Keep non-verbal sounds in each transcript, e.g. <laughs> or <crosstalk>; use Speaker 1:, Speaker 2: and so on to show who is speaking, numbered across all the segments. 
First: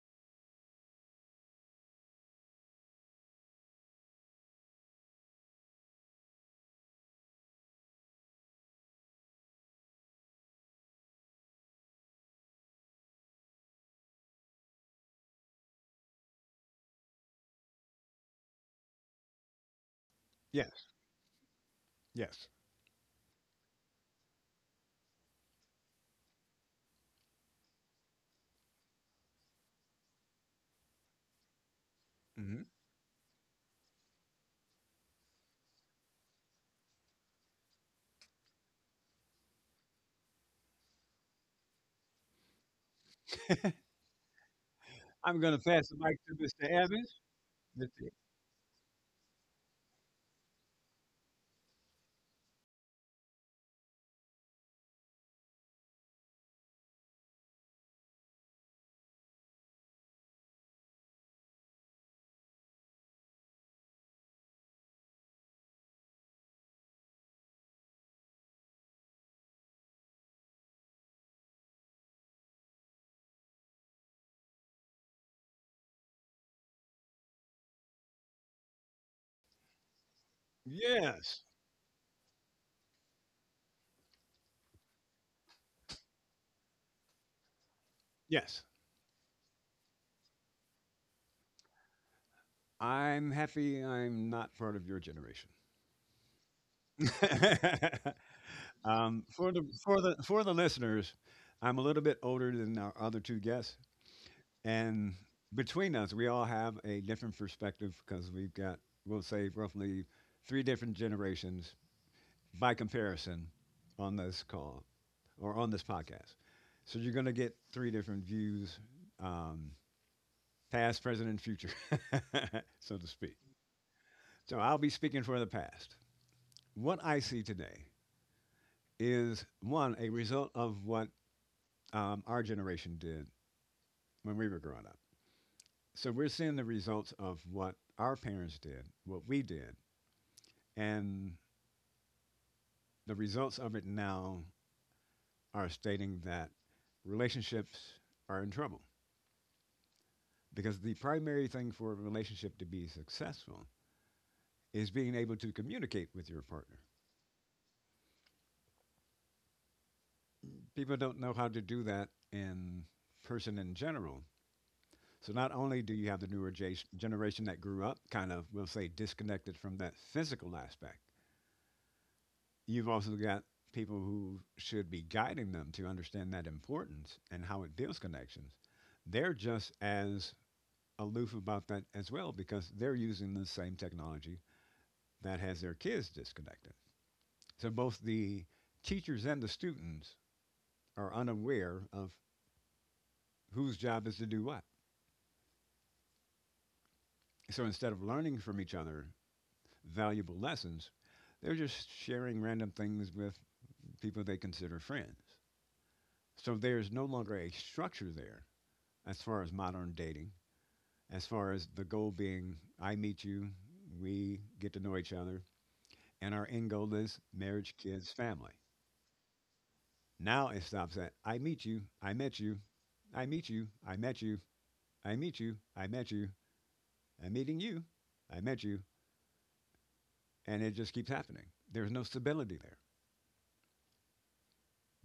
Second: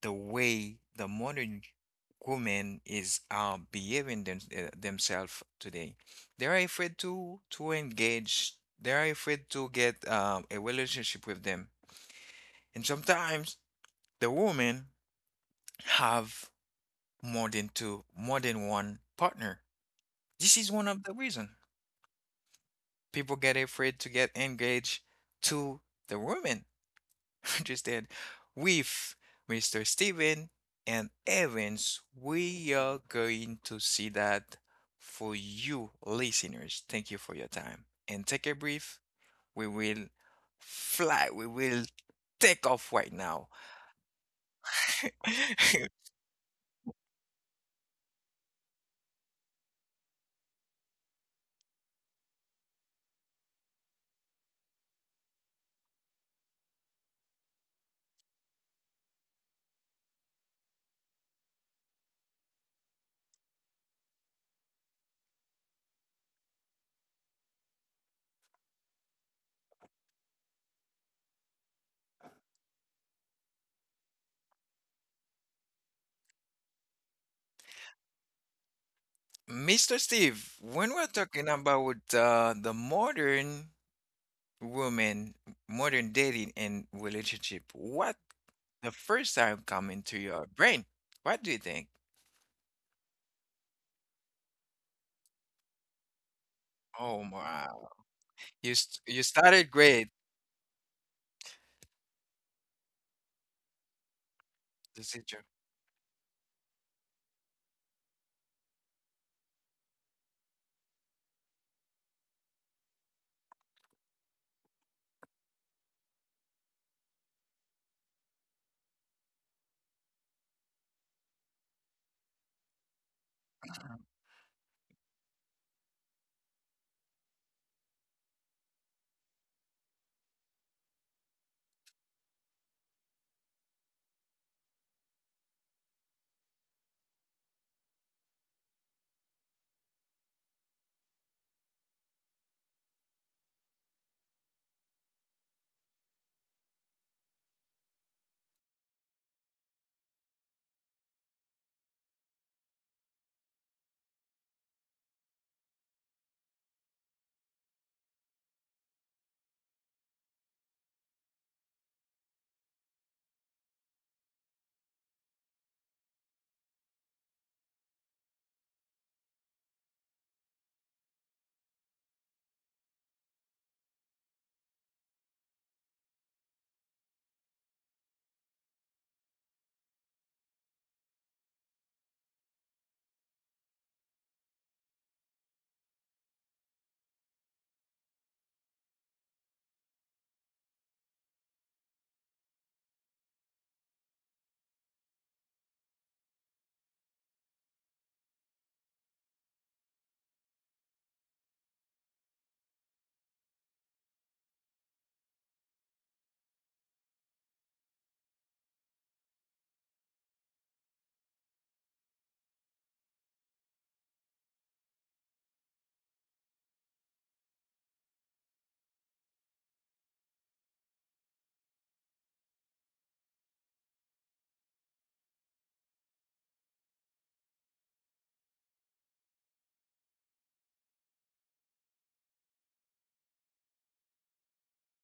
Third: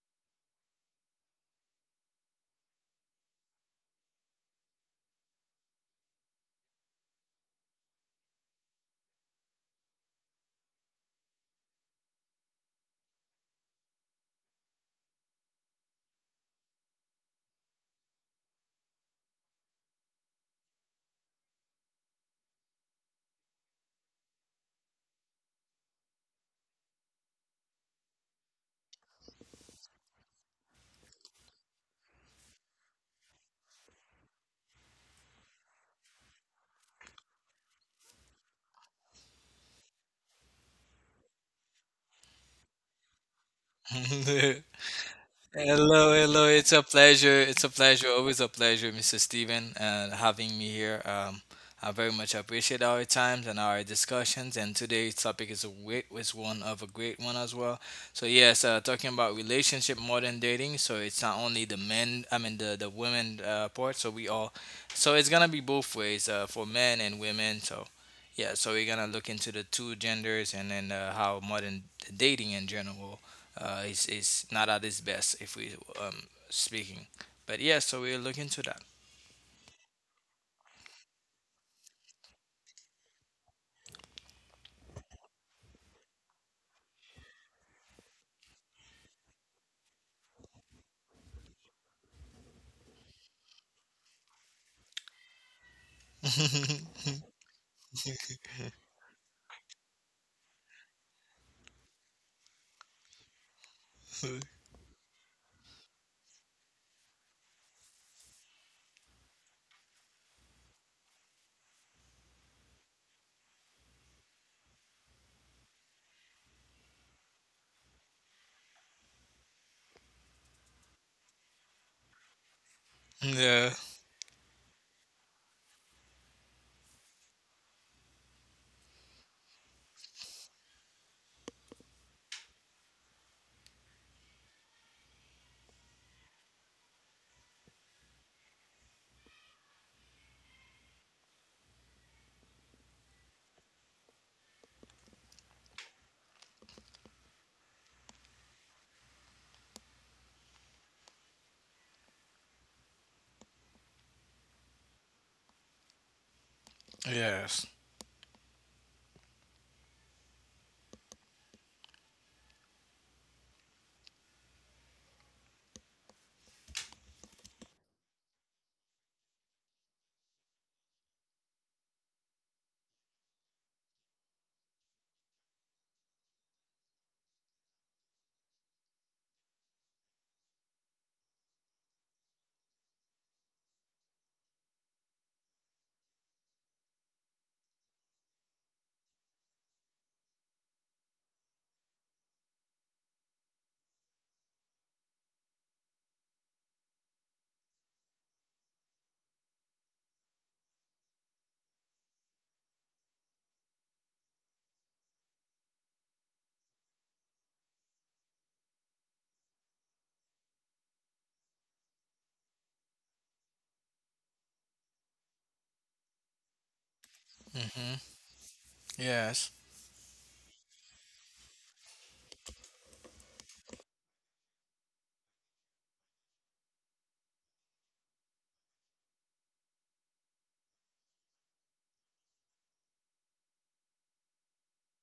Speaker 1: the way the modern woman is behaving them, themselves today. They are afraid to engage. They are afraid to get a relationship with them. And sometimes the women have more than two, more than one partner. This is
Speaker 2: Yes,
Speaker 1: one of the reasons
Speaker 2: yes.
Speaker 1: people get afraid to get engaged to the woman interested with Mr. Steven and Evans. We
Speaker 2: hmm
Speaker 1: are going to see that for you listeners. Thank you for your time. And take a brief. We will fly. We will take off right now.
Speaker 3: <laughs>
Speaker 2: I'm going to
Speaker 1: <laughs>
Speaker 2: pass the
Speaker 3: Hello,
Speaker 2: mic to
Speaker 3: hello.
Speaker 2: Mr.
Speaker 3: It's a
Speaker 2: Evans.
Speaker 3: pleasure. It's a pleasure.
Speaker 2: Mr.
Speaker 3: Always a pleasure, Mr. Steven, having me here. I very much appreciate our times and our discussions. And today's topic is is one of a great one as well. So yes, talking about relationship more than dating. So it's not only the men, I mean the women part. So it's gonna be both ways for men and women. So yeah, so we're gonna look into the two genders and then how modern dating in general is not at its best if we um speaking. But yeah, so we will look into that.
Speaker 1: Mr. Steve, when we're
Speaker 2: Yes,
Speaker 1: talking about the modern woman, modern dating and relationship, what
Speaker 2: yes.
Speaker 1: the first time come into your brain? What do you think?
Speaker 2: I'm happy I'm not part of your generation.
Speaker 3: <laughs>
Speaker 2: <laughs>
Speaker 1: Oh, wow. You
Speaker 2: For, the,
Speaker 1: started
Speaker 2: for,
Speaker 1: great,
Speaker 2: the, for the listeners, I'm a little bit older than our other two guests.
Speaker 1: the
Speaker 2: And
Speaker 1: teacher.
Speaker 2: between us, we all have a different perspective because we'll say, roughly three different generations by comparison on this call or on this podcast. So you're going to get three different views um, past, present, and future, <laughs> so to speak.
Speaker 3: Yeah.
Speaker 2: So I'll be speaking for the past. What I see today is one, a result of what our generation did when we were growing up. So we're seeing the results of what our parents did, what we did, and the results of it now are stating that relationships are in trouble. Because the primary thing for a relationship to be successful is being able to communicate with your partner.
Speaker 3: Yes.
Speaker 2: People don't know how to do that in person in general. So not only do you have the newer generation that grew up kind of, we'll say, disconnected from that physical aspect, you've also got people who should be guiding them to understand that importance and how it builds connections. They're just as aloof about that as well because they're using the same technology that has their kids disconnected. So both the teachers and the students are unaware of whose job is to do what. So instead of learning from each other valuable lessons, they're just sharing random things with people they consider friends. So there's no longer a structure there as far as modern dating, as far as the goal being I meet you, we get to know each other, and our end goal is marriage,
Speaker 3: Mhm.
Speaker 2: kids, family.
Speaker 3: Yes.
Speaker 2: Now it stops at I meet you, I met you, I meet you, I met you, I meet you, I met you, I'm meeting you, I met you, and it just keeps happening. There's no stability there.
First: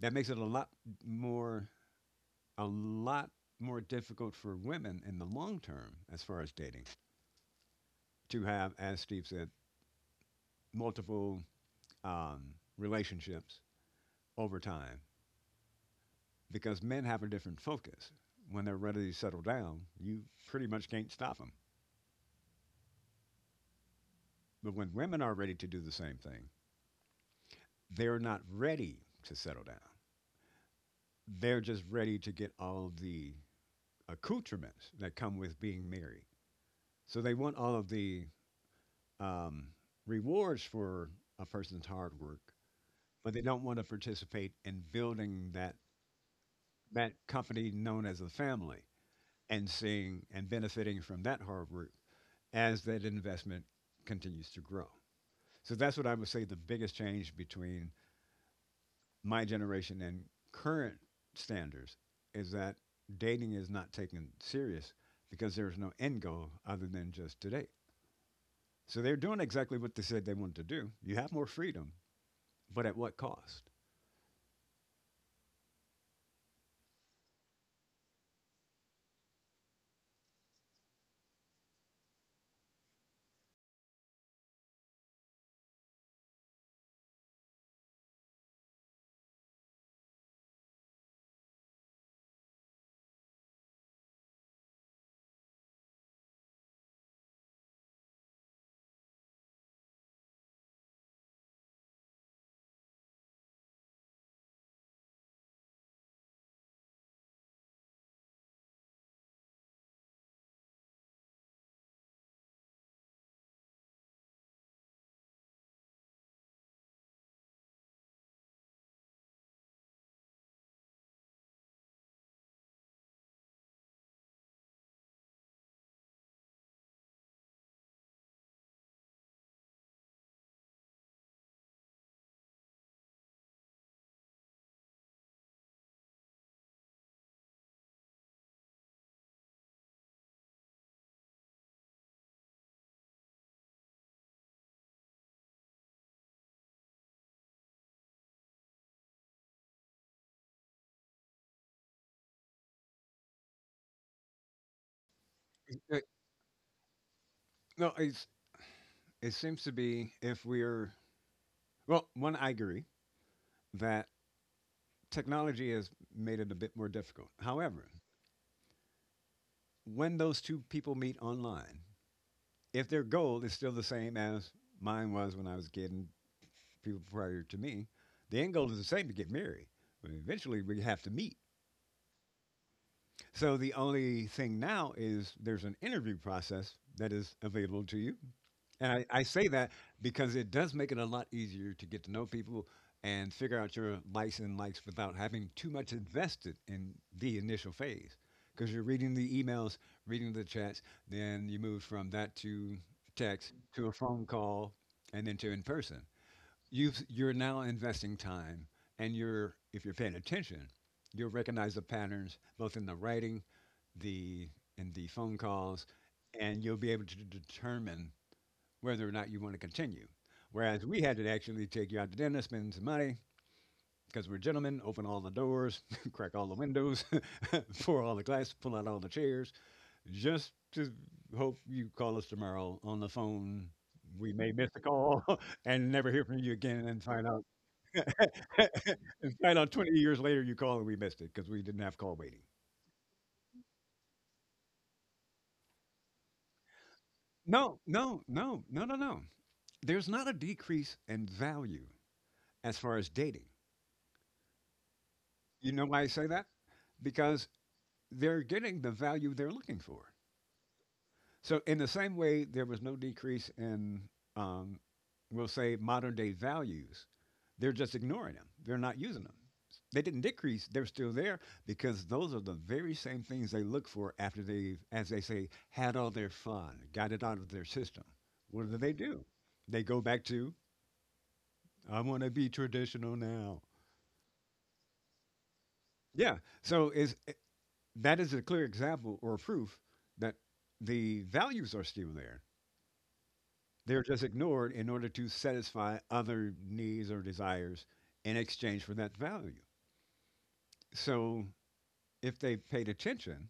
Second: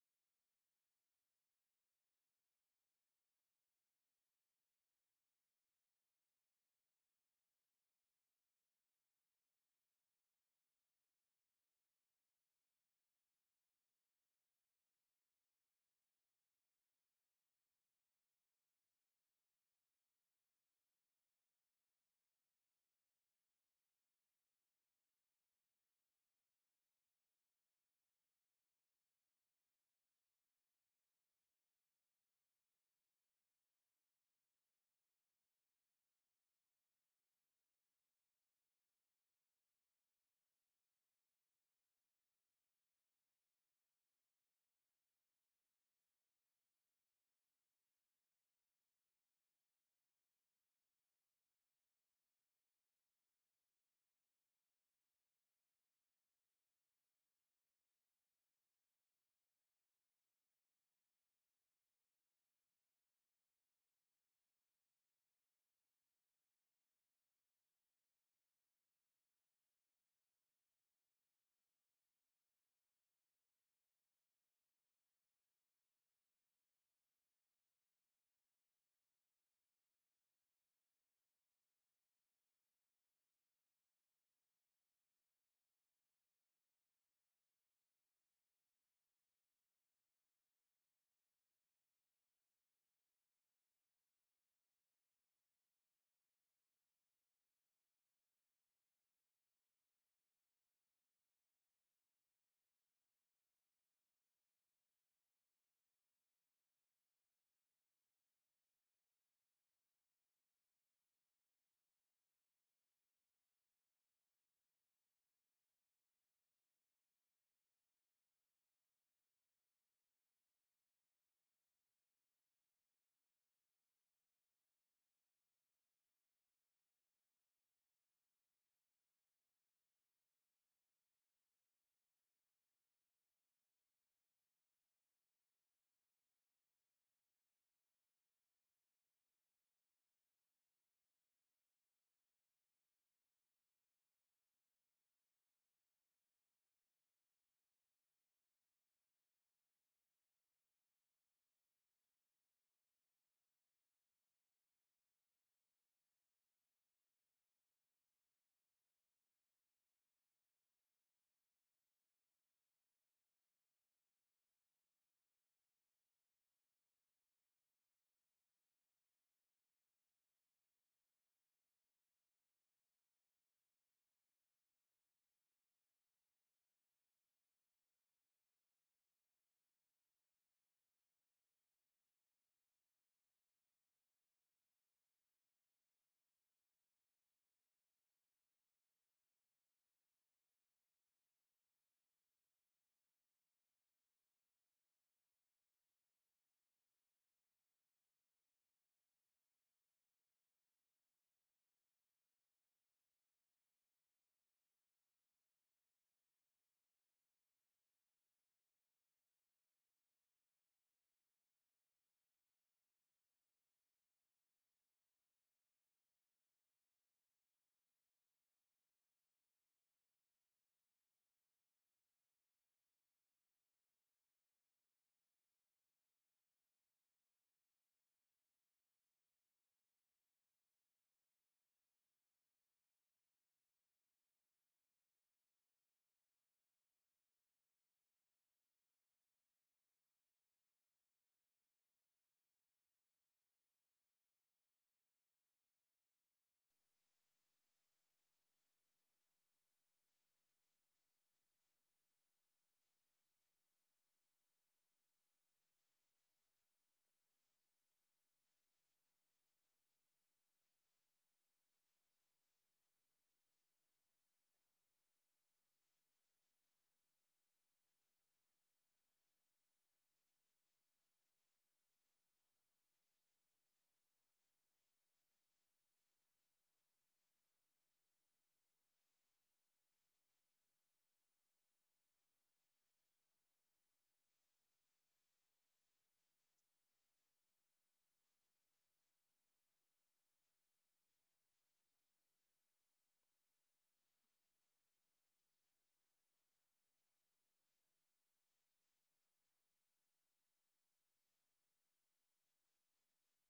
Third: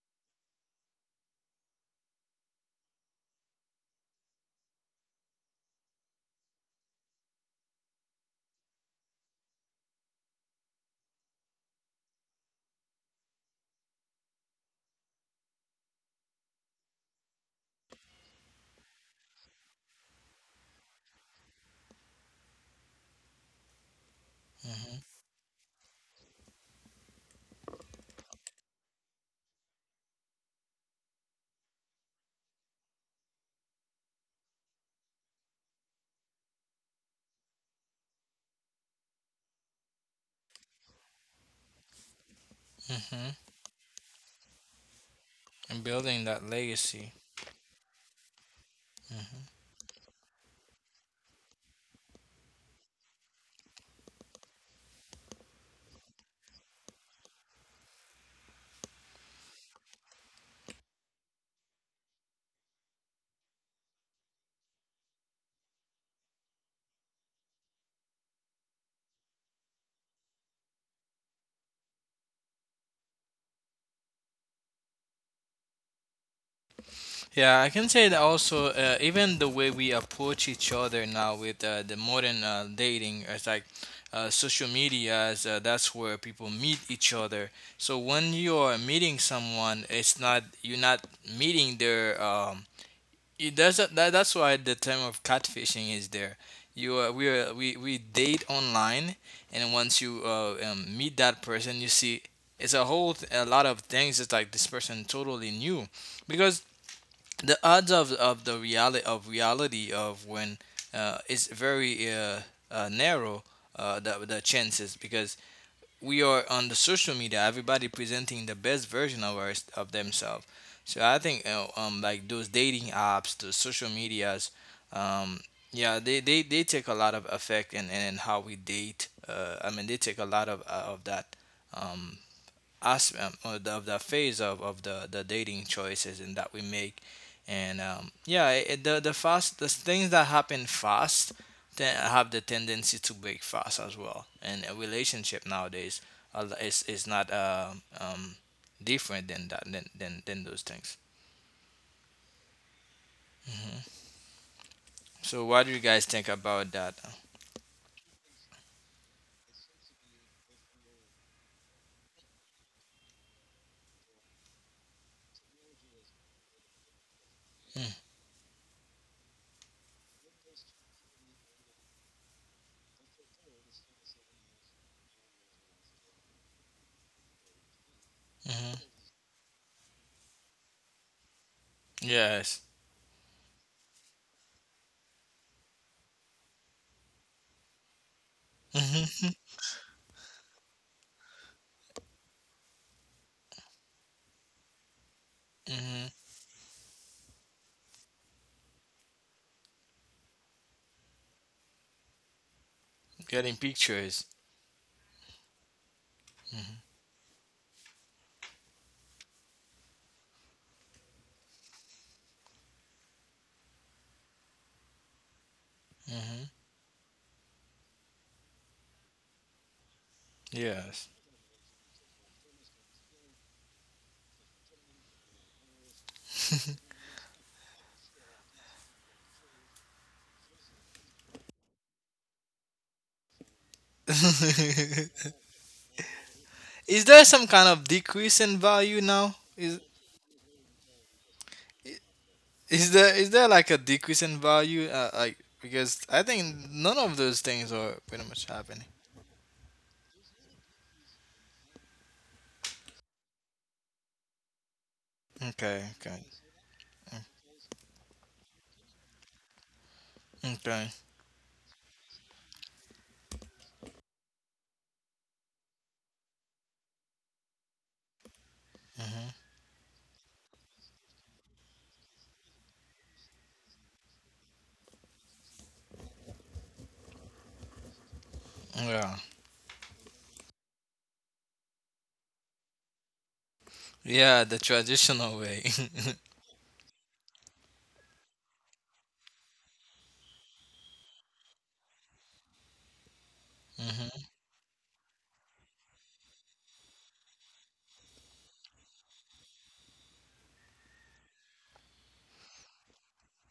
Speaker 2: That makes it more a lot more difficult for women in the long term as far as dating to have, as Steve said, multiple um, relationships over time because men have a different focus. When they're ready to settle down, you pretty much can't stop them. But when
Speaker 3: Mhm.
Speaker 2: women are ready to do the same thing, they're not ready to settle down. They're just ready to get all of the accoutrements that come with being married. So they want all of the um, rewards for a person's hard work, but
Speaker 3: Mhm.
Speaker 2: they don't want to participate in building that
Speaker 3: And building that legacy.
Speaker 2: that company known as a family
Speaker 3: Mhm.
Speaker 2: and seeing and benefiting from that hard work as that investment continues to grow. So that's what I would say the biggest change between my generation and current standards is that dating is not taken serious because there's no end goal other than just today. So they're doing exactly what they said they wanted to do. You have more freedom, but at what cost?
Speaker 3: Yeah, I can say that also. Even the way we approach each other now with the modern dating, it's like social media. That's where people meet each other. So when you are meeting someone, it's not you're not meeting their it doesn't. That's why the term of catfishing is there. You we date online, and once you meet that person, you see it's a lot of things. It's like this person totally new, because the odds of the reality of when is very narrow. The chances because we are on the social media, everybody presenting the best version of of themselves. So I think like those dating apps, the social medias, um yeah, they take a lot of effect in how we date, I mean they take a lot of that, um as of the phase of the dating choices and that we make. And yeah, the fast, the things that happen fast then have the tendency to break fast as well, and a relationship nowadays is not different than that, than those things. Hmm. So what do you
Speaker 2: Uh,
Speaker 3: guys think about that?
Speaker 2: no, it seems to be if we're, well, one, I agree that technology has made it a bit more difficult. However,
Speaker 3: Mm-hmm.
Speaker 2: when those two people meet online, if their goal is still the same as mine was when I was a kid and people prior to me, the end goal is
Speaker 3: Mm-hmm.
Speaker 2: the same to get married. But eventually, we have to meet.
Speaker 3: Yes.
Speaker 2: So the only thing now is there's an interview process that is available to you. And I
Speaker 3: Mm-hmm.
Speaker 2: say that because it does make it a lot easier to get to know people and figure out your likes and likes without having too much
Speaker 3: Hmm.
Speaker 2: invested in the initial phase. Because you're reading the emails, reading the chats, then you move from that to text
Speaker 3: Getting
Speaker 2: to a
Speaker 3: pictures.
Speaker 2: phone call and then to in person.
Speaker 3: Mm-hmm.
Speaker 2: You're now investing time, and you're if you're paying attention you'll recognize the patterns both in the writing, the in the phone calls,
Speaker 3: Mm-hmm.
Speaker 2: and you'll be able to determine whether or not you want to continue, whereas we
Speaker 3: Yes.
Speaker 2: had to actually take you out to dinner, spend some money, because we're gentlemen: open all the doors, <laughs> crack all the windows, <laughs> pour all the glass, pull out all the chairs, just to hope you call us tomorrow on the phone. We may miss a call
Speaker 3: <laughs>
Speaker 2: <laughs> and never hear from you again and
Speaker 3: Is there
Speaker 2: find out.
Speaker 3: some kind of decrease in
Speaker 2: <laughs>
Speaker 3: value
Speaker 2: In
Speaker 3: now?
Speaker 2: fact, on 20 years later, you call and we missed it because we didn't have call waiting.
Speaker 3: Is there like a decrease in value? Like because I think none of those things
Speaker 2: No,
Speaker 3: are
Speaker 2: no,
Speaker 3: pretty much
Speaker 2: no,
Speaker 3: happening.
Speaker 2: no, no, no. There's not a decrease in value as far as dating. You
Speaker 3: Okay,
Speaker 2: know why I
Speaker 3: okay,
Speaker 2: say that? Because they're getting the value they're looking for.
Speaker 3: okay.
Speaker 2: So, in the same way, there was no decrease in, um, we'll say, modern day values. They're just ignoring them, they're not using them.
Speaker 3: Hmm.
Speaker 2: They didn't decrease, they're still there because those are the very same things they look for after they've, as they say, had all their fun, got it out of their system. What
Speaker 3: Yeah,
Speaker 2: do? They go back to, I want to be traditional now.
Speaker 3: yeah, the traditional way. <laughs>
Speaker 2: Yeah. So that is a clear example or proof that the values are still there. They're
Speaker 3: Hmm.
Speaker 2: just ignored in order to satisfy other needs or desires in exchange for that value. So, if they paid attention,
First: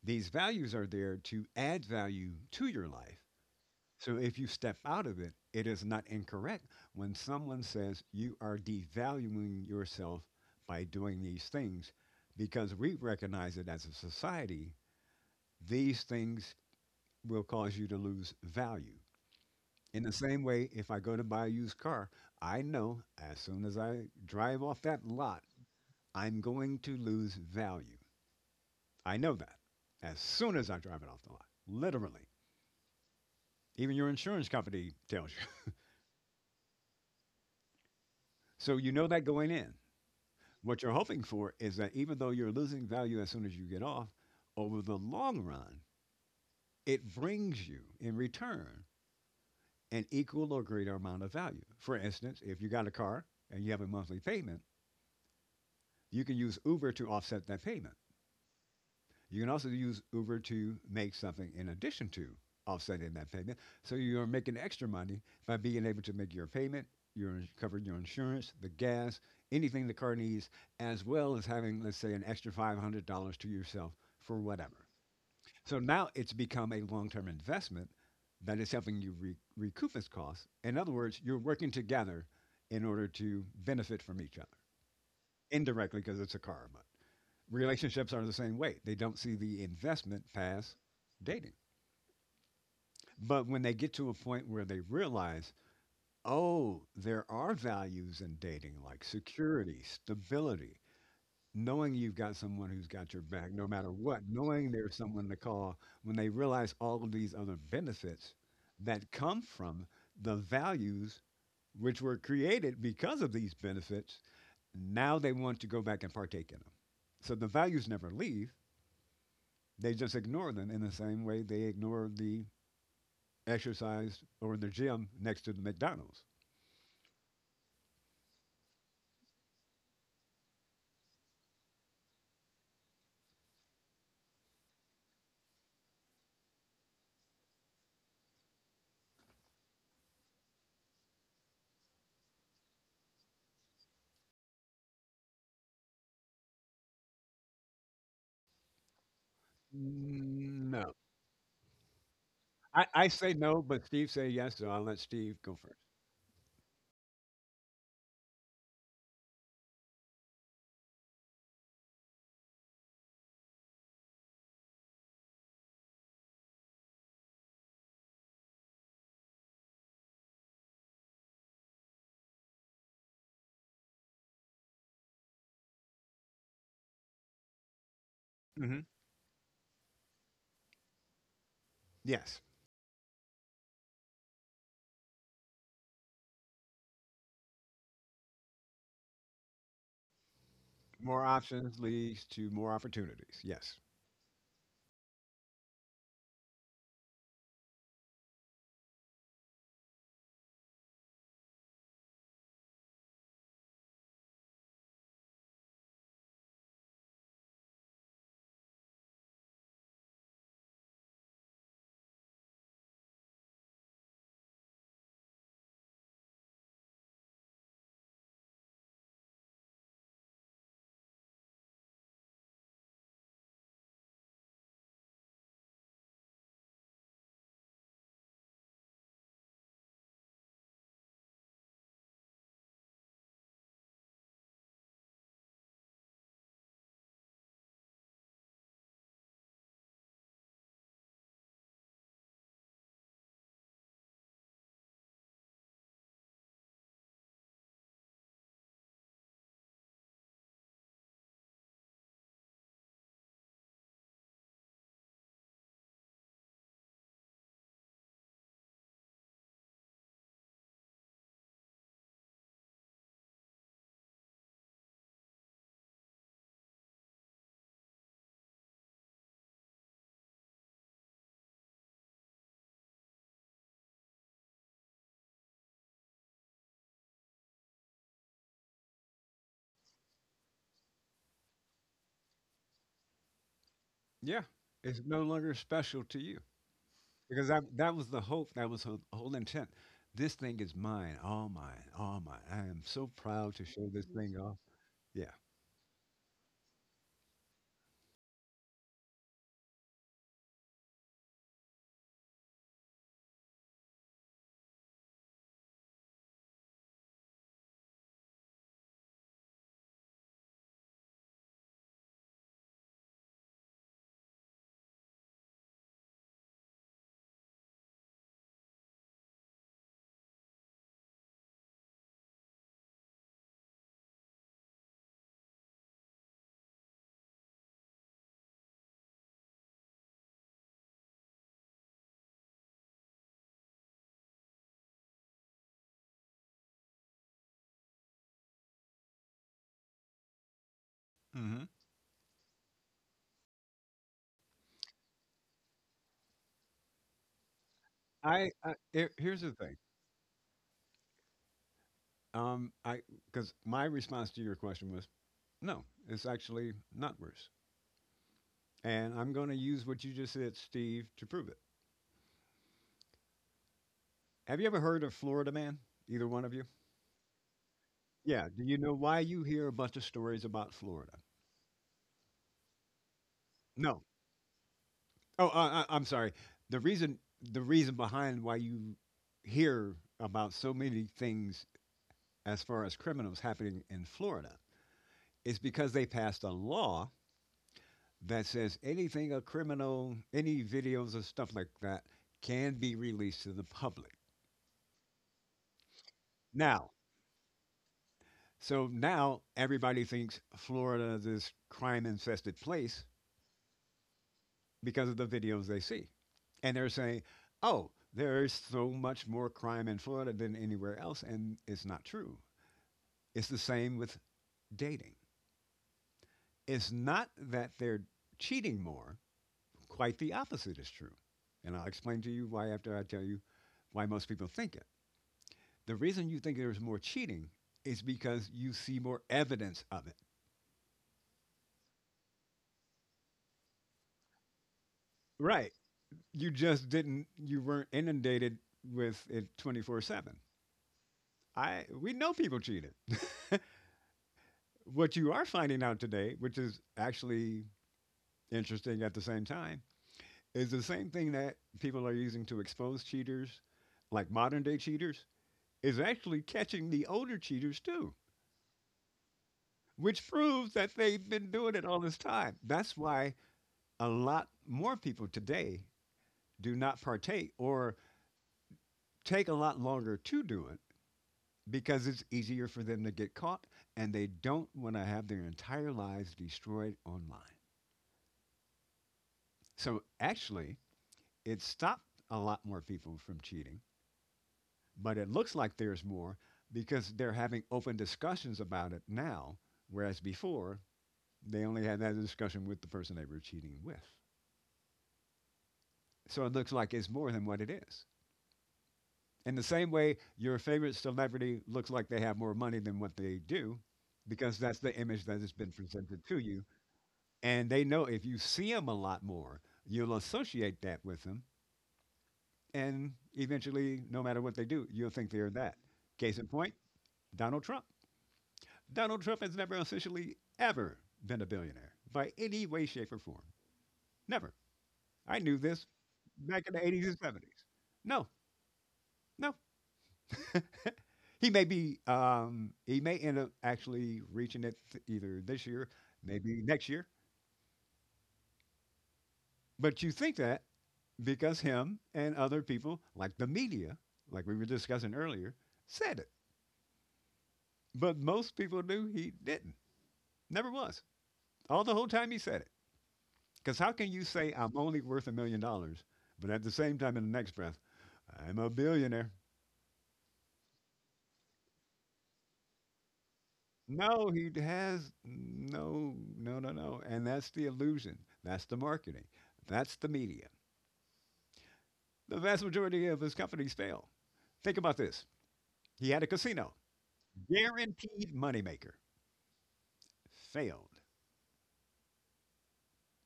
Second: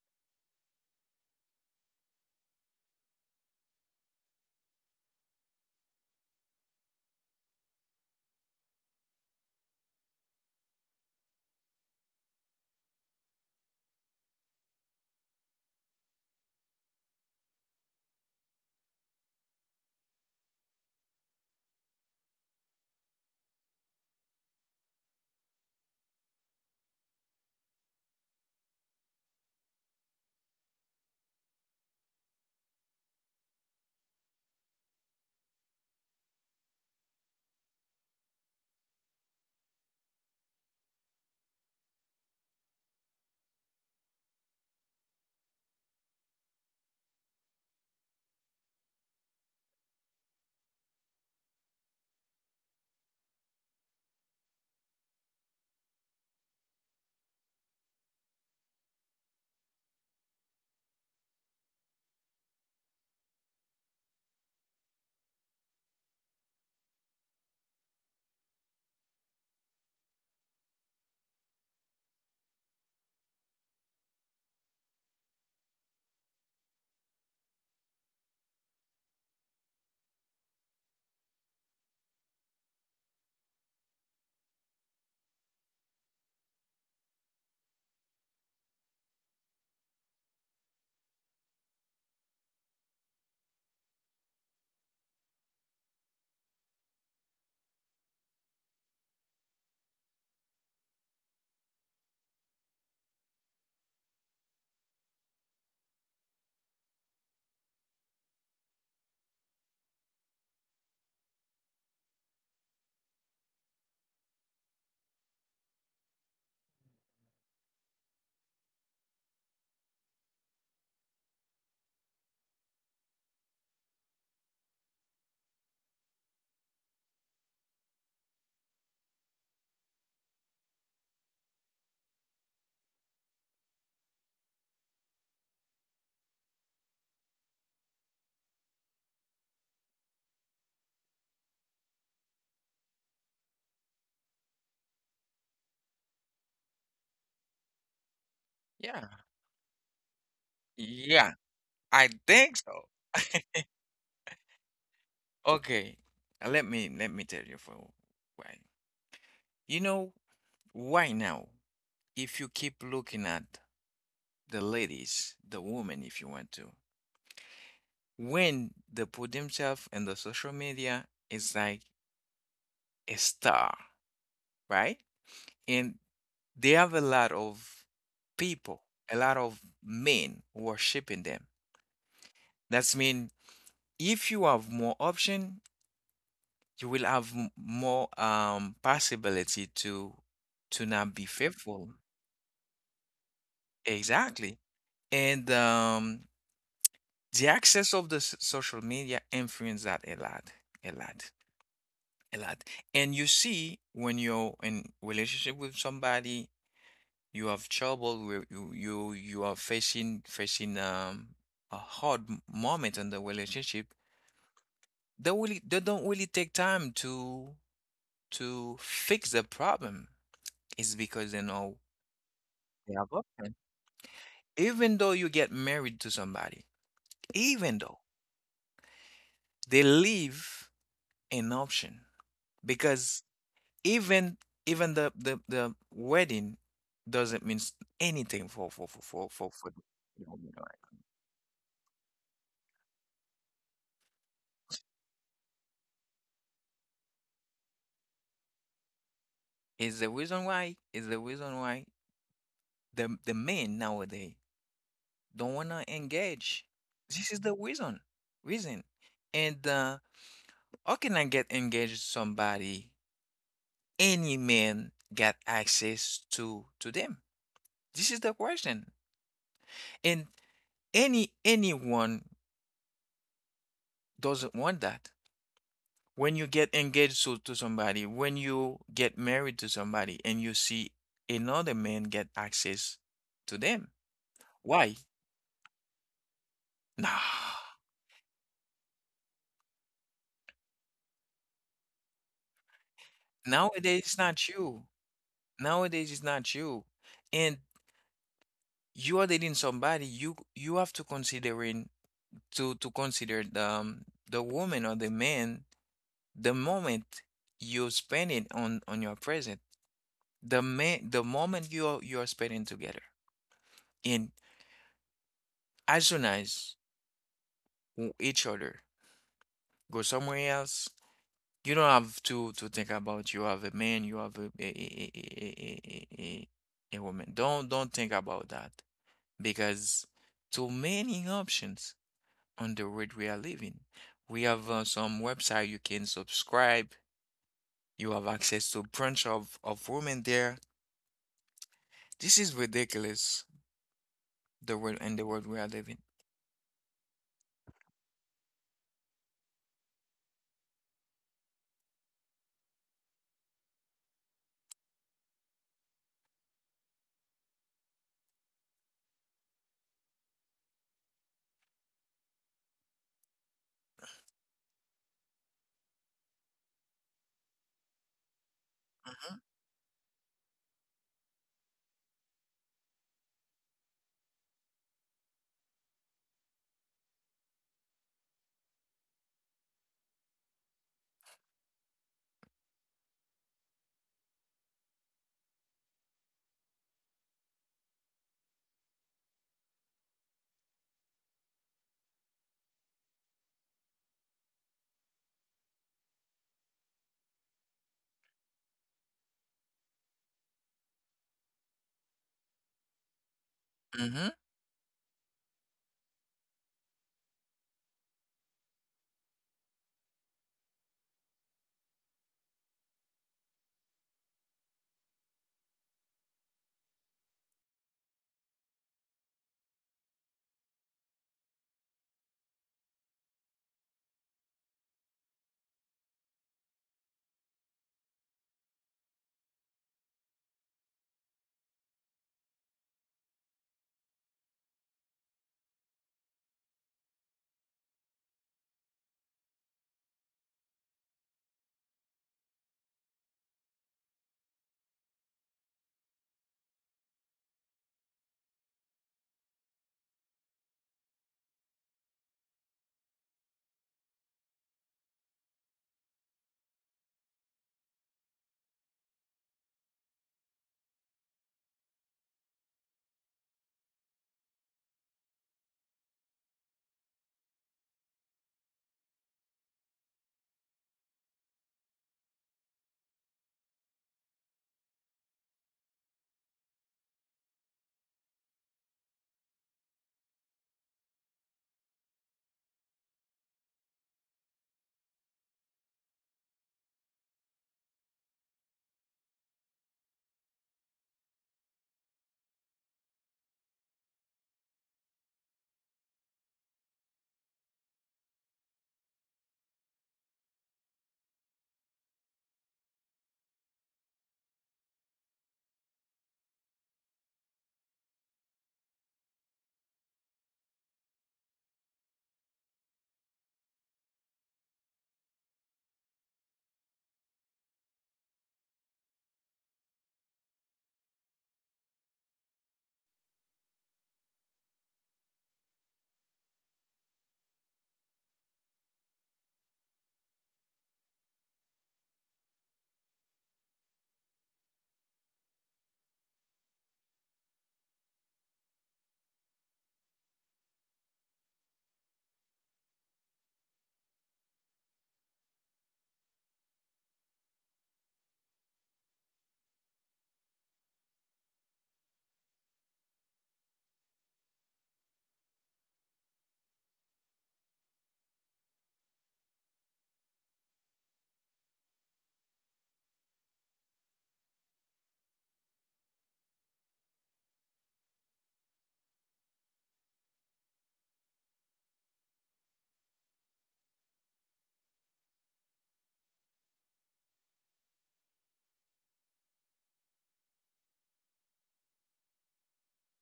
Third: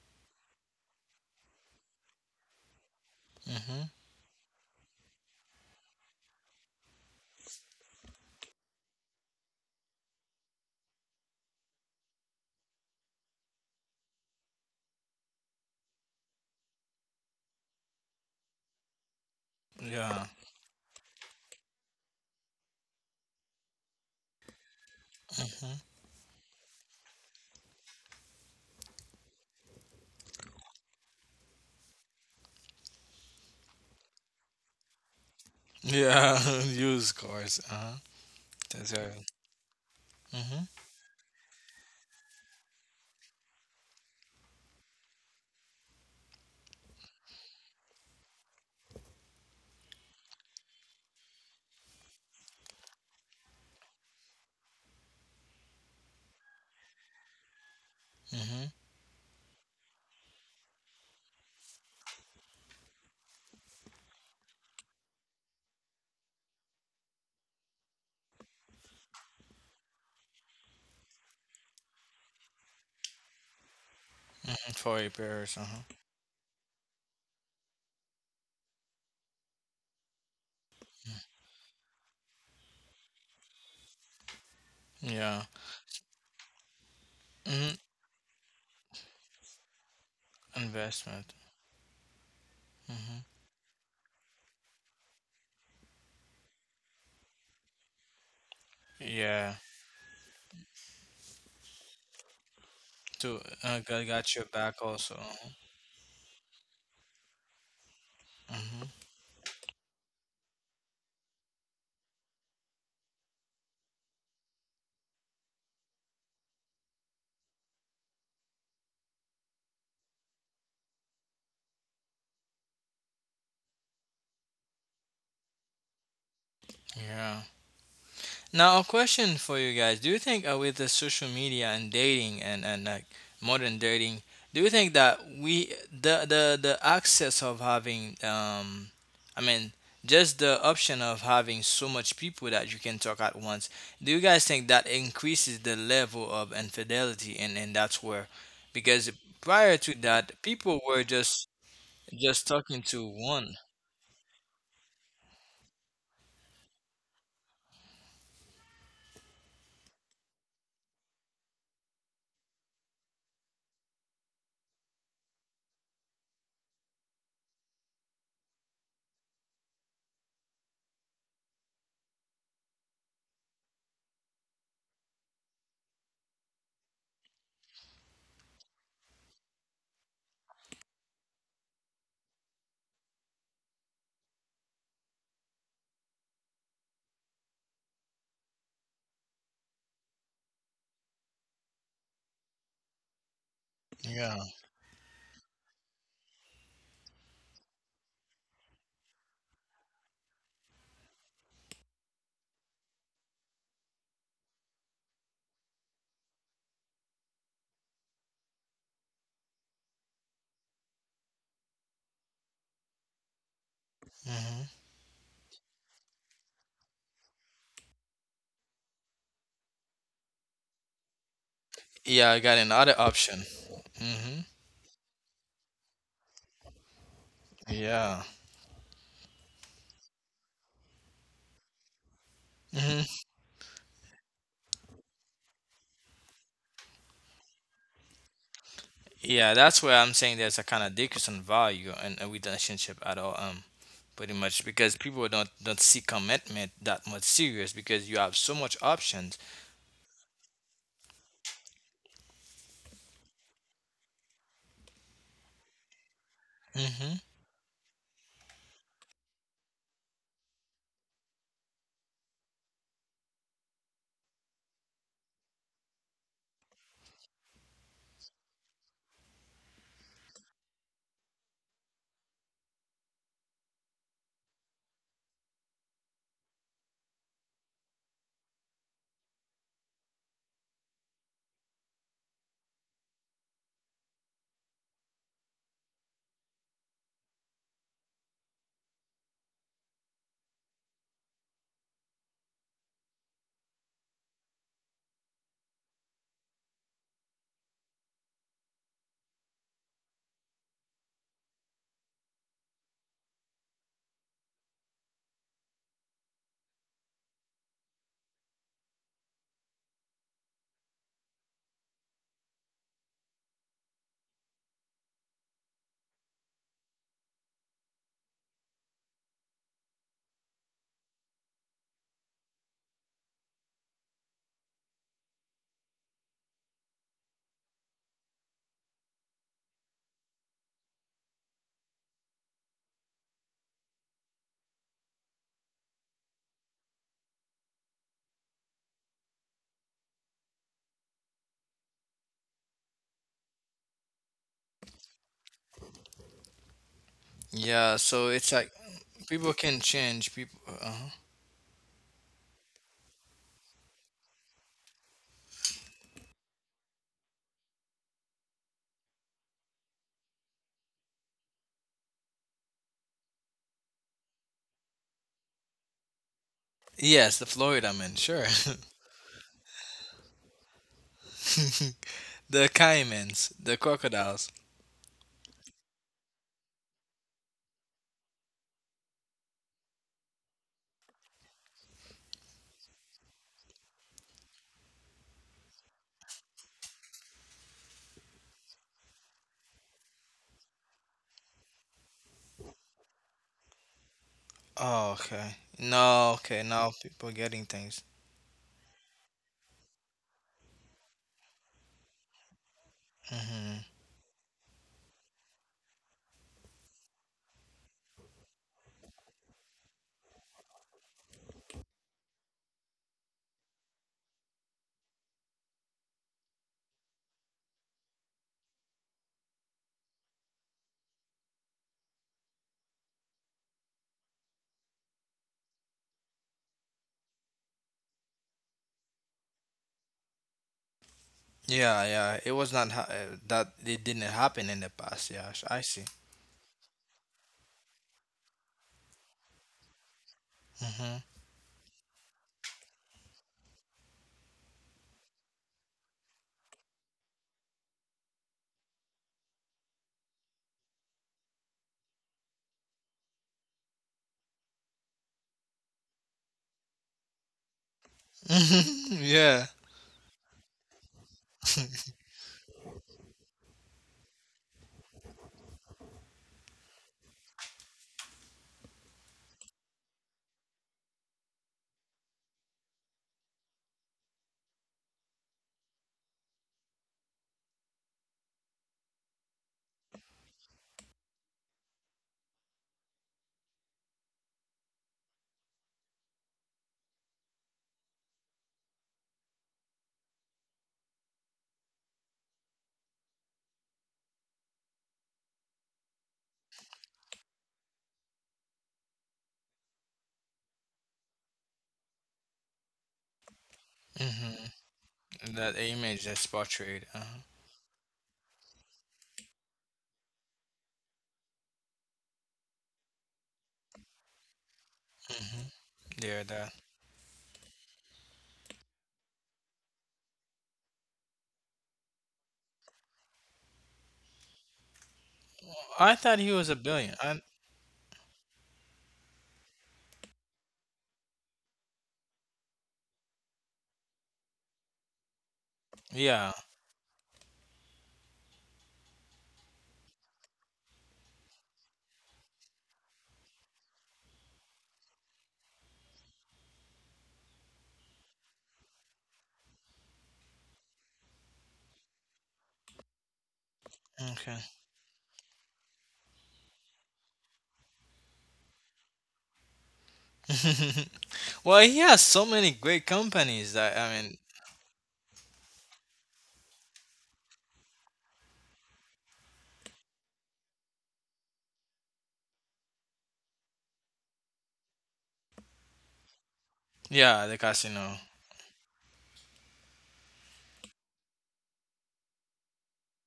Speaker 2: these values are there to add value to your life.
Speaker 3: Hmm.
Speaker 2: So, if you step out of it, it is not incorrect when someone says you are devaluing yourself by doing these things because we recognize that as a society, these things will cause you to lose value. In the
Speaker 3: Yeah.
Speaker 2: same way, if I go to buy a used car, I know as soon as I drive off that lot,
Speaker 3: Hmm.
Speaker 2: I'm going to lose value. I know that as soon as I drive it off the lot, literally. Even your insurance company tells you. <laughs>
Speaker 3: Yeah, <laughs> used cars. Uh-huh.
Speaker 2: So you
Speaker 3: That's
Speaker 2: know that
Speaker 3: right.
Speaker 2: going in.
Speaker 3: Mm-hmm.
Speaker 2: What you're hoping for is that even though you're losing value as soon as you get off, over the long run, it brings you in return an equal or greater amount of value. For instance, if you got a car and you have a monthly payment, you can use Uber to offset that payment.
Speaker 3: Hmm.
Speaker 2: You can also use Uber to make something in addition to offsetting that payment. So you're making extra money by being able to make your payment, you're covering your insurance, the gas, anything the car needs, as well as having, let's say, an extra $500 to yourself for whatever.
Speaker 3: For repairs.
Speaker 2: So
Speaker 3: Uh-huh.
Speaker 2: now it's become a long term investment that is helping you recoup its costs. In other words, you're working together in order to benefit from each other
Speaker 3: Yeah.
Speaker 2: indirectly because it's a car, but
Speaker 3: Hmm.
Speaker 2: relationships are the same way. They don't see the investment past
Speaker 3: Investment.
Speaker 2: dating.
Speaker 3: Hmm.
Speaker 2: But when they get to a point where they realize, oh, there are values in dating like
Speaker 3: Yeah.
Speaker 2: security, stability, knowing you've got someone who's got your
Speaker 3: To
Speaker 2: back no matter what,
Speaker 3: got your
Speaker 2: knowing
Speaker 3: back
Speaker 2: there's
Speaker 3: also.
Speaker 2: someone to call, when they realize all of these other benefits
Speaker 3: Hmm.
Speaker 2: that come from the values which were created because of these benefits, now they want to go back and partake in them. So the values never leave. They just ignore them in the same way they ignore the exercise or in the gym next to the McDonald's.
Speaker 3: Yeah. Now a question for you guys: do you think with the social media and dating and like modern dating, do you think that we the access of having I mean just the option of having so much people that you can talk at once, do you guys think that increases the level of infidelity and that's where,
Speaker 1: Yeah.
Speaker 3: because prior to that people
Speaker 2: No.
Speaker 3: were
Speaker 1: Yeah, I
Speaker 3: just
Speaker 1: think
Speaker 3: talking
Speaker 1: so.
Speaker 2: I,
Speaker 3: to
Speaker 2: I say
Speaker 3: one.
Speaker 2: no, but Steve say yes, so I'll let Steve go 1st.
Speaker 1: Okay. Let me tell you for why. You know, why now, if you keep looking at the ladies, the woman, if you want to, when they put themselves in the social media, it's like a star, right? And they have a lot of people,
Speaker 2: hmm
Speaker 1: a lot of men worshiping them.
Speaker 2: Yes.
Speaker 1: That's mean if you have more option, you will have more possibility to not
Speaker 2: More
Speaker 1: be
Speaker 2: options
Speaker 1: faithful.
Speaker 2: leads to more opportunities. Yes.
Speaker 3: Yeah.
Speaker 1: Exactly. And the access of the social media influence that a lot, a lot, a lot. And you see when you're in relationship with somebody, you have trouble where you are facing a hard moment in the relationship. They don't really take time to fix the problem is because they know
Speaker 3: Yeah, I got another
Speaker 1: they have
Speaker 3: option.
Speaker 1: options.
Speaker 3: Hmm.
Speaker 1: Even though you get married to somebody, even though
Speaker 3: Yeah.
Speaker 1: they leave an option
Speaker 3: Hmm.
Speaker 1: because even even the wedding doesn't mean anything for for for for
Speaker 3: Yeah,
Speaker 1: for, for
Speaker 3: that's where I'm saying
Speaker 1: you
Speaker 3: there's a
Speaker 1: know,
Speaker 3: kind of decrease in value in a relationship at all. Pretty much because people don't see commitment that much serious because you have so much options.
Speaker 1: is the reason why, is the reason why the men nowadays don't wanna engage.
Speaker 3: Hmm.
Speaker 1: This is the reason reason, and how can I get engaged to somebody any man got access to them? This is the question. And any anyone doesn't want that. When you get engaged to somebody, when you get married to somebody and you see another man get access to them.
Speaker 2: Yeah.
Speaker 1: Why?
Speaker 2: It's no longer special to you because
Speaker 1: Nah.
Speaker 2: that was the hope. That was the whole intent. This thing is mine, all mine, all mine. I am so proud to show
Speaker 1: Nowadays
Speaker 2: this
Speaker 1: it's
Speaker 2: thing
Speaker 1: not
Speaker 2: off.
Speaker 1: you.
Speaker 2: Yeah.
Speaker 1: Nowadays it's not you. And you are dating somebody, you have to consider in to consider the woman or the man the moment you spend it on your present the moment you are spending together and as soon as each other go somewhere else you don't have to think about you have a man you have a a woman don't think about that because too many options on the world we are living, we have some website you can subscribe, you have access to bunch of women there,
Speaker 2: hmm
Speaker 1: this is ridiculous. The world and the world we are living.
Speaker 3: Yeah, so it's like
Speaker 2: here's
Speaker 3: people
Speaker 2: the thing.
Speaker 3: can change people.
Speaker 2: I because my response to your question was no, it's actually not worse. And I'm going to use what you just said, Steve, to prove it. Have you ever heard of Florida Man? Either one of you?
Speaker 3: Yes, the Florida men, sure.
Speaker 2: Yeah. Do
Speaker 3: <laughs>
Speaker 2: you know why
Speaker 1: Mm-hmm.
Speaker 2: you hear a bunch of stories about Florida?
Speaker 3: The caimans, the
Speaker 2: No.
Speaker 3: crocodiles.
Speaker 2: Oh, I'm sorry. The reason the reason behind why you hear about so many things as far as criminals happening in Florida is because they passed a law that says anything a criminal, any videos or stuff like that can be released to the public.
Speaker 3: Oh, okay. No, okay, now
Speaker 2: Now,
Speaker 3: people getting things.
Speaker 2: so now everybody thinks Florida is this crime infested place
Speaker 3: Mm-hmm.
Speaker 1: Mm-hmm.
Speaker 2: because of the videos they see. And they're saying, oh, there's so much more crime in Florida than anywhere else. And it's not true. It's the same with dating. It's not that they're cheating more, quite the opposite is true. And I'll explain to you why after I tell you why most people think it. The reason you think there's more cheating is because you see more evidence of it.
Speaker 3: Yeah, yeah. It was not ha- that it didn't happen in the past.
Speaker 2: Right.
Speaker 3: I see.
Speaker 2: You just didn't, you weren't inundated with it 24/7.
Speaker 3: Mm-hmm.
Speaker 2: I We know people cheated. What you are finding out today, which is actually interesting at the same time, is the same thing that people are using to expose cheaters, like modern day cheaters, is actually catching the older cheaters too,
Speaker 3: <laughs> Yeah.
Speaker 2: which proves that they've been doing it all this time. That's why a lot more people today do not partake or take a lot longer to do it because it's easier for them to get caught and they don't want to have their entire lives destroyed online. So actually, it stopped a lot more people from cheating, but it looks like there's more because they're having open discussions about it now, whereas before they only had that discussion with the person they were cheating with. So it looks like it's more than what it is. In the same way, your favorite celebrity looks like they have more money than what they do because that's the
Speaker 3: Mm-hmm.
Speaker 2: image that has been
Speaker 3: That image
Speaker 2: presented to
Speaker 3: that's
Speaker 2: you.
Speaker 3: portrayed. Uh-huh.
Speaker 2: And they know if you see them a lot more, you'll associate that with them. And eventually, no matter what they do, you'll think they're
Speaker 3: Mm-hmm.
Speaker 2: that. Case
Speaker 3: Yeah,
Speaker 2: in
Speaker 3: that.
Speaker 2: point, Donald Trump. Donald Trump has never officially ever been a billionaire by any way, shape, or form. Never. I knew this
Speaker 3: I thought he
Speaker 2: back
Speaker 3: was a
Speaker 2: in the 80s
Speaker 3: billion.
Speaker 2: and 70s. No, no. <laughs> He may be. He may end up actually reaching it either this year,
Speaker 3: Yeah.
Speaker 2: maybe next year. But you think that because him and other people, like the media, like we were discussing earlier, said it. But most people knew he didn't. Never was. All the whole time he said it. Because how can you say
Speaker 3: Okay.
Speaker 2: I'm only worth $1 million, but at the same time, in the next breath, I'm a billionaire?
Speaker 3: <laughs> Well, he has so many great companies that I
Speaker 2: No,
Speaker 3: mean,
Speaker 2: he has no. And that's the illusion. That's the marketing. That's the media. The vast majority of his companies fail. Think about this. He had a casino,
Speaker 3: yeah, the casino.
Speaker 2: guaranteed moneymaker, failed.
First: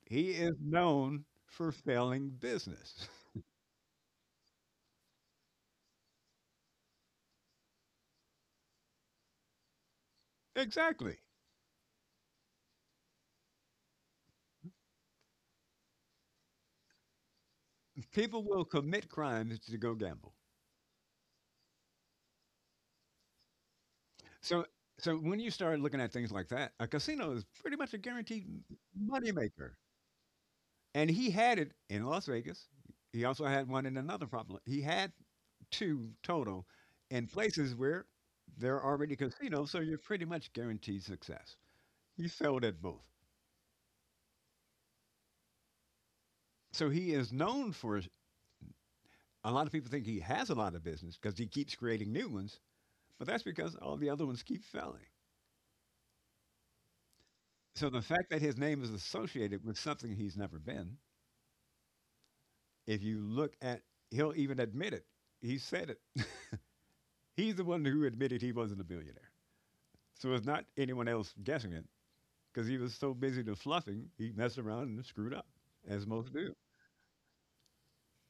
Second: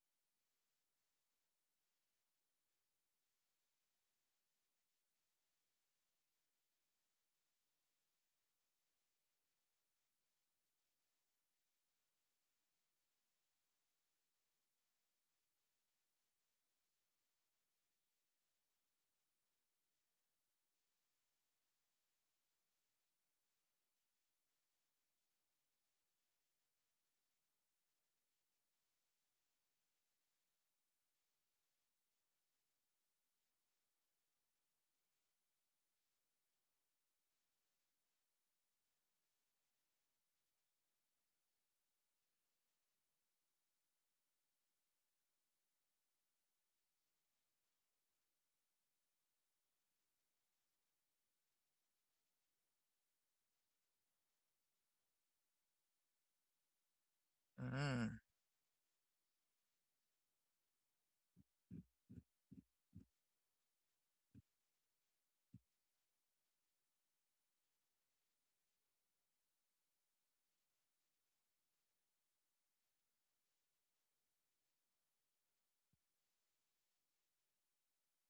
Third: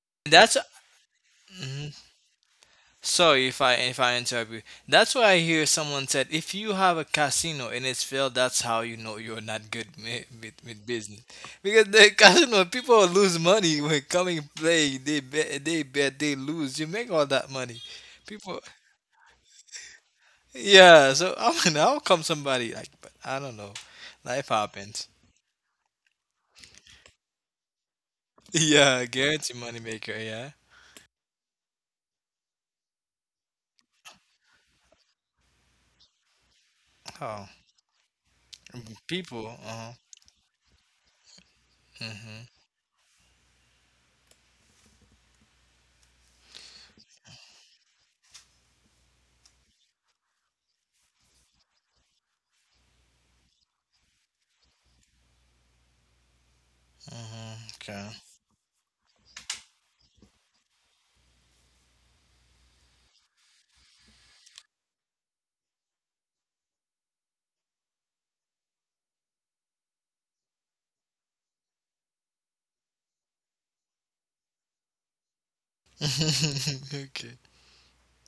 Speaker 2: He
Speaker 3: That's
Speaker 2: is known for
Speaker 3: mm-hmm.
Speaker 2: failing business.
Speaker 3: Sorry if I interrupt you. That's why I hear someone said if you have a casino and it's failed, that's how you know you're not good <laughs>
Speaker 2: <laughs>
Speaker 3: with
Speaker 2: Exactly.
Speaker 3: business. Because the <laughs> casino people lose money when coming play. They bet they lose. You make all that money.
Speaker 2: People
Speaker 3: People,
Speaker 2: will commit crimes to go gamble.
Speaker 3: yeah. So <laughs> I mean, how come somebody like? But I don't know. Life
Speaker 2: So,
Speaker 3: happens.
Speaker 2: so
Speaker 3: <laughs>
Speaker 2: when you start looking at things like that, a casino is pretty much a guaranteed
Speaker 3: Yeah, guarantee
Speaker 2: moneymaker.
Speaker 3: money maker. Yeah.
Speaker 2: And he had it in Las Vegas. He also had one in another problem. He had two total in
Speaker 3: Oh,
Speaker 2: places where there are already
Speaker 3: people. Uh
Speaker 2: casinos, so
Speaker 3: huh.
Speaker 2: you're pretty much guaranteed success. He
Speaker 3: Mhm.
Speaker 2: failed at both. So he is known for a lot of people think he has a lot of business because he keeps creating new ones, but that's because all the other ones keep failing. So the
Speaker 1: Mm-hmm.
Speaker 3: Mhm.
Speaker 2: fact that his name is associated with something he's never been, if you look at, he'll even admit it. He said it. <laughs> He's the one who admitted he wasn't a billionaire. So it's not anyone else guessing it because he was so busy to fluffing, he messed around and screwed up, as most do.
Speaker 3: Okay. <laughs> Okay.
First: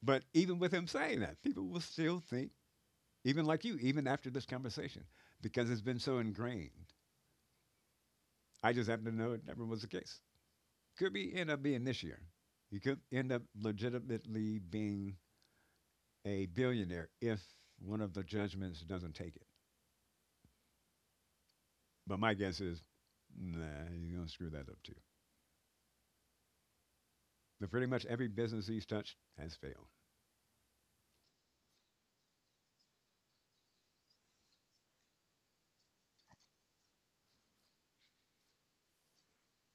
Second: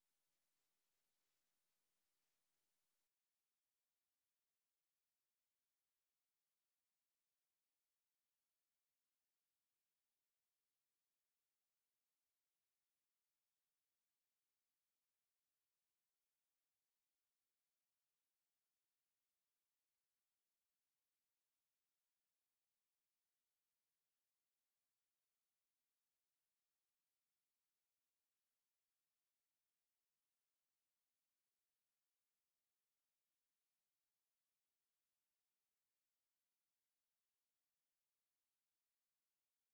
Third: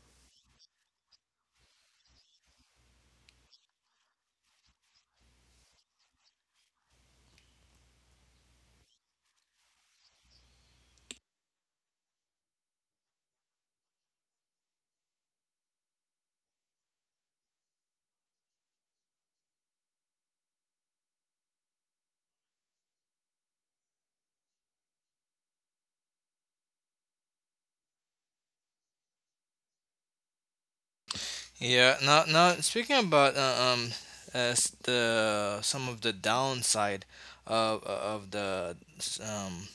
Speaker 2: But even with him saying that, people will still think even like you, even after this conversation, because it's been so ingrained. I just happen to know it never was the case. Could be end up being this year. You could end up legitimately being a billionaire if one of the judgments doesn't take it. But my guess is, nah, you're gonna screw that up too. But pretty much every business he's touched has failed.
Speaker 3: Yeah. Now, now speaking about as the some of the downside of the um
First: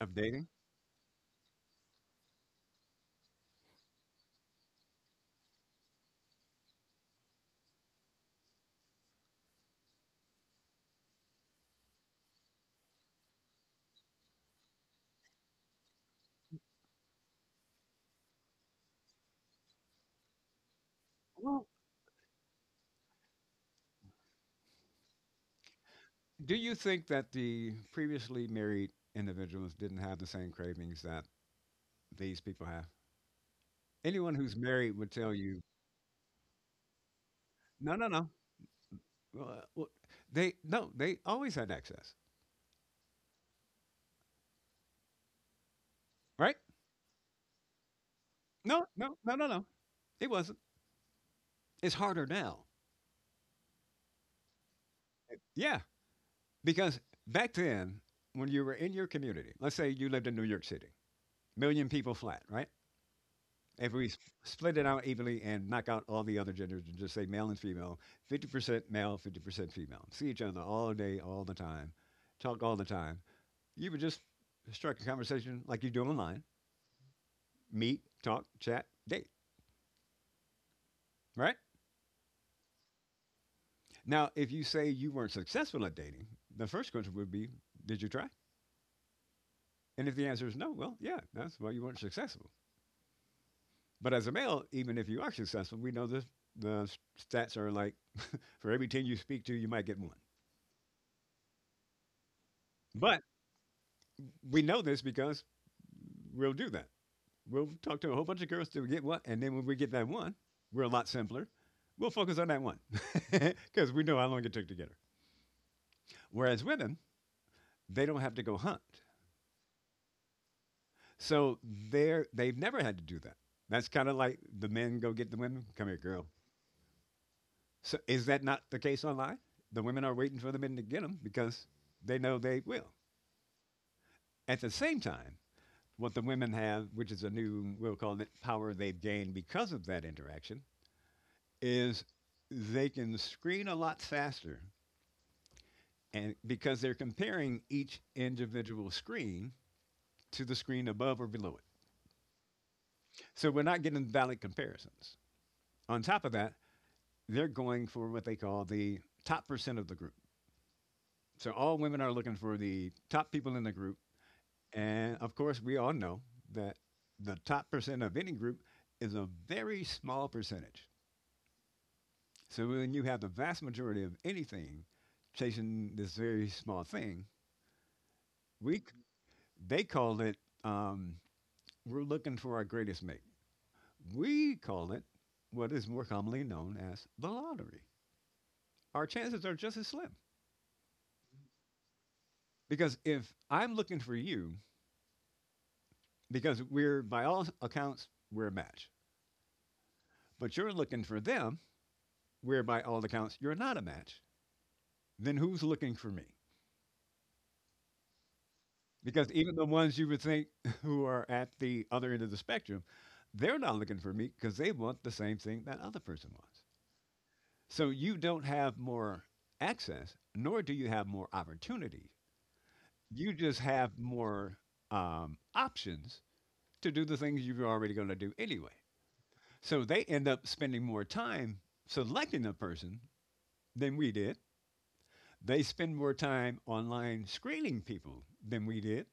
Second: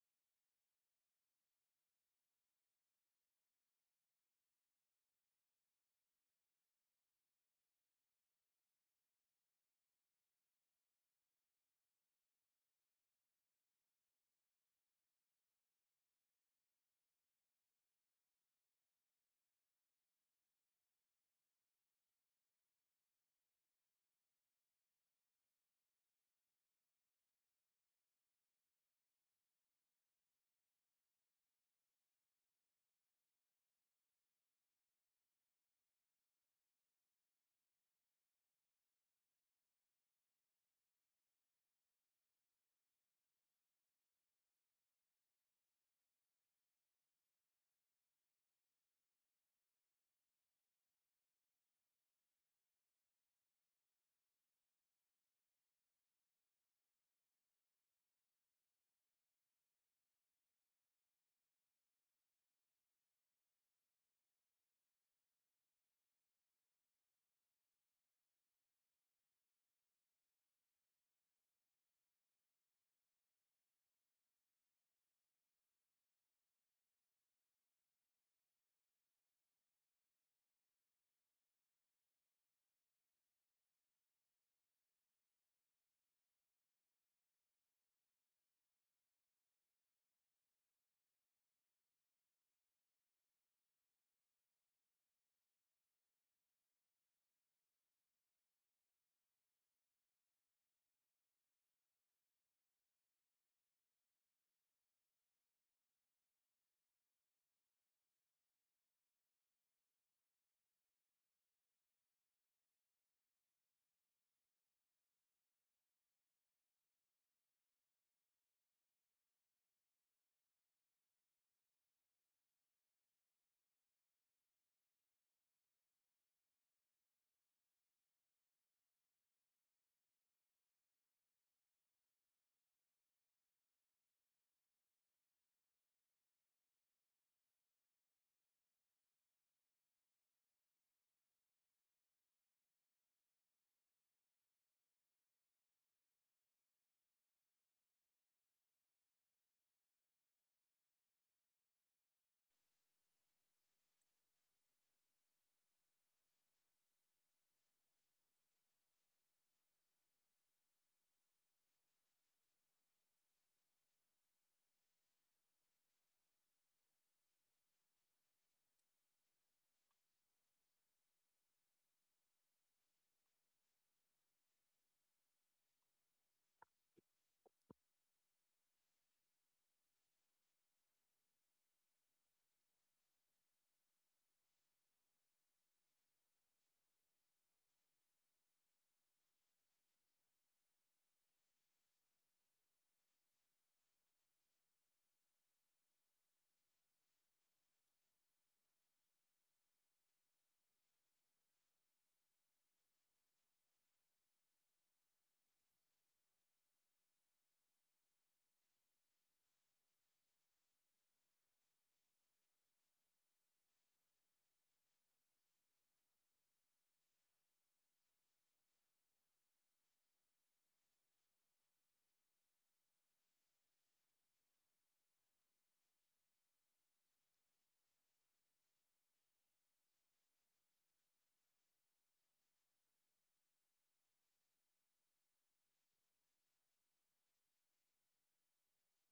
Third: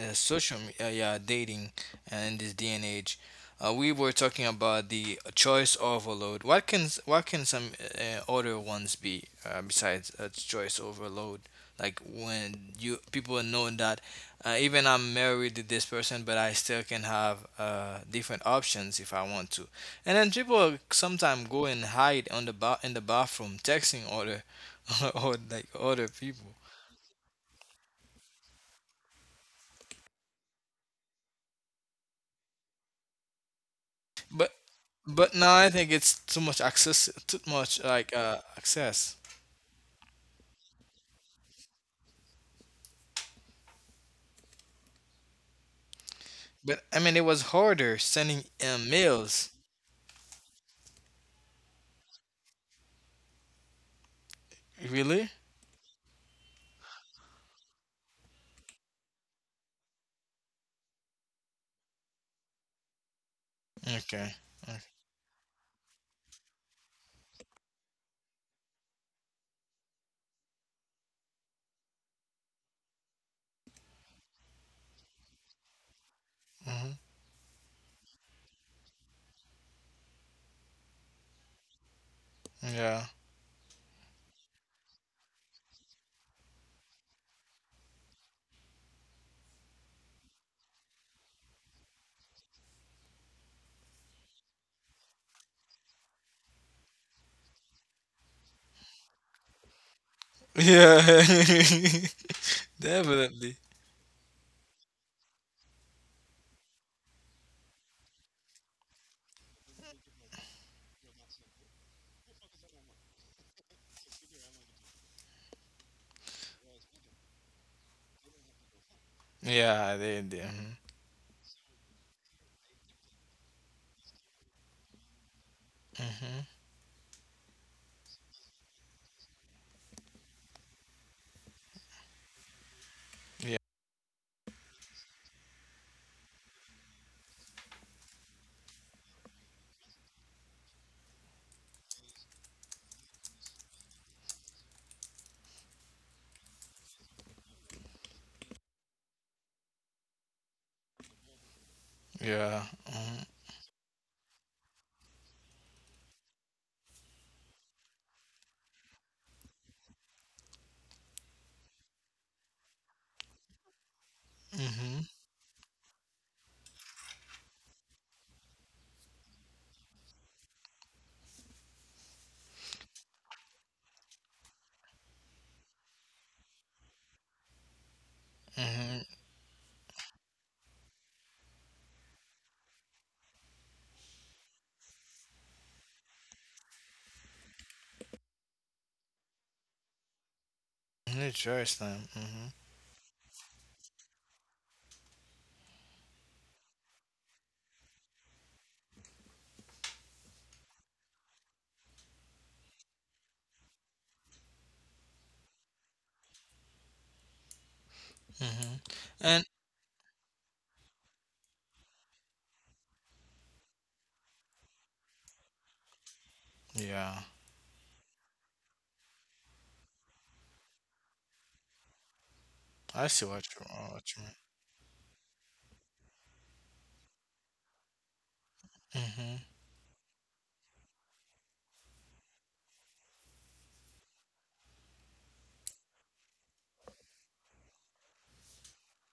Speaker 2: Of dating.
Speaker 3: social yeah, dating and in this day and age. We were talking about the choice overload. What can what can some other ones be besides choice overload? Like when you people know that even I'm married to this person, but I still can have different options if I want to. And then people sometimes go
Speaker 2: Well,
Speaker 3: and hide on the in the bathroom texting other <laughs> or like other people.
Speaker 2: do you think that the previously married individuals didn't have the same cravings that these people have? Anyone
Speaker 3: But
Speaker 2: who's married would tell
Speaker 3: but now
Speaker 2: you,
Speaker 3: I think it's too much access, too much
Speaker 2: no, no,
Speaker 3: like
Speaker 2: no.
Speaker 3: access.
Speaker 2: uh, well, they no, they always had access, right?
Speaker 3: But I mean, it was harder sending
Speaker 2: No, no, no, no,
Speaker 3: mails.
Speaker 2: no. It wasn't. It's harder now.
Speaker 3: Really?
Speaker 2: Yeah, because back then, when you were in your community, let's say you lived in New York City, million people flat, right? If we s-
Speaker 3: Okay.
Speaker 2: Split it out evenly and knock out all the other genders and just say male and female, 50% male, 50% female, see each other all day, all the time, talk all the time, you would just strike a conversation like you do online,
Speaker 3: Mm-hmm.
Speaker 2: meet, talk, chat, date, right?
Speaker 3: Yeah. <laughs>
Speaker 2: Now, if you say you weren't successful at dating, the first question would be, did you try? And if the answer is no, well, yeah, that's why you weren't successful. But as a male, even if you are successful, we know the s- stats are like for every 10 you speak to, you might get one.
Speaker 3: Yeah. <laughs>
Speaker 2: But
Speaker 3: Definitely.
Speaker 2: we know this because we'll do that. We'll talk to a whole bunch of girls to get one. And then when we get that one, we're a lot simpler. We'll focus on that one <laughs> because we know how long it took to get her. Whereas women, they don't have to go hunt.
Speaker 3: Yeah, they did. Mm-hmm.
Speaker 2: So they've never had to do that. That's kind of like the men go get the women. Come here, girl.
Speaker 3: Mm-hmm.
Speaker 2: So is that not the case online? The women are waiting for the men to get them because they know they will.
Speaker 3: Yeah.
Speaker 2: At the same time, what the women have, which is a new, we'll call it power they've gained because of that interaction, is they can screen a lot faster and because they're comparing each individual screen to the screen above or below it.
Speaker 3: Yeah. Mm-hmm.
Speaker 2: So we're not getting valid comparisons. On top of that, they're going for what they call the top percent of the group. So all women are looking for the top people in the group.
Speaker 3: Mm-hmm.
Speaker 2: And of course, we all know that the top percent of any group is a very small percentage. So when you have the vast majority of anything chasing this very small thing, we c-
Speaker 3: Mm-hmm.
Speaker 2: they call it um, we're looking for our greatest mate. We call it what is more commonly known as the lottery. Our chances are just as slim
Speaker 3: Interesting. Mm-hmm.
Speaker 2: because if I'm looking for you because we're by all accounts we're a match but you're looking for them where by all accounts you're not a match then who's looking for me
Speaker 3: Mm-hmm.
Speaker 2: because
Speaker 3: And
Speaker 2: even the ones you would think <laughs> who are at the other end of the spectrum, they're not looking for me because they want the same thing that other person wants,
Speaker 3: yeah,
Speaker 2: so you don't have more access nor do you have more opportunity,
Speaker 3: I see
Speaker 2: you
Speaker 3: what
Speaker 2: just
Speaker 3: you
Speaker 2: have
Speaker 3: mean.
Speaker 2: more options to do the things you're already going to do anyway,
Speaker 3: Mm-hmm.
Speaker 2: so they end up spending more time selecting a person than we did. They spend more time online screening people than we did.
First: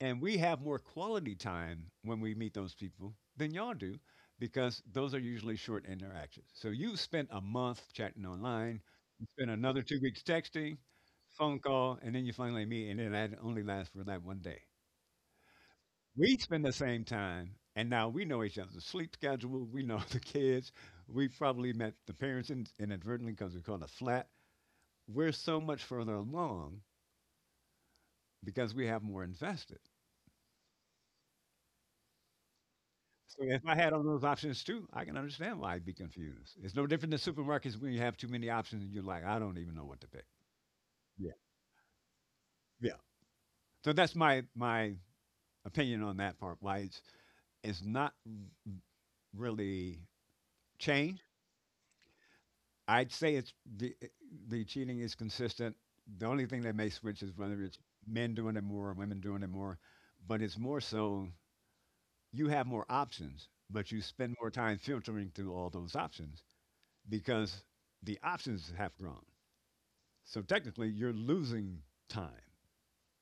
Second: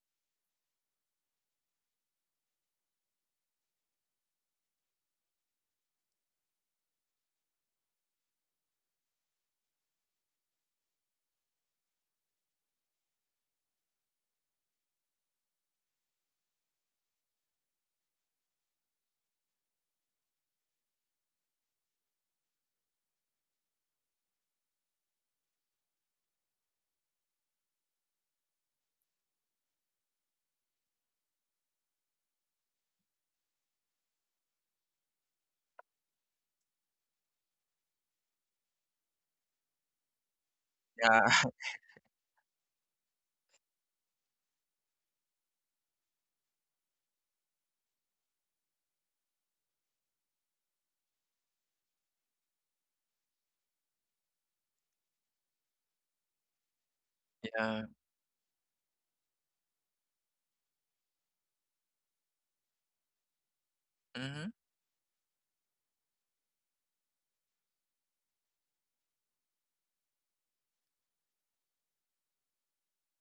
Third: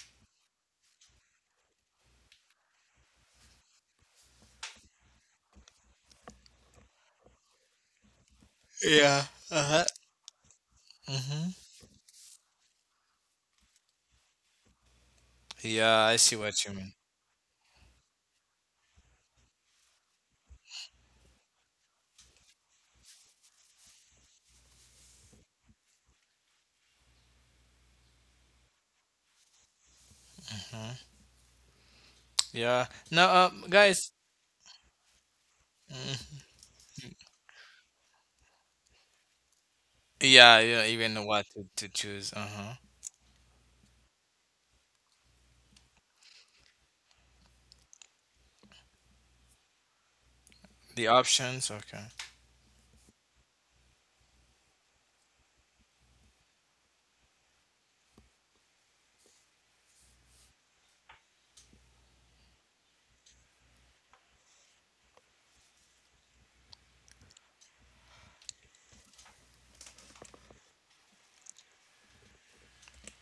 Speaker 2: And we have more quality time when we meet those people than y'all do because those are usually short interactions. So you spent a month chatting online,
Speaker 3: Yeah.
Speaker 2: you spent another
Speaker 3: Uh-huh.
Speaker 2: 2 weeks texting,
Speaker 3: Mm-hmm.
Speaker 2: phone call, and then you finally meet, and then that only lasts for that one day.
Speaker 3: Yeah, I see
Speaker 2: We
Speaker 3: what
Speaker 2: spend the
Speaker 3: you mean.
Speaker 2: same time, and now we know each other's sleep schedule. We know <laughs> the kids. We probably met the parents inadvertently because we called a flat. We're so much further along because we have more invested.
Speaker 3: Mm-hmm. Yeah. No,
Speaker 2: So if I had all
Speaker 3: guys.
Speaker 2: those options too, I can understand why I'd be
Speaker 3: Mm.
Speaker 2: confused. It's no different than supermarkets when you have too many options and you're like, I don't even know what to pick.
Speaker 3: Yeah, yeah, even know
Speaker 1: Yeah.
Speaker 2: Yeah.
Speaker 3: what
Speaker 1: <laughs>
Speaker 3: to choose. Uh-huh.
Speaker 2: Yeah. So that's my opinion on that part. Why it's not really
Speaker 3: The
Speaker 2: changed.
Speaker 3: options, okay.
Speaker 2: I'd say it's the cheating is consistent. The only thing that may switch is whether it's
Speaker 1: Yeah.
Speaker 2: men doing it more or women doing it more. But it's more so you have more options, but you spend more
Speaker 1: Mm-hmm.
Speaker 2: time filtering through all those options because the options have grown. So technically, you're losing time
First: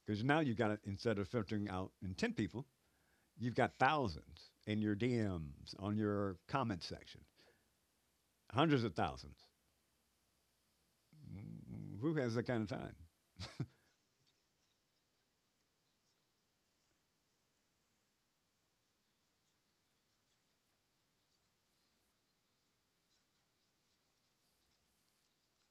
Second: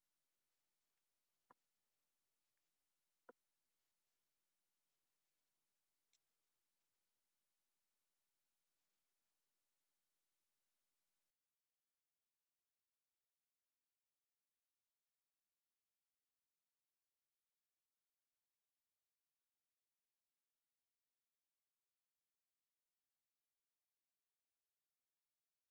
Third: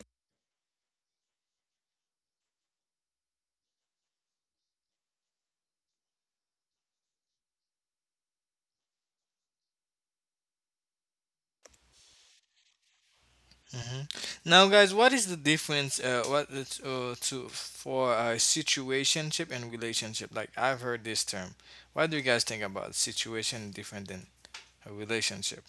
Speaker 2: because now you've got, instead of filtering out in 10 people, you've got thousands in your DMs, on your comment section, hundreds of thousands. Who has that kind of time?
Speaker 3: Hmm. Now, guys, what is the difference? What is, to for situationship and relationship? Like I've heard this term. What do you guys think about situation different than a relationship?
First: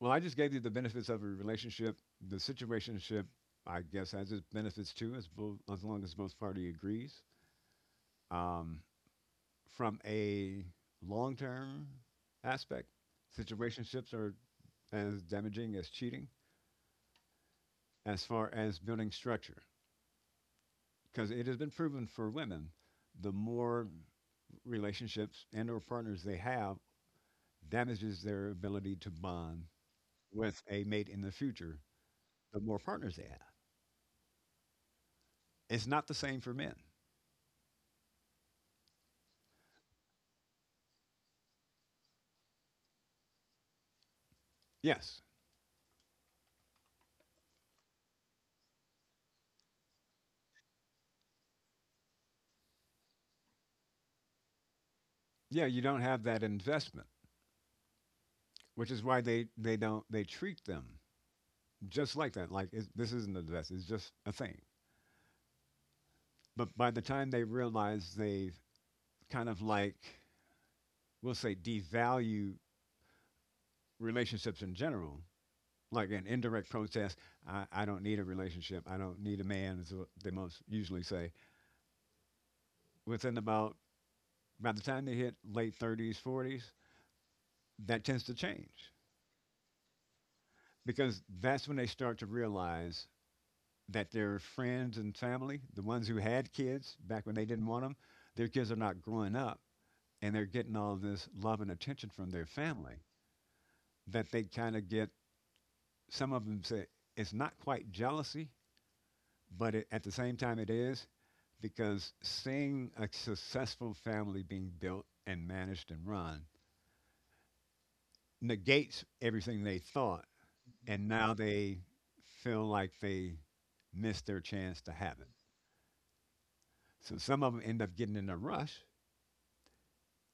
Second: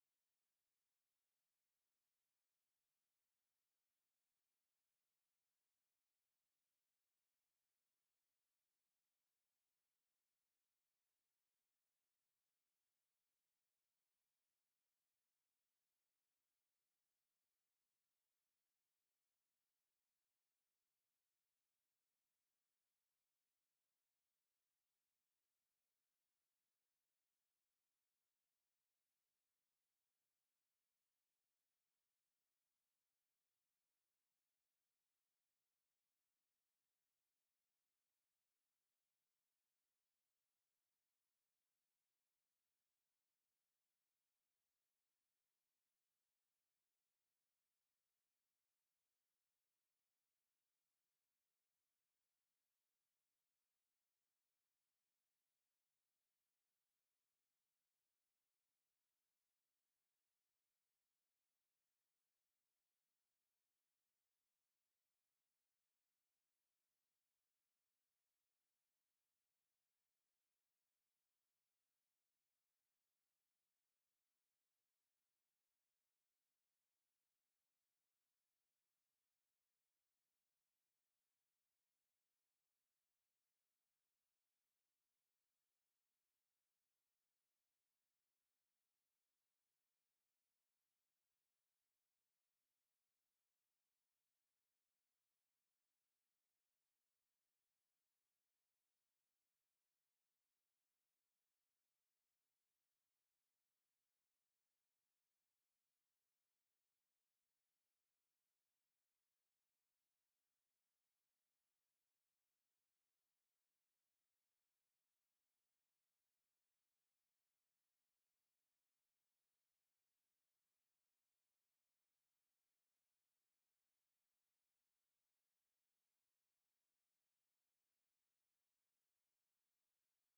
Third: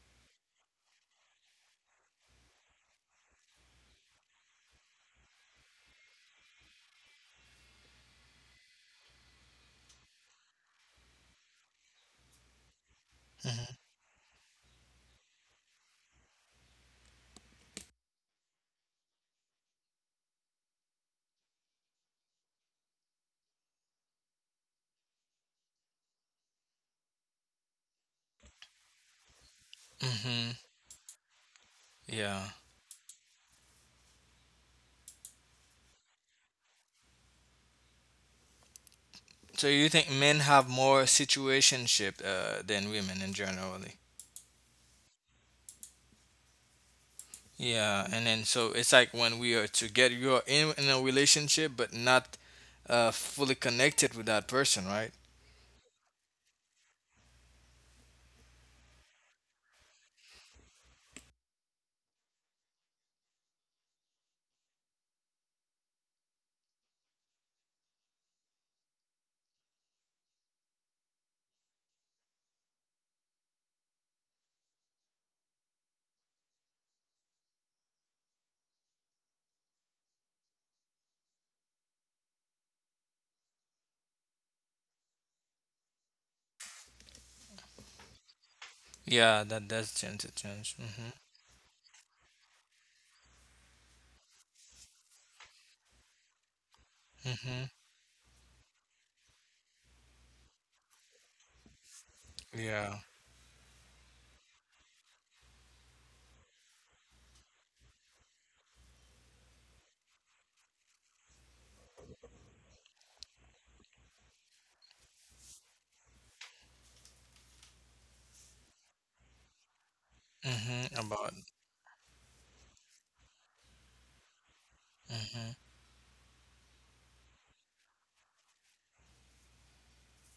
Speaker 2: Well, I just gave you the benefits of a relationship. The situationship, I guess, has its benefits too, as, as long as both party agrees. Um, from a long term aspect,
Speaker 3: Mm-hmm.
Speaker 2: situationships are as damaging as cheating as far as building structure because it has been proven for women the more relationships and or partners they have damages their ability to bond
Speaker 3: Mm-hmm.
Speaker 2: with a mate in the future,
Speaker 3: Yeah.
Speaker 2: the more partners they have. It's not the same for men.
Speaker 3: So you think men have more situationship than women in general?
Speaker 2: Yes.
Speaker 3: Yeah, and then so it's like when we are together, you are in a relationship but not fully connected with that person, right?
Speaker 2: Yeah, you don't have that investment, which is why they don't, they treat them just like that, like it, this isn't a investment, it's just a thing. But by the time they realize they've kind of like, we'll say, devalue relationships in general, like an indirect protest, I don't need a relationship. I don't need a man, is what they most usually say. Within about, by the time they hit late 30s, 40s, that tends to change
Speaker 3: Yeah, that does tend to change. Hmm.
Speaker 2: because that's when they start to realize that their friends and family, the ones who had kids back when they
Speaker 3: Hmm.
Speaker 2: didn't want them, their kids are not growing up and they're getting all this love and attention from their
Speaker 3: Yeah.
Speaker 2: family that they kind of get. Some of them say it's not quite jealousy, but it, at the same time, it is because seeing a successful family being built and managed and run negates everything they thought,
Speaker 3: Hmm.
Speaker 2: and
Speaker 3: About.
Speaker 2: now they feel like they missed their chance to have it.
Speaker 3: Hmm.
Speaker 2: So some of them end up getting in a rush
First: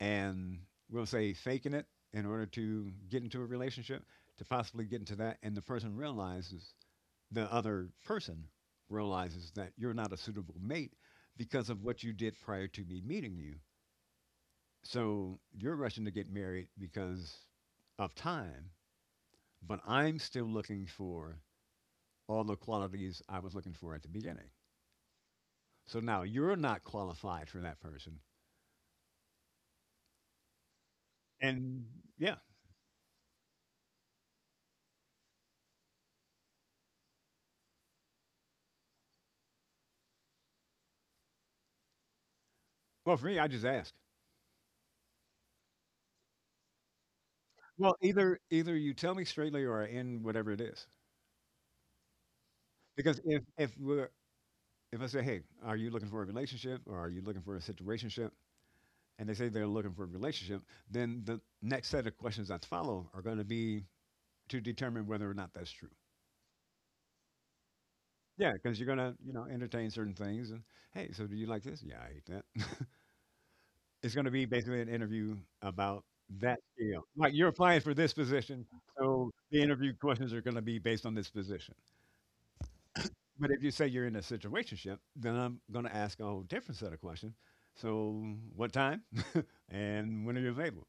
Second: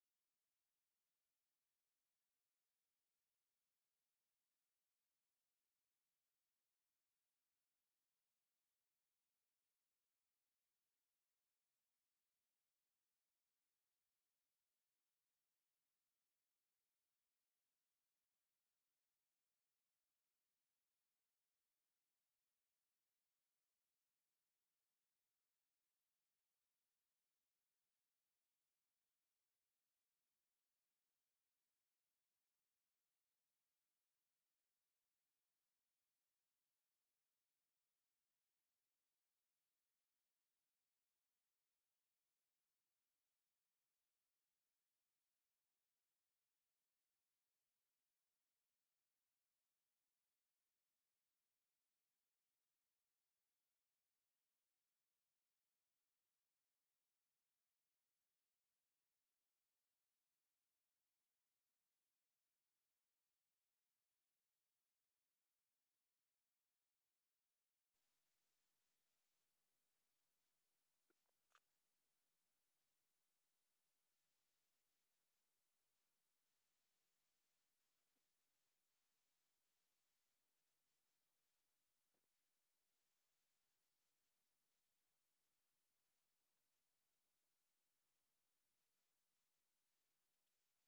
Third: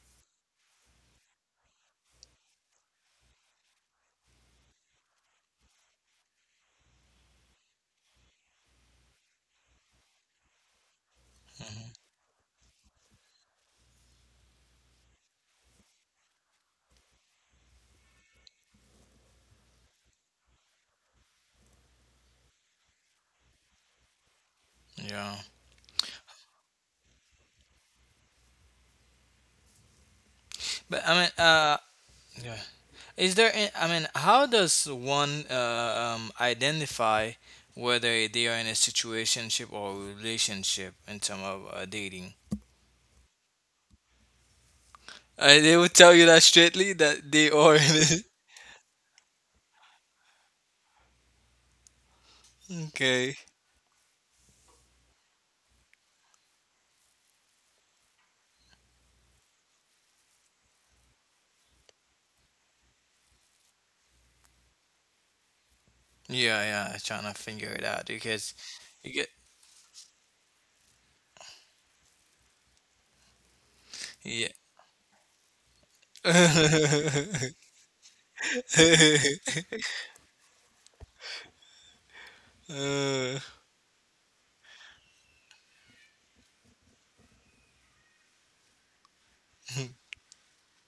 Speaker 2: and we'll say faking it in order to get into a relationship, to possibly get into that. And the person realizes, the other person realizes that you're not a suitable mate because of
Speaker 3: Hmm.
Speaker 2: what you did prior to me meeting you. So you're rushing to get married because of time, but I'm still looking for all the qualities I was looking for at the beginning.
Speaker 3: Yeah.
Speaker 2: So now you're not qualified for that person.
Speaker 3: But I mean,
Speaker 2: And yeah,
Speaker 3: yeah. Is there? I mean, how does one identify whether they are in a situationship or a relationship in terms of dating?
Speaker 2: well, for me, I just ask.
Speaker 3: They would tell you that straightly that they are.
Speaker 2: Well, either you tell me straightly or I end whatever it is.
Speaker 3: <laughs>
Speaker 2: Because
Speaker 3: Okay.
Speaker 2: if we're if I say, hey, are you looking for a relationship or are you looking for a situationship? And they say they're looking for a relationship, then the next set of questions that follow are going to be to determine whether or not that's true.
Speaker 3: Yeah, yeah, I'm trying to figure it out
Speaker 2: Yeah,
Speaker 3: because
Speaker 2: because you're
Speaker 3: you
Speaker 2: gonna,
Speaker 3: get
Speaker 2: you know, entertain certain things, and hey, so do you like this? Yeah, I hate that. <laughs> It's gonna be basically an interview about that
Speaker 3: yeah. <laughs>
Speaker 2: skill. Like you're applying for this position, so the interview questions are gonna be based on this position.
Speaker 3: Uh,
Speaker 2: But if you say you're in a situationship, then I'm gonna ask a whole different set of questions. So what time <laughs> and when are you available?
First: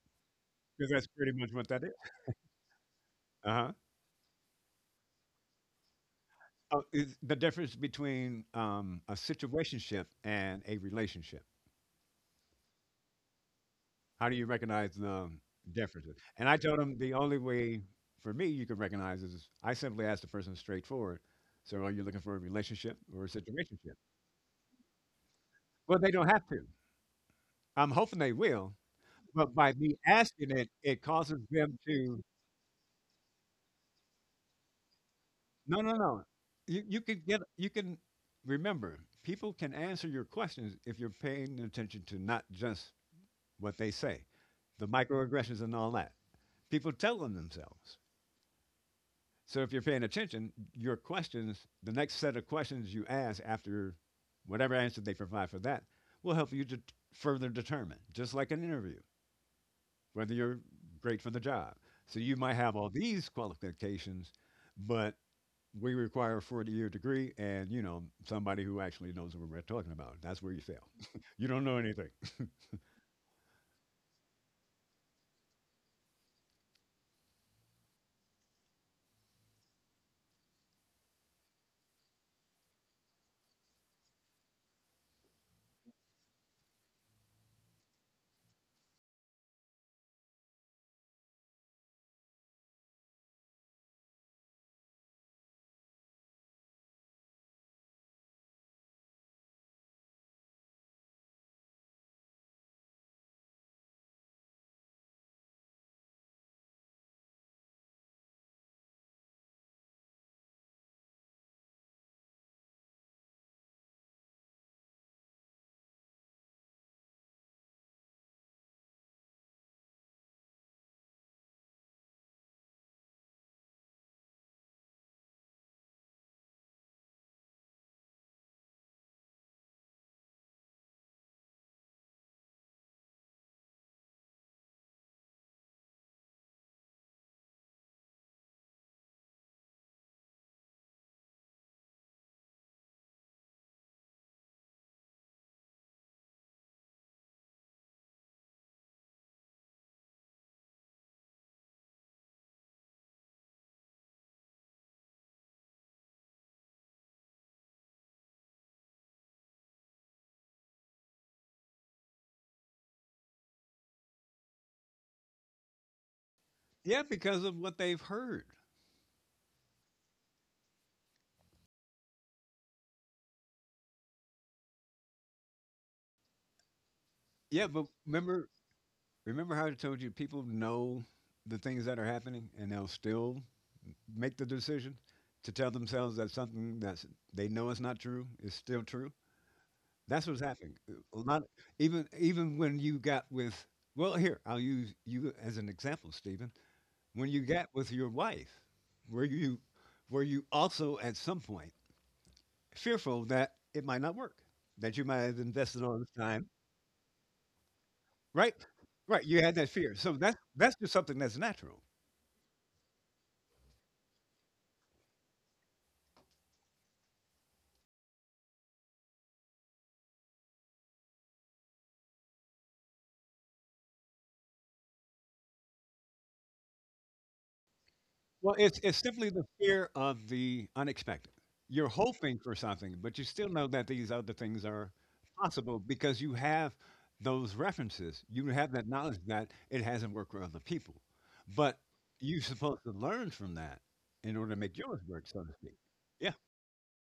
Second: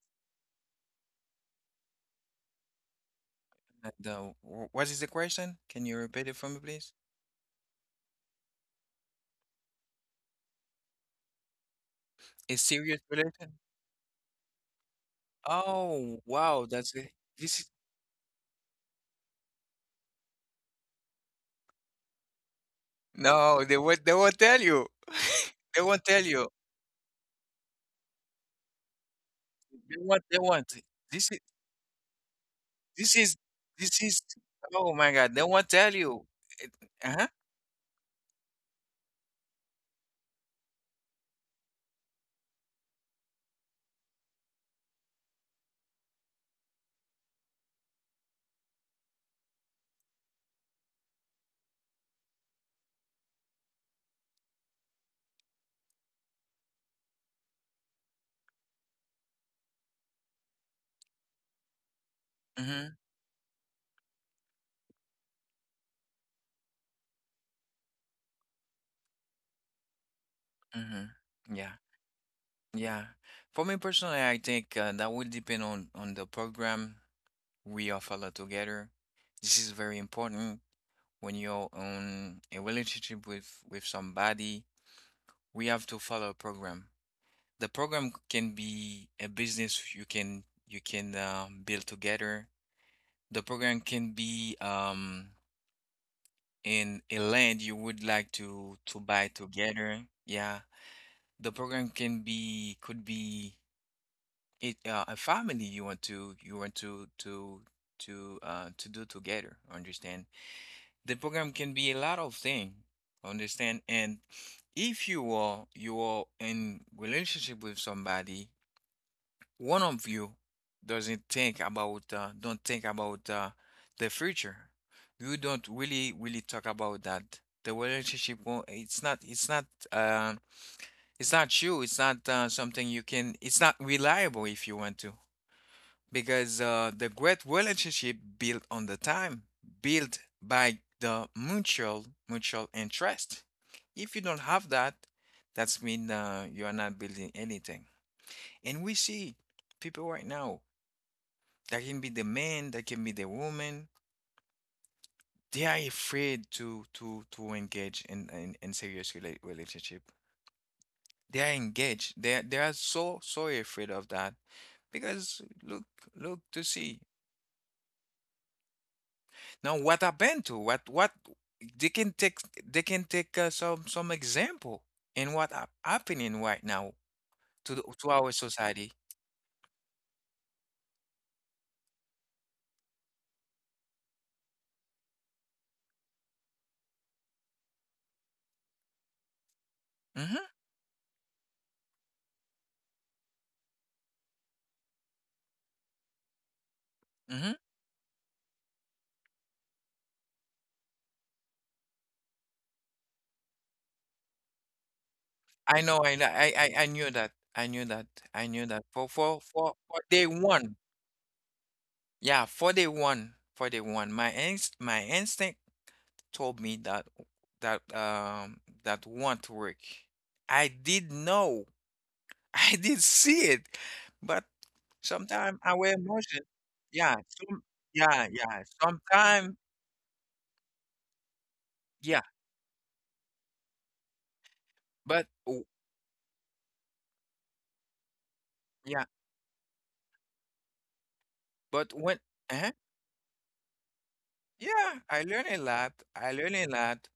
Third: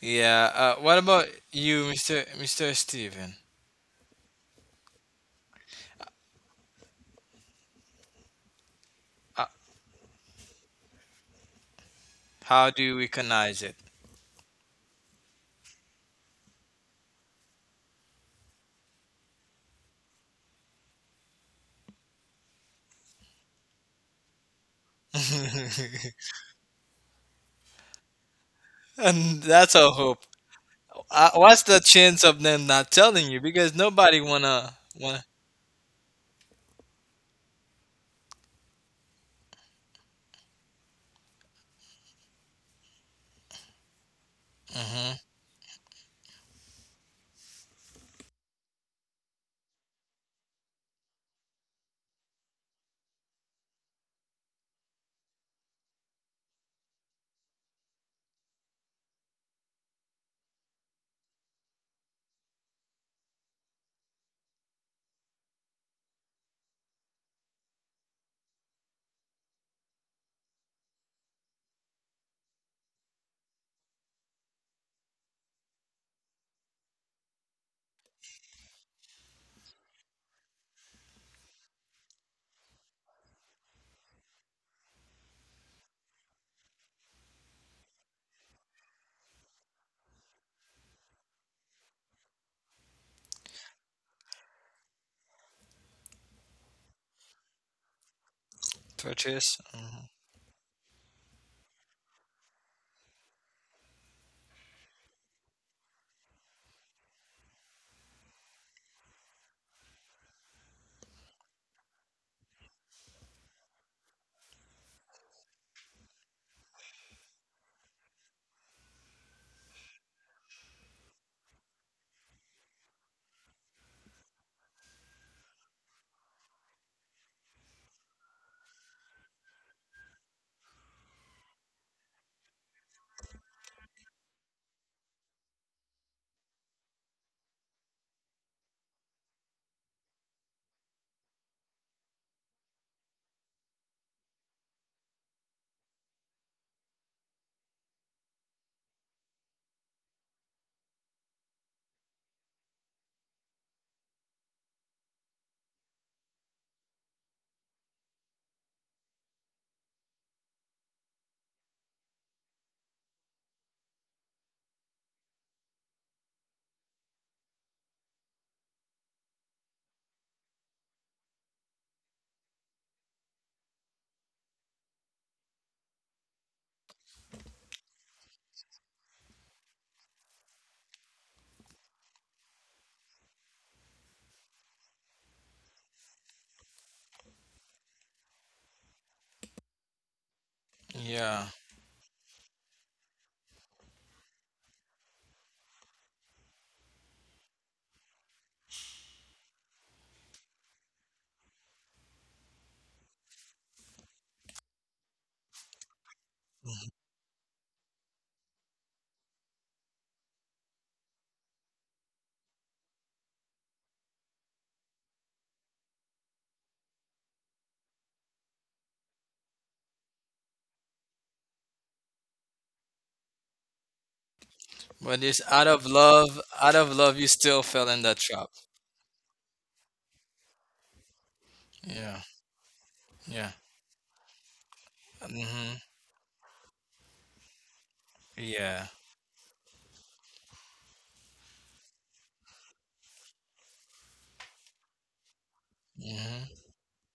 Speaker 3: yeah,
Speaker 2: Because
Speaker 3: what
Speaker 2: that's
Speaker 3: about
Speaker 2: pretty much what that
Speaker 3: you,
Speaker 2: is.
Speaker 3: Mr. Steven?
Speaker 2: Uh huh.
Speaker 1: What is the question? Can you repeat it for me,
Speaker 2: Oh,
Speaker 1: please?
Speaker 2: is the difference between a
Speaker 3: Uh,
Speaker 2: situationship and a relationship.
Speaker 1: A
Speaker 3: how do you
Speaker 1: serious relation?
Speaker 3: recognize it?
Speaker 2: How do you recognize differences?
Speaker 1: Oh,
Speaker 2: And I
Speaker 1: wow.
Speaker 2: told
Speaker 1: That's
Speaker 2: him the
Speaker 1: it.
Speaker 2: only
Speaker 1: This is
Speaker 2: way for me you can recognize is I simply ask the person straightforward. So are you looking for a relationship or a
Speaker 1: no. They
Speaker 2: situationship?
Speaker 1: won't. They won't tell you. <laughs> They
Speaker 2: Well,
Speaker 1: won't
Speaker 2: they
Speaker 1: tell
Speaker 2: don't
Speaker 3: <laughs>
Speaker 2: have
Speaker 1: you.
Speaker 2: to. I'm hoping they will,
Speaker 3: And
Speaker 2: but by
Speaker 3: that's our
Speaker 2: me
Speaker 1: They
Speaker 3: hope.
Speaker 1: won't. They
Speaker 2: asking it,
Speaker 1: won't.
Speaker 2: it
Speaker 1: This is.
Speaker 2: causes
Speaker 3: What's
Speaker 2: them
Speaker 3: the chance
Speaker 2: to
Speaker 3: of them not
Speaker 1: This
Speaker 3: telling
Speaker 1: is.
Speaker 3: you? Because
Speaker 1: This
Speaker 3: nobody
Speaker 1: is.
Speaker 3: wanna
Speaker 1: Oh my
Speaker 3: wanna
Speaker 1: God. They won't
Speaker 2: no, no,
Speaker 1: tell
Speaker 2: no.
Speaker 1: you. It-
Speaker 2: You can
Speaker 1: Uh-huh.
Speaker 2: get you can remember people can answer your questions if you're paying attention to not just what they say, the
Speaker 3: mhm,
Speaker 2: microaggressions and all that. People tell them themselves. So if you're paying attention, your questions, the next set of questions you ask after whatever answer they provide for that, will help you to further determine, just like an interview, whether you're great for the job. So you might have all
Speaker 1: Mm-hmm.
Speaker 2: these qualifications, but we require a 40-year degree and, you know, somebody who actually knows what we're talking about. That's where you fail. <laughs> You
Speaker 1: Mm-hmm.
Speaker 2: don't
Speaker 1: Yeah.
Speaker 2: know anything.
Speaker 1: Yeah. For me personally, I think that will depend on the program we are fellow together. This is very important when you're on a relationship with somebody. We have to follow a program. The program can be a business you can build together. The program can be in a land you would like to buy
Speaker 3: purchase.
Speaker 1: together.
Speaker 3: Mhm.
Speaker 1: Yeah, the program can be could be it a family you want to do together. Understand? The program can be a lot of thing, understand, and if you are you are in relationship with somebody, one of you doesn't think about don't think about the future, you don't really really talk about that, the relationship won't, it's not it's not uh, it's not you it's not something you can, it's not reliable if you want to, because the great relationship built on the time, built by the mutual mutual interest. If you don't have that, that's mean you are not building anything. And we see people right now that can be the man, that can be the woman. They are afraid to engage in serious relationship. They are engaged. They are so so afraid of that because look look to see.
Speaker 2: Yeah, because of what they've heard.
Speaker 1: Now, what happened to what they can take, they can take some example in what happening right now
Speaker 2: Yeah,
Speaker 1: to the,
Speaker 2: but
Speaker 1: to our
Speaker 2: remember
Speaker 1: society.
Speaker 2: remember how I told you people know the things that are happening and they'll still make the decision to tell themselves that something that they know is not true is still true. That's what's
Speaker 1: Hmm.
Speaker 2: happening. A lot,
Speaker 3: Yeah,
Speaker 2: even when you got with, well, here I'll use you as an example, Stephen. When you
Speaker 1: Hmm.
Speaker 2: got with your wife, were you were you also at some point fearful that it might not work, that you might have
Speaker 1: I
Speaker 2: invested all
Speaker 1: know,
Speaker 2: this
Speaker 1: I,
Speaker 2: time,
Speaker 1: I I I
Speaker 3: mm-hmm.
Speaker 1: knew that, I knew that, I
Speaker 2: right?
Speaker 1: knew that for
Speaker 2: Right,
Speaker 1: for
Speaker 2: you had that
Speaker 1: for
Speaker 2: fear.
Speaker 1: for
Speaker 2: So
Speaker 1: day
Speaker 2: that's
Speaker 1: one,
Speaker 2: just something that's natural.
Speaker 1: yeah, for day one, my instinct told me that that that want to work. I did know, I did see it, but
Speaker 3: But it's
Speaker 1: sometimes
Speaker 3: out of
Speaker 1: our
Speaker 3: love.
Speaker 1: emotion,
Speaker 3: Out of
Speaker 1: yeah,
Speaker 3: love, you still
Speaker 1: some,
Speaker 3: fell in that
Speaker 1: yeah,
Speaker 3: trap.
Speaker 2: Well,
Speaker 1: yeah,
Speaker 2: it's simply the
Speaker 1: sometimes,
Speaker 2: fear of the unexpected. You're
Speaker 3: Yeah,
Speaker 1: yeah,
Speaker 2: hoping for something, but you still
Speaker 3: yeah,
Speaker 2: know that these other things are
Speaker 1: but w-
Speaker 3: hmm,
Speaker 2: possible because you have those references. You have that
Speaker 3: yeah.
Speaker 1: yeah,
Speaker 2: knowledge that it hasn't worked for other people. But
Speaker 1: but when,
Speaker 2: you're
Speaker 1: uh
Speaker 2: supposed to learn from that in order to make
Speaker 1: yeah,
Speaker 2: yours
Speaker 1: I
Speaker 2: work, so
Speaker 1: learn
Speaker 2: to
Speaker 1: a
Speaker 2: speak.
Speaker 1: lot. I
Speaker 2: Yeah.
Speaker 3: Hmm.
Speaker 1: learn a lot.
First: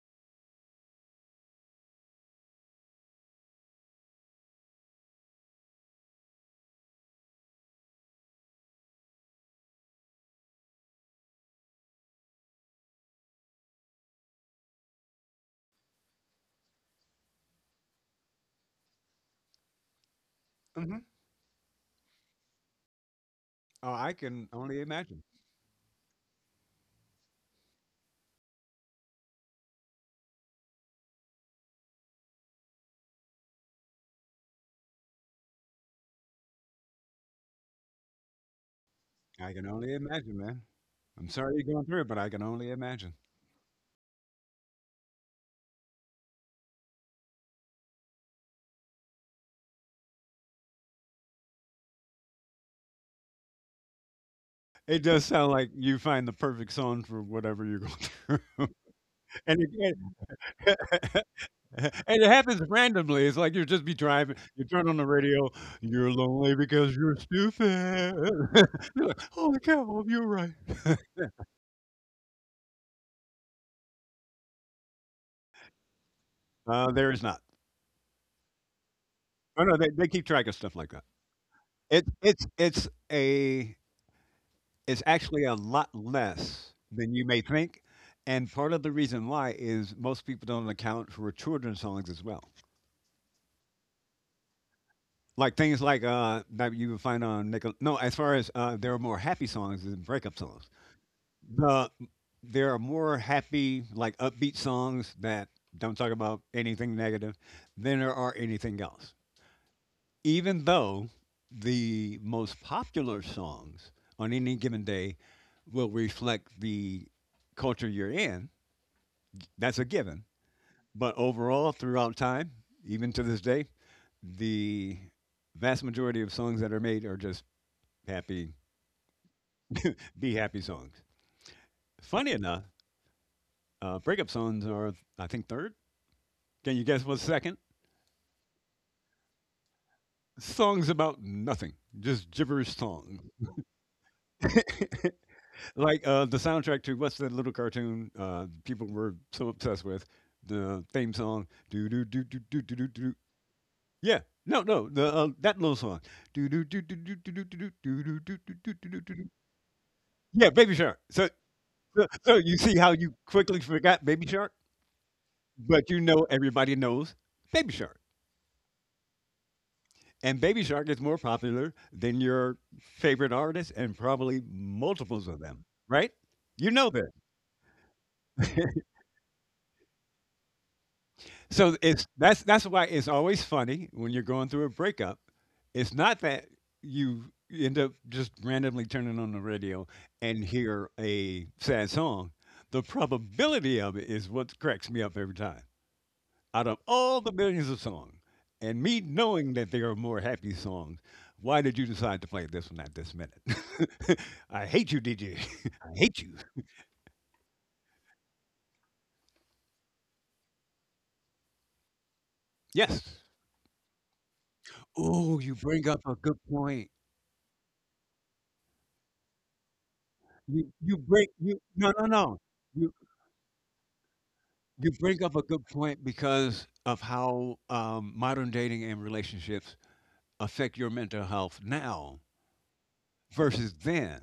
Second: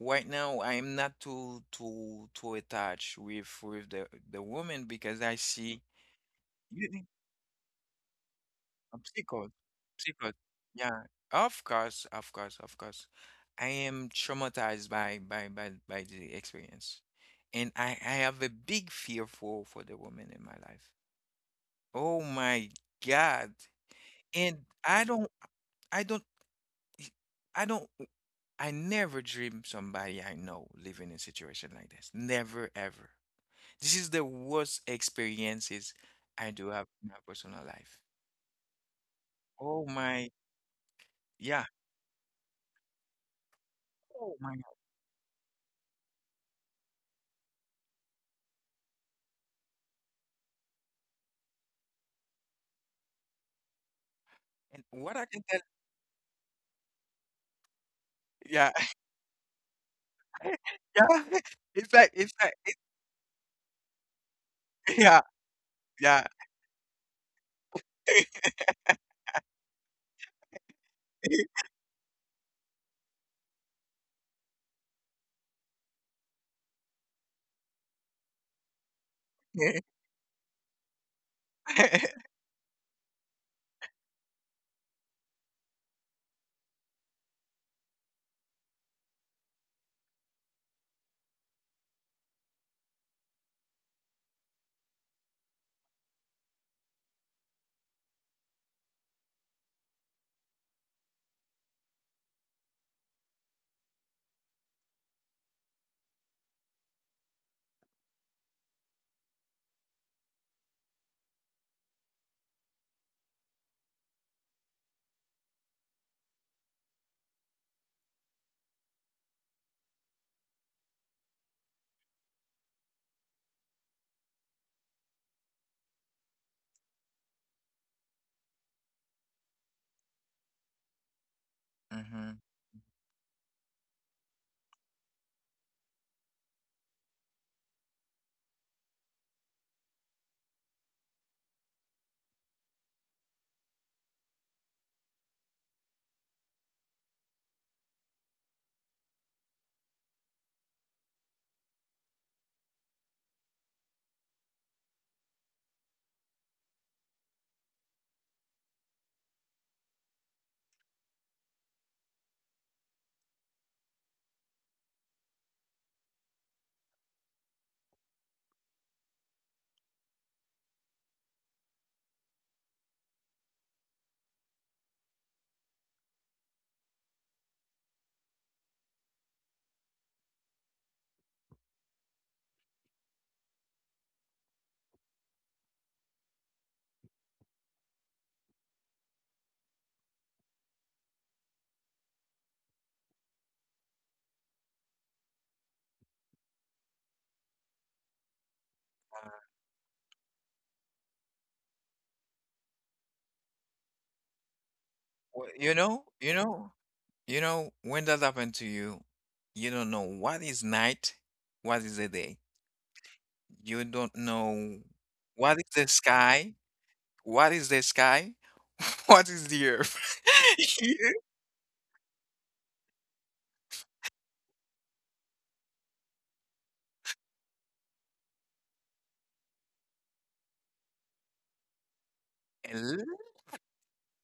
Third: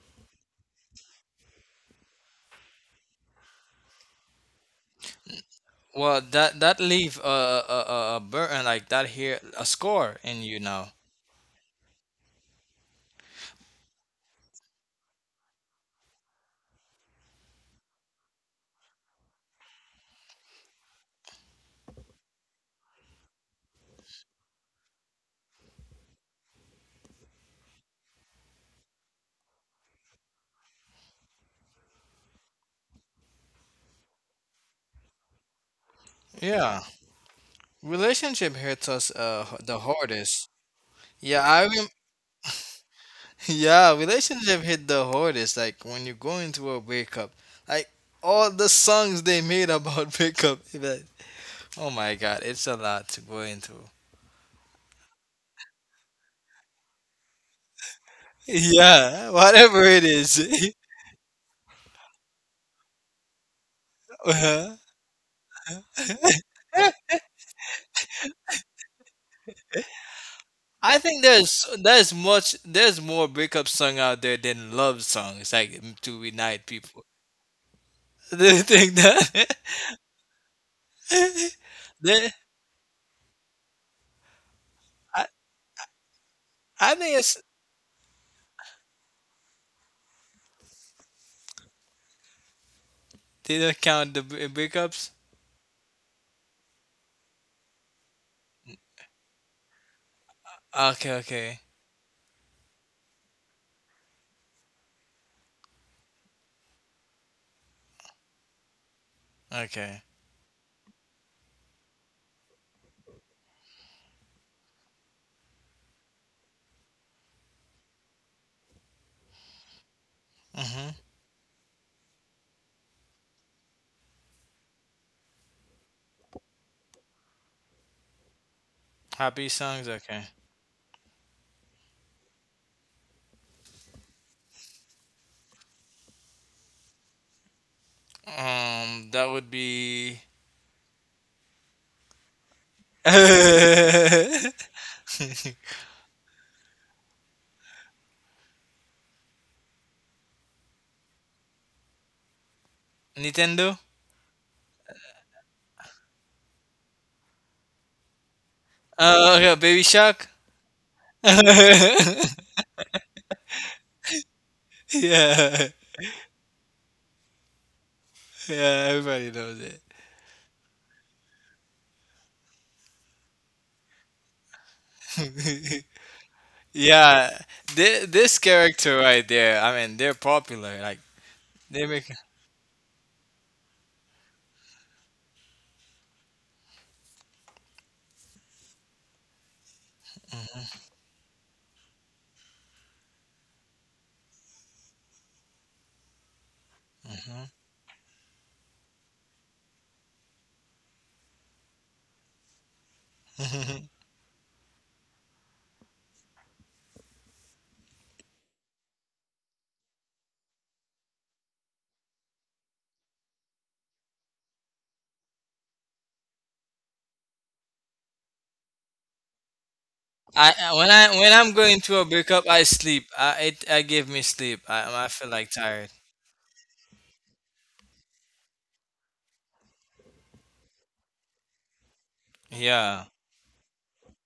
Speaker 1: Right now, I am not too too too attached with the woman because I see.
Speaker 3: Well, that that leave a burden like
Speaker 1: A
Speaker 3: that here
Speaker 1: psycho,
Speaker 3: a score
Speaker 1: psycho.
Speaker 3: in you now.
Speaker 1: Yeah, of course, of course, of course. I am traumatized by the experience, and I have a big fear for the woman in my life.
Speaker 2: Hmm.
Speaker 1: Oh my God!
Speaker 2: Oh, I can
Speaker 1: And
Speaker 2: only
Speaker 1: I
Speaker 2: imagine.
Speaker 1: don't I don't I don't I never dream somebody I know living in a situation like this. Never ever. This is the worst experiences I do
Speaker 3: Yeah,
Speaker 1: have in my personal life.
Speaker 3: relationship hits us
Speaker 2: I can
Speaker 3: the
Speaker 1: Oh
Speaker 2: only
Speaker 1: my,
Speaker 2: imagine,
Speaker 3: hardest.
Speaker 2: man. I'm
Speaker 3: Yeah,
Speaker 2: sorry
Speaker 3: I
Speaker 1: yeah.
Speaker 2: you're going
Speaker 3: rem-
Speaker 2: through it, but I can only imagine.
Speaker 3: <laughs> yeah,
Speaker 1: Oh my.
Speaker 3: relationship hit the hardest. Like when you go into a breakup, like all the songs they made about <laughs> breakup. Like, oh my God, it's a lot to go into. <laughs>
Speaker 1: And
Speaker 2: It
Speaker 1: what
Speaker 2: does
Speaker 1: I can
Speaker 2: sound
Speaker 1: tell
Speaker 2: like you find the perfect song for whatever you're going through.
Speaker 1: yeah. <laughs>
Speaker 3: Yeah,
Speaker 2: <laughs> And
Speaker 3: whatever
Speaker 2: it,
Speaker 3: it is. <laughs>
Speaker 1: Yeah. <laughs> It's
Speaker 2: <laughs>
Speaker 1: like
Speaker 2: and it
Speaker 1: it's like
Speaker 2: happens
Speaker 1: it
Speaker 2: randomly. It's like you just be driving, you
Speaker 3: Uh-huh.
Speaker 2: turn on the
Speaker 1: Yeah,
Speaker 2: radio, "You're
Speaker 1: yeah.
Speaker 2: lonely because you're stupid."
Speaker 1: <laughs>
Speaker 2: <laughs> You're like, "Holy cow, you're right."
Speaker 3: I think there's much there's more breakup song out there than love songs like to unite people.
Speaker 2: There is not.
Speaker 3: Do you think that?
Speaker 2: Oh, no, they keep track of stuff like that.
Speaker 3: <laughs>
Speaker 2: It's
Speaker 3: the,
Speaker 2: it's it's a it's
Speaker 3: I,
Speaker 2: actually a lot less
Speaker 3: I
Speaker 2: than
Speaker 3: think
Speaker 2: you
Speaker 3: it's.
Speaker 2: may think, and part of the reason why is most people don't account for children's songs as well.
Speaker 3: Did not count the breakups?
Speaker 2: Like things like, that you would find on Nickel No, as far as, there are more happy songs than breakup songs.
Speaker 3: Okay, okay,
Speaker 2: The there are more happy, like upbeat songs that don't talk about anything negative than there are anything else.
Speaker 3: okay.
Speaker 2: Even though the most popular songs on any given day will reflect the culture you're in, that's a given.
Speaker 3: Mm-hmm.
Speaker 2: But overall, throughout time, even to this day, the vast majority of songs that are made are just happy,
Speaker 3: Happy songs, okay.
Speaker 2: be happy songs. Funny
Speaker 1: Mhm.
Speaker 2: enough, breakup songs are, I think, third. Can you guess what's second?
Speaker 3: That would be.
Speaker 2: Songs about nothing, just gibberish song.
Speaker 3: <laughs>
Speaker 2: Like the soundtrack to what's that little cartoon people were so obsessed with? The theme song. Do do do do do do do do.
Speaker 3: Nintendo?
Speaker 2: Yeah. No, no, the that little song. Do do do do do do do do do do do do do do do.
Speaker 3: Oh, okay, Baby Shark?
Speaker 2: Yeah, Baby Shark.
Speaker 3: <laughs>
Speaker 2: So,
Speaker 3: Yeah,
Speaker 2: so, so you see how you quickly forgot Baby Shark,
Speaker 3: yeah,
Speaker 2: but you know everybody knows Baby Shark.
Speaker 3: everybody knows
Speaker 2: And Baby Shark is more popular than your favorite artist and probably multiples of them,
Speaker 3: it.
Speaker 2: right? You
Speaker 3: <laughs>
Speaker 2: know that.
Speaker 3: Yeah, this
Speaker 2: <laughs>
Speaker 3: character right there, I mean, they're popular. Like,
Speaker 2: So
Speaker 3: they
Speaker 2: it's
Speaker 3: make.
Speaker 2: that's why it's always funny when you're going through a breakup. It's not that you end up just randomly turning on the radio and hear a sad song. The probability of it is what cracks me up every time. Out of all the millions of songs, and me knowing that there are more happy songs, why did you decide to play this one at this minute?
Speaker 3: <laughs>
Speaker 2: <laughs> I hate you, DJ.
Speaker 1: Well,
Speaker 2: <laughs>
Speaker 1: you
Speaker 2: I
Speaker 1: know,
Speaker 2: hate you.
Speaker 1: you know, you know, when that happened to you, you don't know what is night, what is the day.
Speaker 2: Yes.
Speaker 1: You don't know
Speaker 2: Oh, you
Speaker 1: what is the
Speaker 2: bring up a good
Speaker 1: sky,
Speaker 2: point.
Speaker 1: what is the sky? <laughs> What is the earth?
Speaker 2: You
Speaker 3: When
Speaker 2: you
Speaker 1: <laughs>
Speaker 3: I
Speaker 2: bring
Speaker 3: when I'm
Speaker 2: you
Speaker 3: going
Speaker 2: no
Speaker 3: through a
Speaker 2: no no.
Speaker 3: breakup, I
Speaker 2: You
Speaker 3: sleep. I give me sleep.
Speaker 2: you
Speaker 3: I
Speaker 2: bring
Speaker 3: feel
Speaker 2: up a
Speaker 3: like
Speaker 2: good
Speaker 3: tired.
Speaker 2: point because of how modern dating and relationships affect your mental health now
Speaker 1: A
Speaker 3: Yeah.
Speaker 1: l-
Speaker 2: versus then.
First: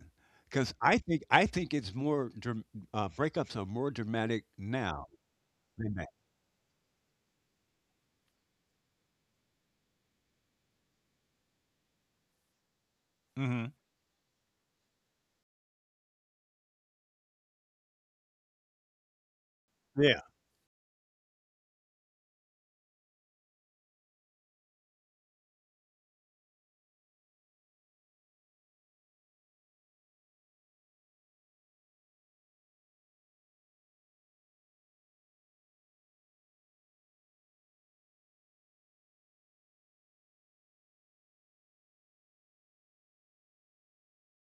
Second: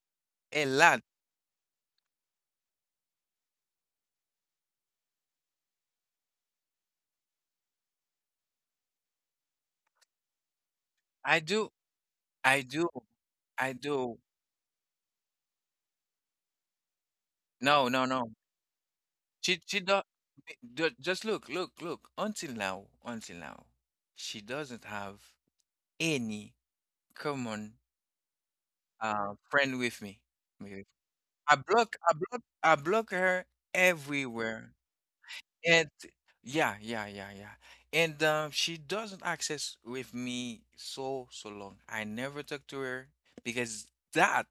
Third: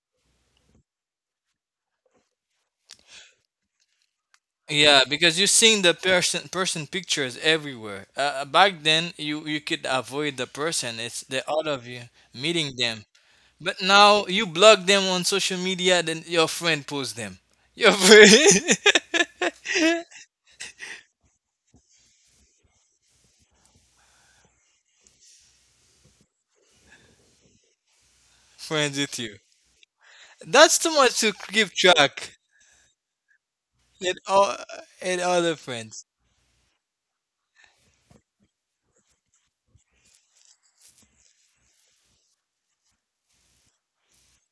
Speaker 1: a
Speaker 2: Because I
Speaker 1: lot.
Speaker 2: think I think it's more breakups are more dramatic
Speaker 3: Yeah,
Speaker 2: now
Speaker 3: because you're seeing the
Speaker 2: than.
Speaker 3: person pictures everywhere. Back then, you could avoid the person. It's
Speaker 1: I
Speaker 3: the all
Speaker 1: do.
Speaker 3: of you
Speaker 1: I
Speaker 3: meeting
Speaker 1: do.
Speaker 3: them.
Speaker 2: Mhm.
Speaker 1: I
Speaker 3: But
Speaker 1: do.
Speaker 3: now you block them on social media, then your friend posts them.
Speaker 1: No,
Speaker 3: Your
Speaker 1: no,
Speaker 3: <laughs>
Speaker 1: no.
Speaker 3: friend
Speaker 1: She do,
Speaker 2: Yeah.
Speaker 1: do just look, look, look. Until now, she doesn't have any common
Speaker 3: friends with you.
Speaker 1: friend with me.
Speaker 3: That's
Speaker 1: Me-
Speaker 3: too much to
Speaker 1: I
Speaker 3: keep
Speaker 1: block I
Speaker 3: track.
Speaker 1: block I block her
Speaker 3: It all
Speaker 1: everywhere.
Speaker 3: it all the
Speaker 1: And
Speaker 3: friends.
Speaker 1: yeah, yeah, yeah, yeah. And she doesn't access with me so so long. I never talk to her because that